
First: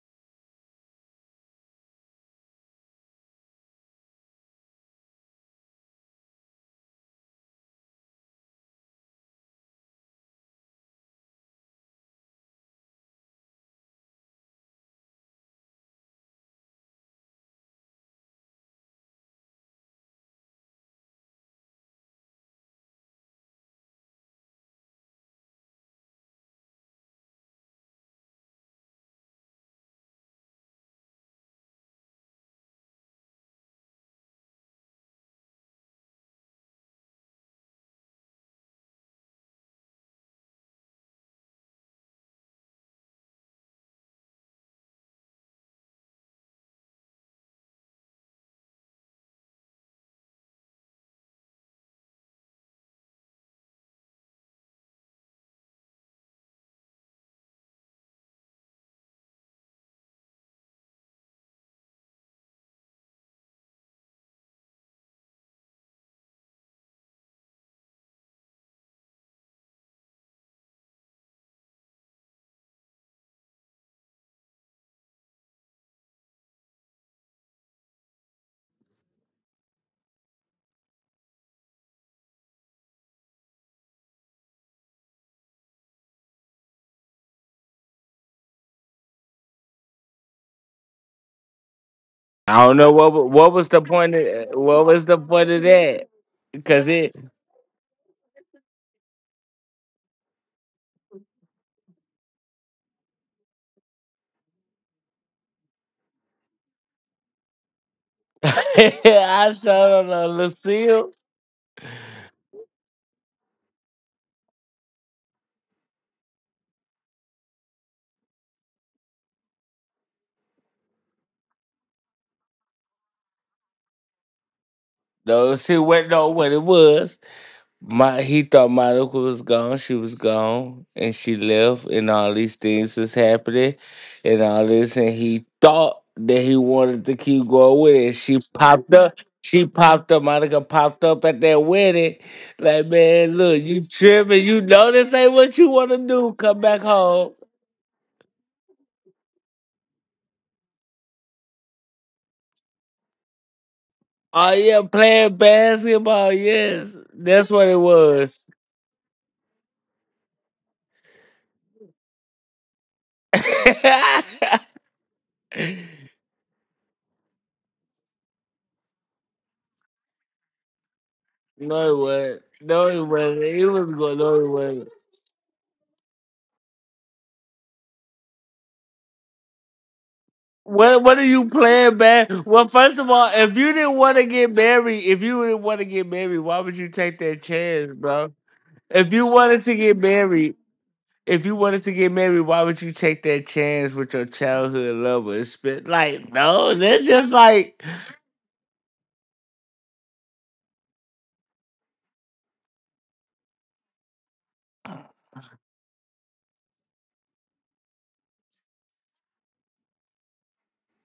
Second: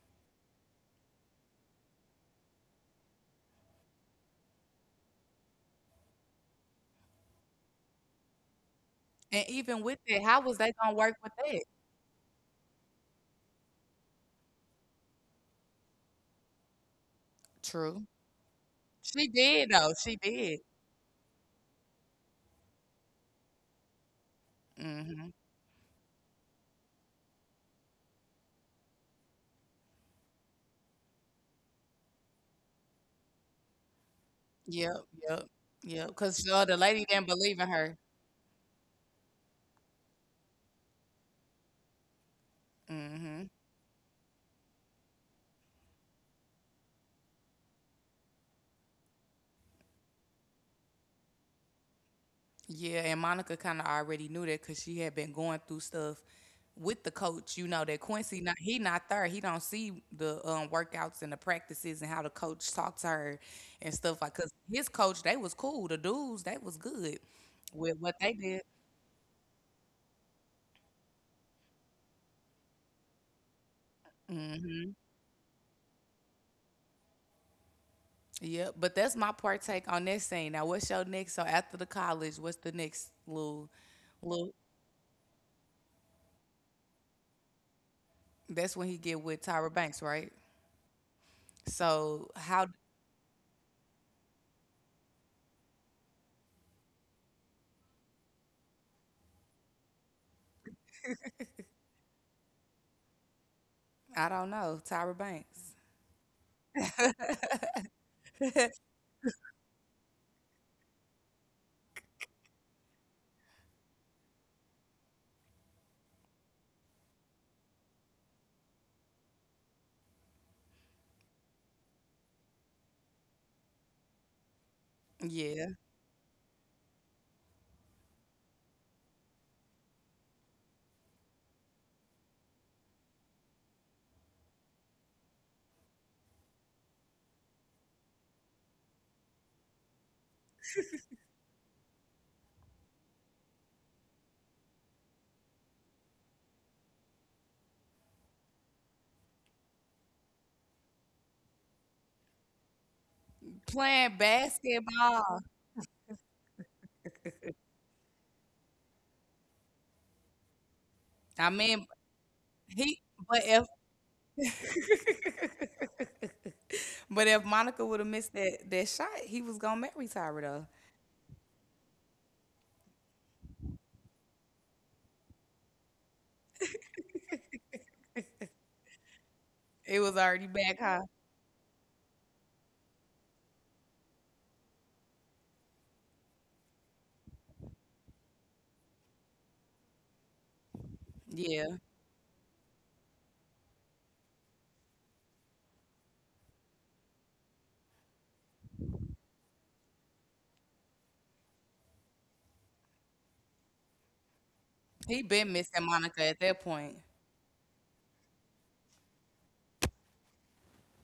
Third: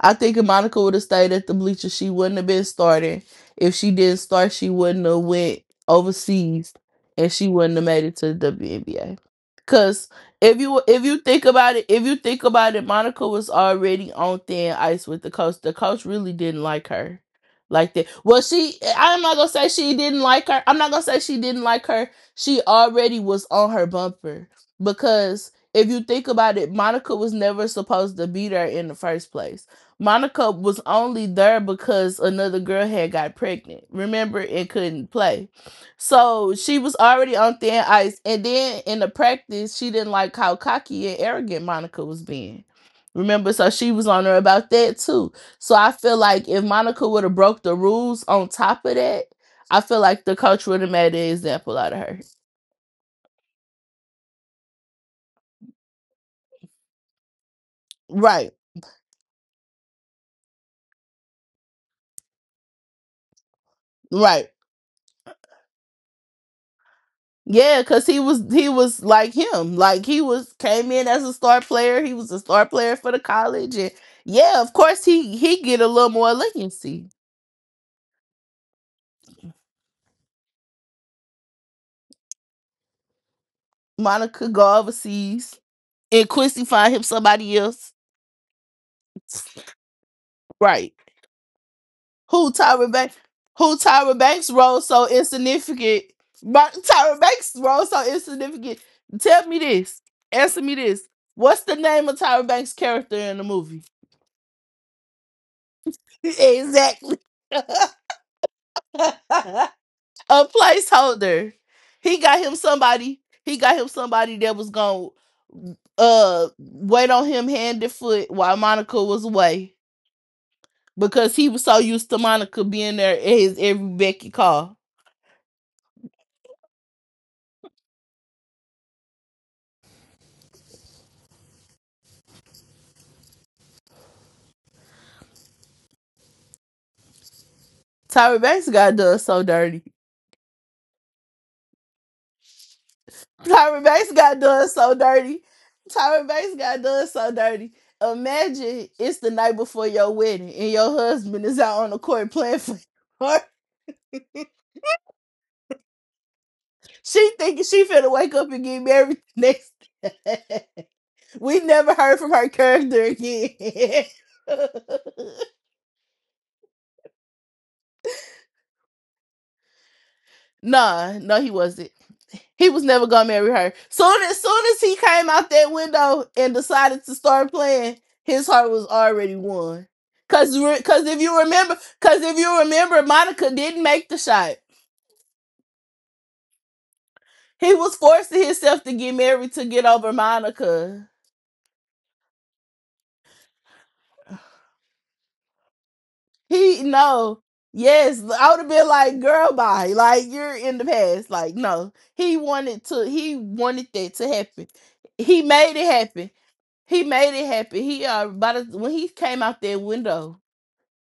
B: I think if Monica would have stayed at the bleachers, she wouldn't have been starting. If she didn't start, she wouldn't have went overseas, and she wouldn't have made it to the WNBA.
A: And even with
B: Cause
A: it, how was they gonna
B: if
A: work
B: you
A: with
B: think
A: that?
B: about it, if you think about it, Monica was already on thin ice with the coach. The coach really didn't like her like
A: True.
B: that. Well, she I'm
A: She
B: not gonna say
A: did, though.
B: she
A: She
B: didn't like
A: did.
B: her. I'm not gonna say she didn't like her. She already was on her bumper
A: Hmm.
B: because if you think about it, Monica was never supposed to be there in the first place. Monica was only there because another girl had got pregnant. Remember, and
A: Yep.
B: couldn't
A: Yep.
B: play.
A: Yep, because
B: So
A: the
B: she was
A: lady didn't
B: already
A: believe
B: on
A: in
B: thin
A: her.
B: ice. And then in the practice, she didn't like how cocky and arrogant Monica was being.
A: Mhm.
B: Remember, so she was on her about that too. So I feel like if Monica would have broke the rules on top of that, I feel like the coach would have made an example out of her.
A: Yeah, and Monica kind of already knew that because she had been going through stuff with the coach. You know that Quincy
B: Right,
A: not he not there. He don't see the workouts and the practices and how the coach talked to her and stuff like.
B: right.
A: Cause his coach they was cool. The dudes they was good
B: Yeah,
A: with
B: cause
A: what
B: he
A: they
B: was
A: did.
B: he was like him. Like he was came in as a star player. He was a star player for the college, and yeah, of
A: Hmm.
B: course he get a little more legacy.
A: Yeah, but that's my part take on that scene. Now, what's your next? So after the college, what's the next little,
B: Monica
A: little?
B: go overseas, and Quincy find him somebody else.
A: That's when he get with Tyra Banks, right?
B: Right?
A: So
B: Who
C: I
A: how?
C: don't know
B: Tyra Banks?
C: what was
B: Who
C: the point
B: Tyra
C: of,
B: Banks' role
C: what was
B: so
C: the point of that
B: insignificant? But
C: because it
B: Tyra Banks' role so insignificant. Tell me this. Answer me this. What's the name of Tyra Banks' character in the movie?
A: I don't know Tyra Banks.
B: exactly.
C: I
B: a
C: showed on Lucille.
B: placeholder. He got him somebody. He got him somebody that was gonna wait on him hand and foot while Monica was away because he was so used to Monica being there at his every Becky call.
C: No,
A: Yeah,
C: she went know what it was. My he thought my uncle was gone. She was gone, and she left, and all these things was happening, and all this, and he thought that he wanted to keep going with it. She
B: Tyra Banks
C: popped
B: got
C: up.
B: done so
C: She
B: dirty.
C: popped up. Monica popped up at that wedding. Like man, look, you
B: Tyra Banks got
C: tripping? You
B: done
C: know
B: so
C: this ain't
B: dirty.
C: what you want to
B: Tyra
C: do.
B: Banks
C: Come back
B: got done
C: home.
B: so dirty. Imagine it's the night before your wedding and your husband is out on the court playing for
A: playing
B: you.
C: Oh yeah, playing
A: basketball.
C: basketball. Yes,
B: She
C: that's
B: thinking
C: what it
B: she finna wake
C: was.
B: up and get married next.
A: I
B: we
A: mean,
B: never heard from her
A: he.
B: character
A: But if
B: again.
A: but if Monica would have missed that shot, he was gonna marry Tyra though.
B: nah, no, he
C: No,
B: wasn't.
C: it wasn't.
B: He was never gonna marry
C: It
B: her.
C: was going.
B: Soon
C: No,
B: as
C: it
B: soon as
C: wasn't.
B: he came out that window and decided to start playing, his heart was already won.
A: It was already
B: Cause,
A: back
B: re-
A: high.
B: cause
C: What are
B: if you
C: you
B: remember,
C: playing,
B: cause if
C: man?
B: you
C: Well, first
B: remember,
C: of all,
B: Monica
C: if you
B: didn't
C: didn't
B: make
C: want
B: the
C: to get
B: shot.
C: married, if you didn't want to get married, why would you take that
B: He
C: chance,
B: was
C: bro?
B: forcing himself to
C: If
B: get
C: you
B: married
C: wanted
B: to
C: to
B: get
C: get
B: over
C: married,
B: Monica.
C: if you
A: Yeah,
C: wanted to get married, why would you take that chance with your childhood lover? It's been, like, no,
B: He
C: that's just
B: no.
C: like
B: Yes, I would have been like, girl, bye. Like you're in the past. Like, no. He wanted that to happen.
A: he
B: He
A: been
B: made
A: missing
B: it
A: Monica
B: happen.
A: at that point.
B: He made it happen. He by the when he came out that window,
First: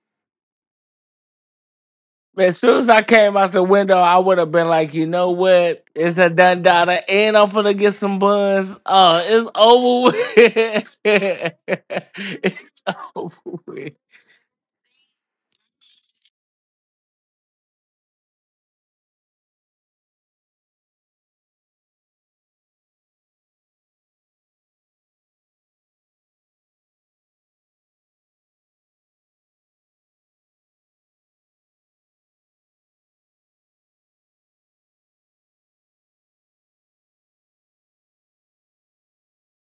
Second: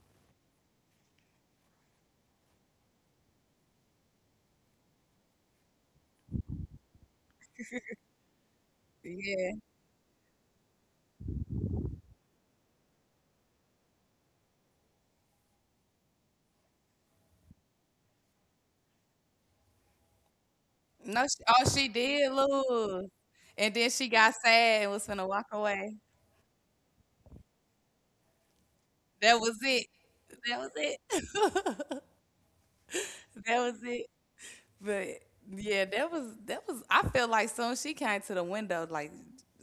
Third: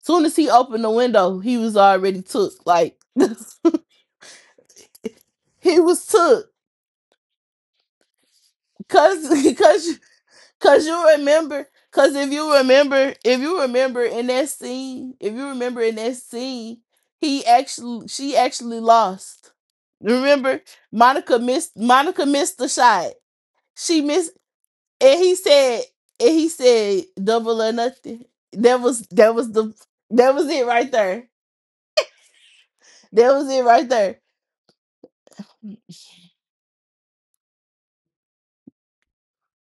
B: soon as he opened the window, he was already took.
C: as soon as
B: Like
C: I came out the window, I would have been like, you know
B: he
C: what?
B: was
C: It's a
B: took.
C: done daughter, and I'm finna get some buns. Oh,
B: Cause
A: Yeah.
C: it's
B: cause
C: over
B: Cause
C: with.
B: you remember, cause
C: it's
B: if
C: over
B: you
C: with.
B: remember in that scene, if you remember in that scene, she actually lost. Remember,
A: No, she, oh, she
B: Monica
A: did
B: missed the
A: lose,
B: shot.
A: and then
B: She
A: she got
B: missed,
A: sad and was
B: and
A: gonna
B: he
A: walk
B: said,
A: away.
B: double or nothing.
A: That
B: That was
A: was
B: the
A: it.
B: that was
A: That
B: it
A: was
B: right
A: it.
B: there. That was
A: That
B: it
A: was
B: right
A: it.
B: there.
A: But yeah, that was that was. I feel like soon she came to the window, like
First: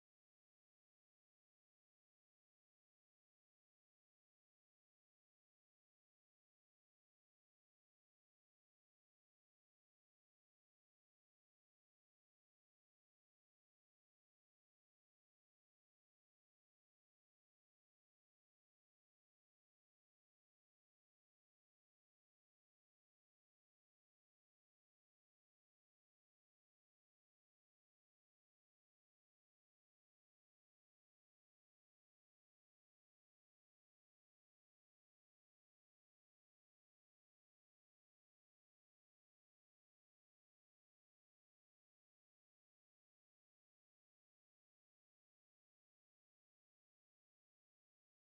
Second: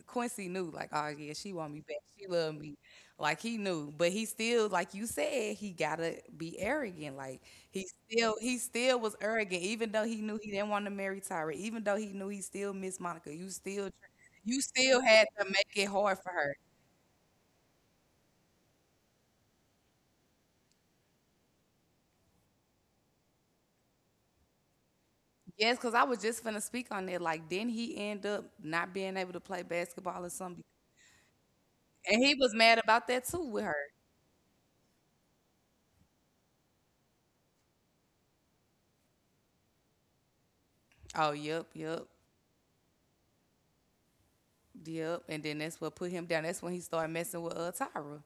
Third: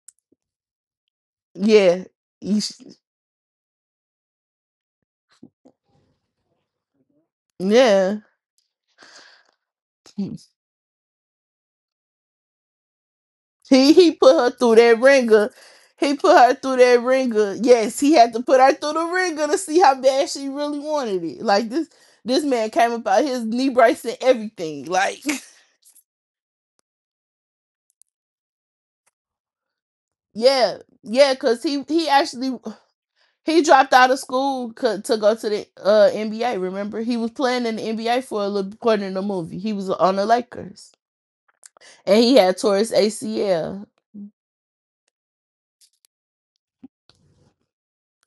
A: Quincy knew, like, oh yeah, she want me back.
B: Yeah,
A: She love
B: You sh-
A: me, like he knew. But he still, like you said, he gotta be arrogant. Like
B: yeah.
A: he still was arrogant, even though he knew he didn't want to marry Tyra, even though he knew he still missed Monica.
B: He put her
A: You
B: through that
A: still had to
B: ringer.
A: make it
B: He
A: hard for
B: put her
A: her.
B: through that ringer. Yes, he had to put her through the ringer to see how bad she really wanted it. Like this man came about his knee brace and everything. Like
A: Yes, because I was just finna speak on that. Like, didn't he end up not being able to play basketball or something?
B: yeah, yeah, cause
A: And he was mad about that too
B: he
A: with her.
B: dropped out of school to go to the NBA. Remember, he was playing in the NBA for a little part in the movie. He was on the Lakers
A: Oh, yep, yep,
B: and he had tore his ACL.
A: yep. And then that's what put him down. That's when he started messing with Tyra.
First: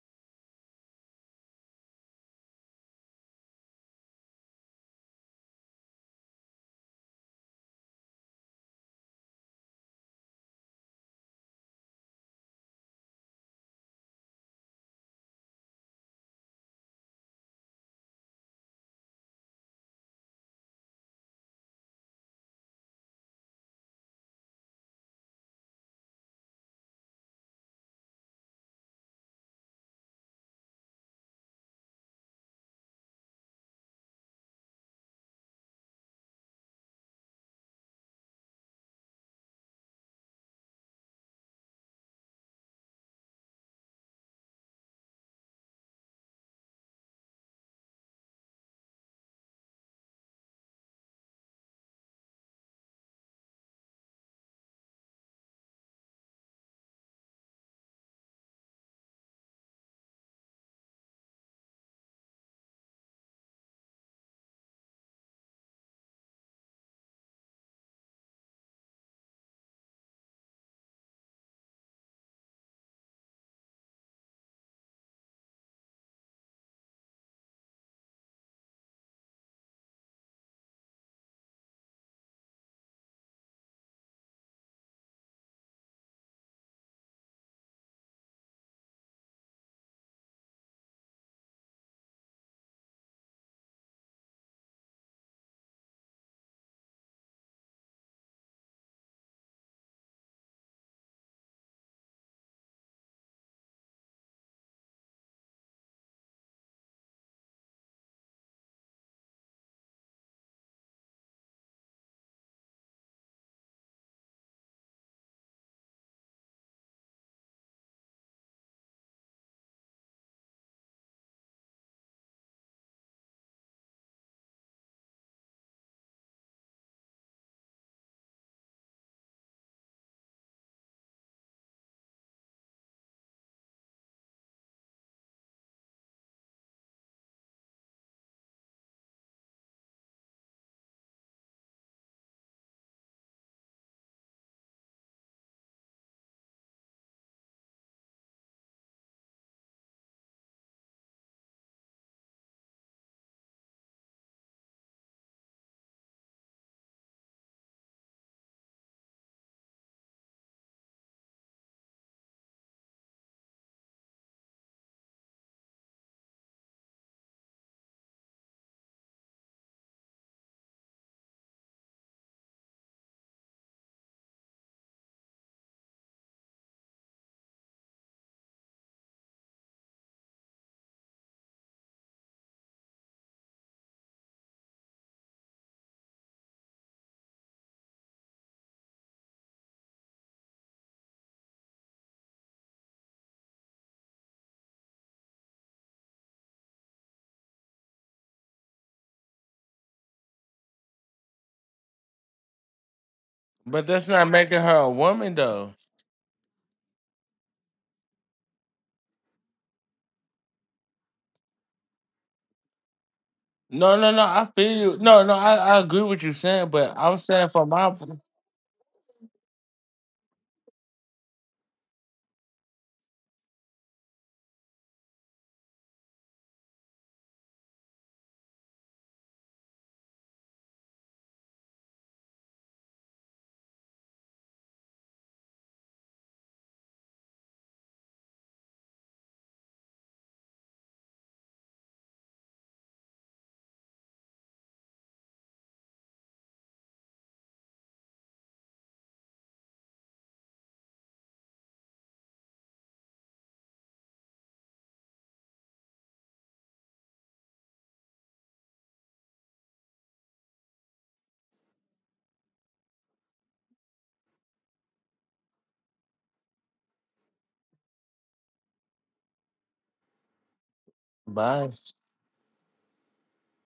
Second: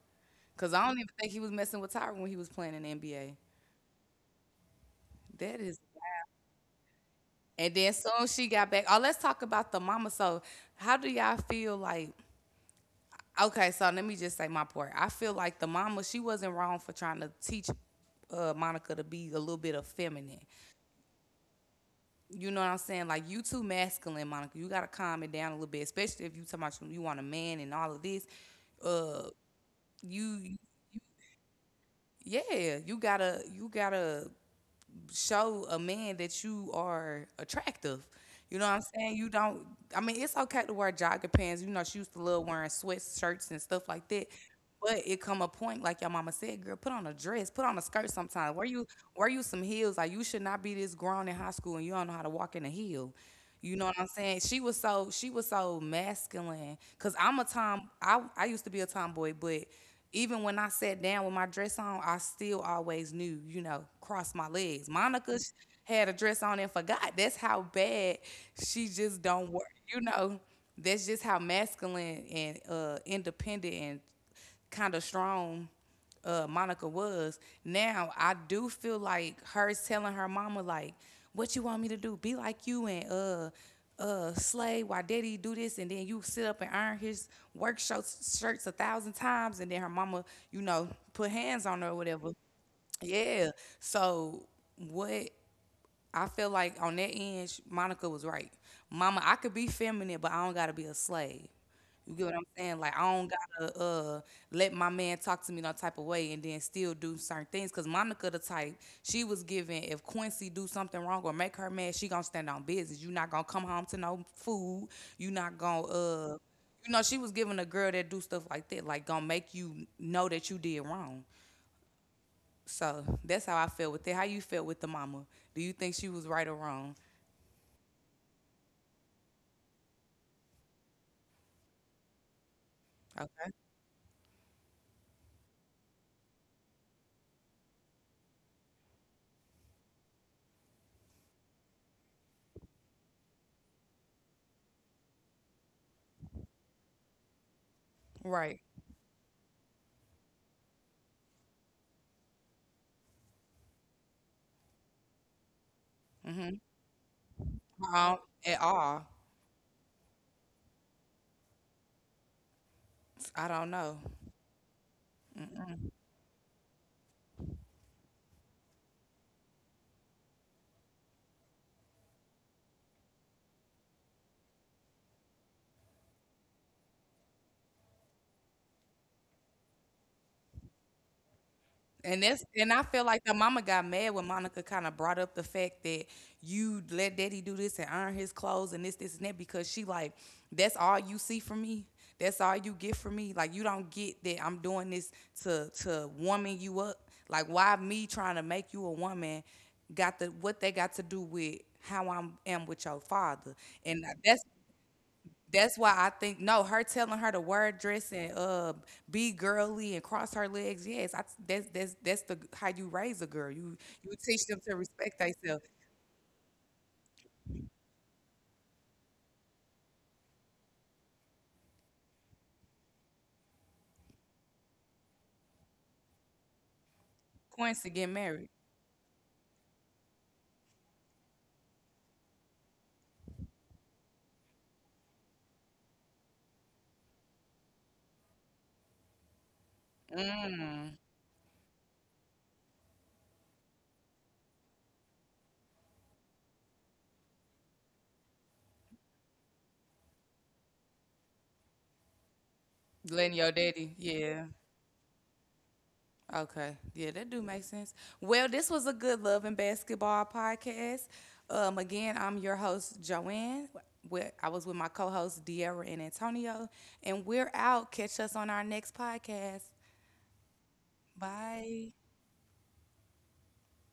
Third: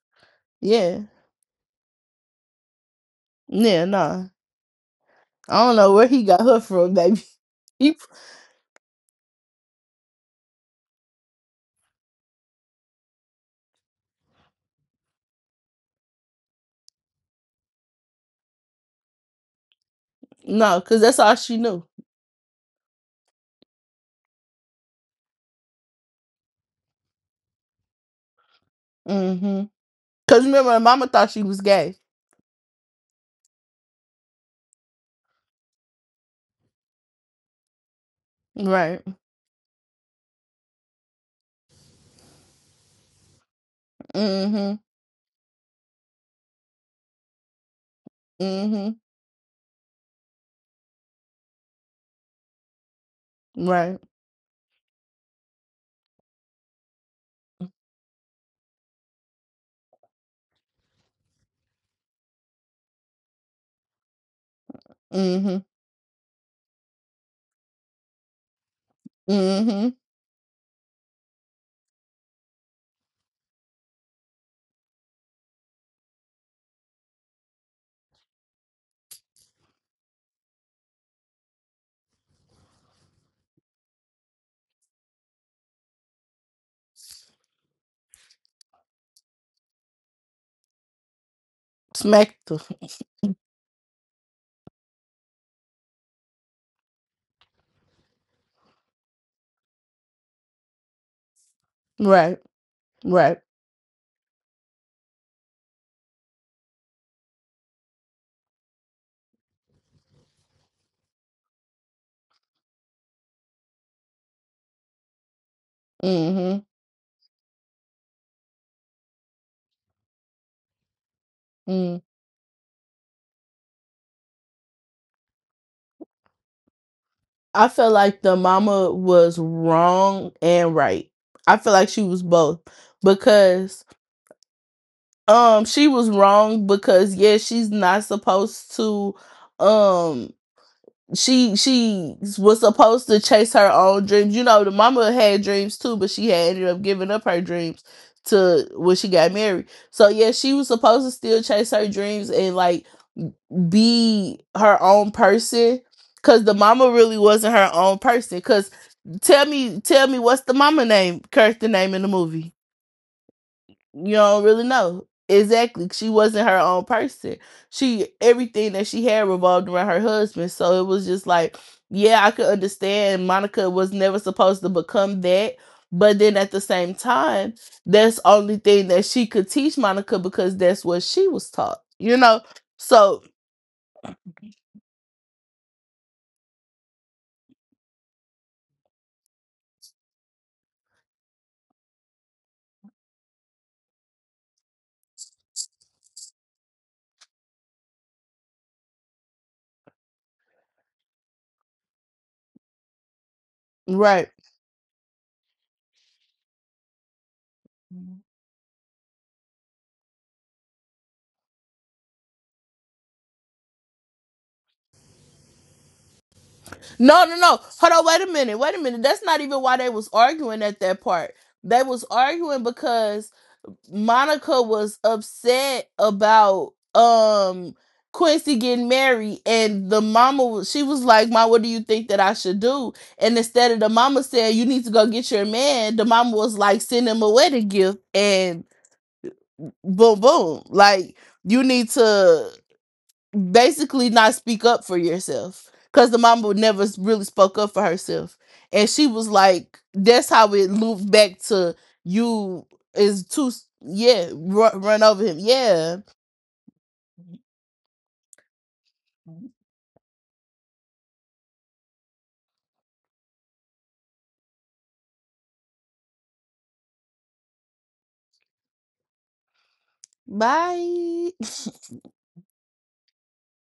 A: Cause I don't
B: Yeah,
A: even think he was messing with Tyra when he was playing in the NBA.
B: yeah, nah.
A: That
B: I don't
A: is.
B: know where he got her from, baby.
A: And then
B: He
A: soon she got back. Oh, let's talk about the mama. So, how do y'all feel like? Okay, so let me just say my part. I feel like the mama, she wasn't wrong for trying to teach Monica to be a little bit of feminine.
B: no, because that's all she knew.
A: You know what I'm saying? Like you too masculine, Monica. You gotta calm it down a little bit, especially if you talking about you want a man and all of this. Uh,
B: Mm-hmm. Because
A: you
B: remember, Mama thought she was gay.
A: yeah, you gotta show a man that you are attractive. You know what I'm
B: Right.
A: saying? You don't. I mean, it's okay to wear jogger pants. You know, she used to love wearing sweatshirts and stuff like that.
B: Mm-hmm.
A: But it come a point, like your mama said, girl, put on a dress, put on a skirt. Sometimes
B: Mm-hmm.
A: wear you some heels. Like you should not be this grown in high school and you don't know how to walk in a heel. You know
B: Right.
A: what I'm saying? She was so masculine. Cause I'm a tom. I used to be a tomboy, but even when I sat down with my dress on, I still always knew, you know, cross my legs. Monica
B: Mm-hmm.
A: had a dress on and forgot. That's how bad she just don't work.
B: Mm-hmm.
A: You know, that's just how masculine and independent and kind of strong, Monica was. Now I do feel like her telling her mama like, "What you want me to do? Be like you and slay while daddy do this and then you sit up and iron his shirts a thousand times," and then her mama, you know, put hands on her or whatever.
B: Smacked her.
A: Yeah. So what, I feel like on that end, Monica was right. Mama, I could be feminine, but I don't gotta be a slave. You get what
B: Right.
A: I'm saying? Like I don't
B: Right.
A: gotta let my man talk to me no type of way and then still do certain things. Cause Monica the type, she was giving if Quincy do something wrong or make her mad, she gonna stand on business. You not gonna come home to no food. You not gonna
B: Mm-hmm.
A: you know, she was giving a girl that do stuff like that, like gonna make you know that you did wrong.
B: Mm.
A: So that's how I felt with it. How you felt with the mama? Do you think she was right or wrong?
B: I felt like the mama was wrong and right. I feel like she was both
A: Okay.
B: because she was wrong because yeah she's not supposed to um she was supposed to chase her own dreams. You know, the mama had dreams too, but she had ended up giving up her dreams
A: Right.
B: to when she got married. So yeah, she was supposed to still chase her dreams and like be her own person. Cause the
A: Mm-hmm.
B: mama really wasn't her own
A: Um,
B: person.
A: at
B: Cause
A: all.
B: tell me what's the mama name, Kurt the name in the movie.
A: I don't know.
B: You don't really know. Exactly. She wasn't her own person. She everything that she had revolved around her husband. So it was just like, yeah, I could understand Monica was never supposed to become that. But then at the same time, that's the only thing that she could teach Monica because that's what she was taught. You
A: And
B: know?
A: this, and I feel
B: So
A: like the mama got mad when Monica kind of brought up the fact that you let daddy do this and iron his clothes and this, and that because she like, that's all you see from me. That's all you get from me. Like you don't get that I'm doing this to woman you up. Like why me trying to make you a woman got the what they got to do with how I am with your father.
C: But
A: And
C: that's
B: right.
C: not making her a woman, though.
A: that's why I think no, her telling her to wear a dress and be girly and cross her legs. Yes, I, that's the how you raise a girl.
C: No, no,
A: You
C: no. I
A: teach them
C: feel
A: to
C: you.
A: respect
C: No, no. I,
A: themselves.
C: I agree with you saying, but I'm
B: No, no,
C: saying
B: no.
C: for my
B: Hold on, wait a minute. Wait a minute. That's not even why they was arguing at that part. They was arguing because Monica was upset about
A: Quince to get married.
B: Quincy getting married and the mama she was like, "Ma, what do you think that I should do?" And instead of the mama saying, "You need to go get your man," the mama was like, "Send him a wedding gift." And boom boom,
A: Mm.
B: like you need to basically not speak up for yourself because the mama never really spoke up for herself and she was like that's how it looped back to you is
A: Letting
B: too
A: your daddy.
B: yeah
A: Yeah.
B: run, run over him yeah
A: Okay. Yeah, that do make sense. Well, this was a good love and basketball podcast. Again, I'm your host Joanne. With, I was with my co-hosts De'Ara and Antonio, and we're out. Catch us on our next podcast.
B: bye
C: bye.
A: Bye.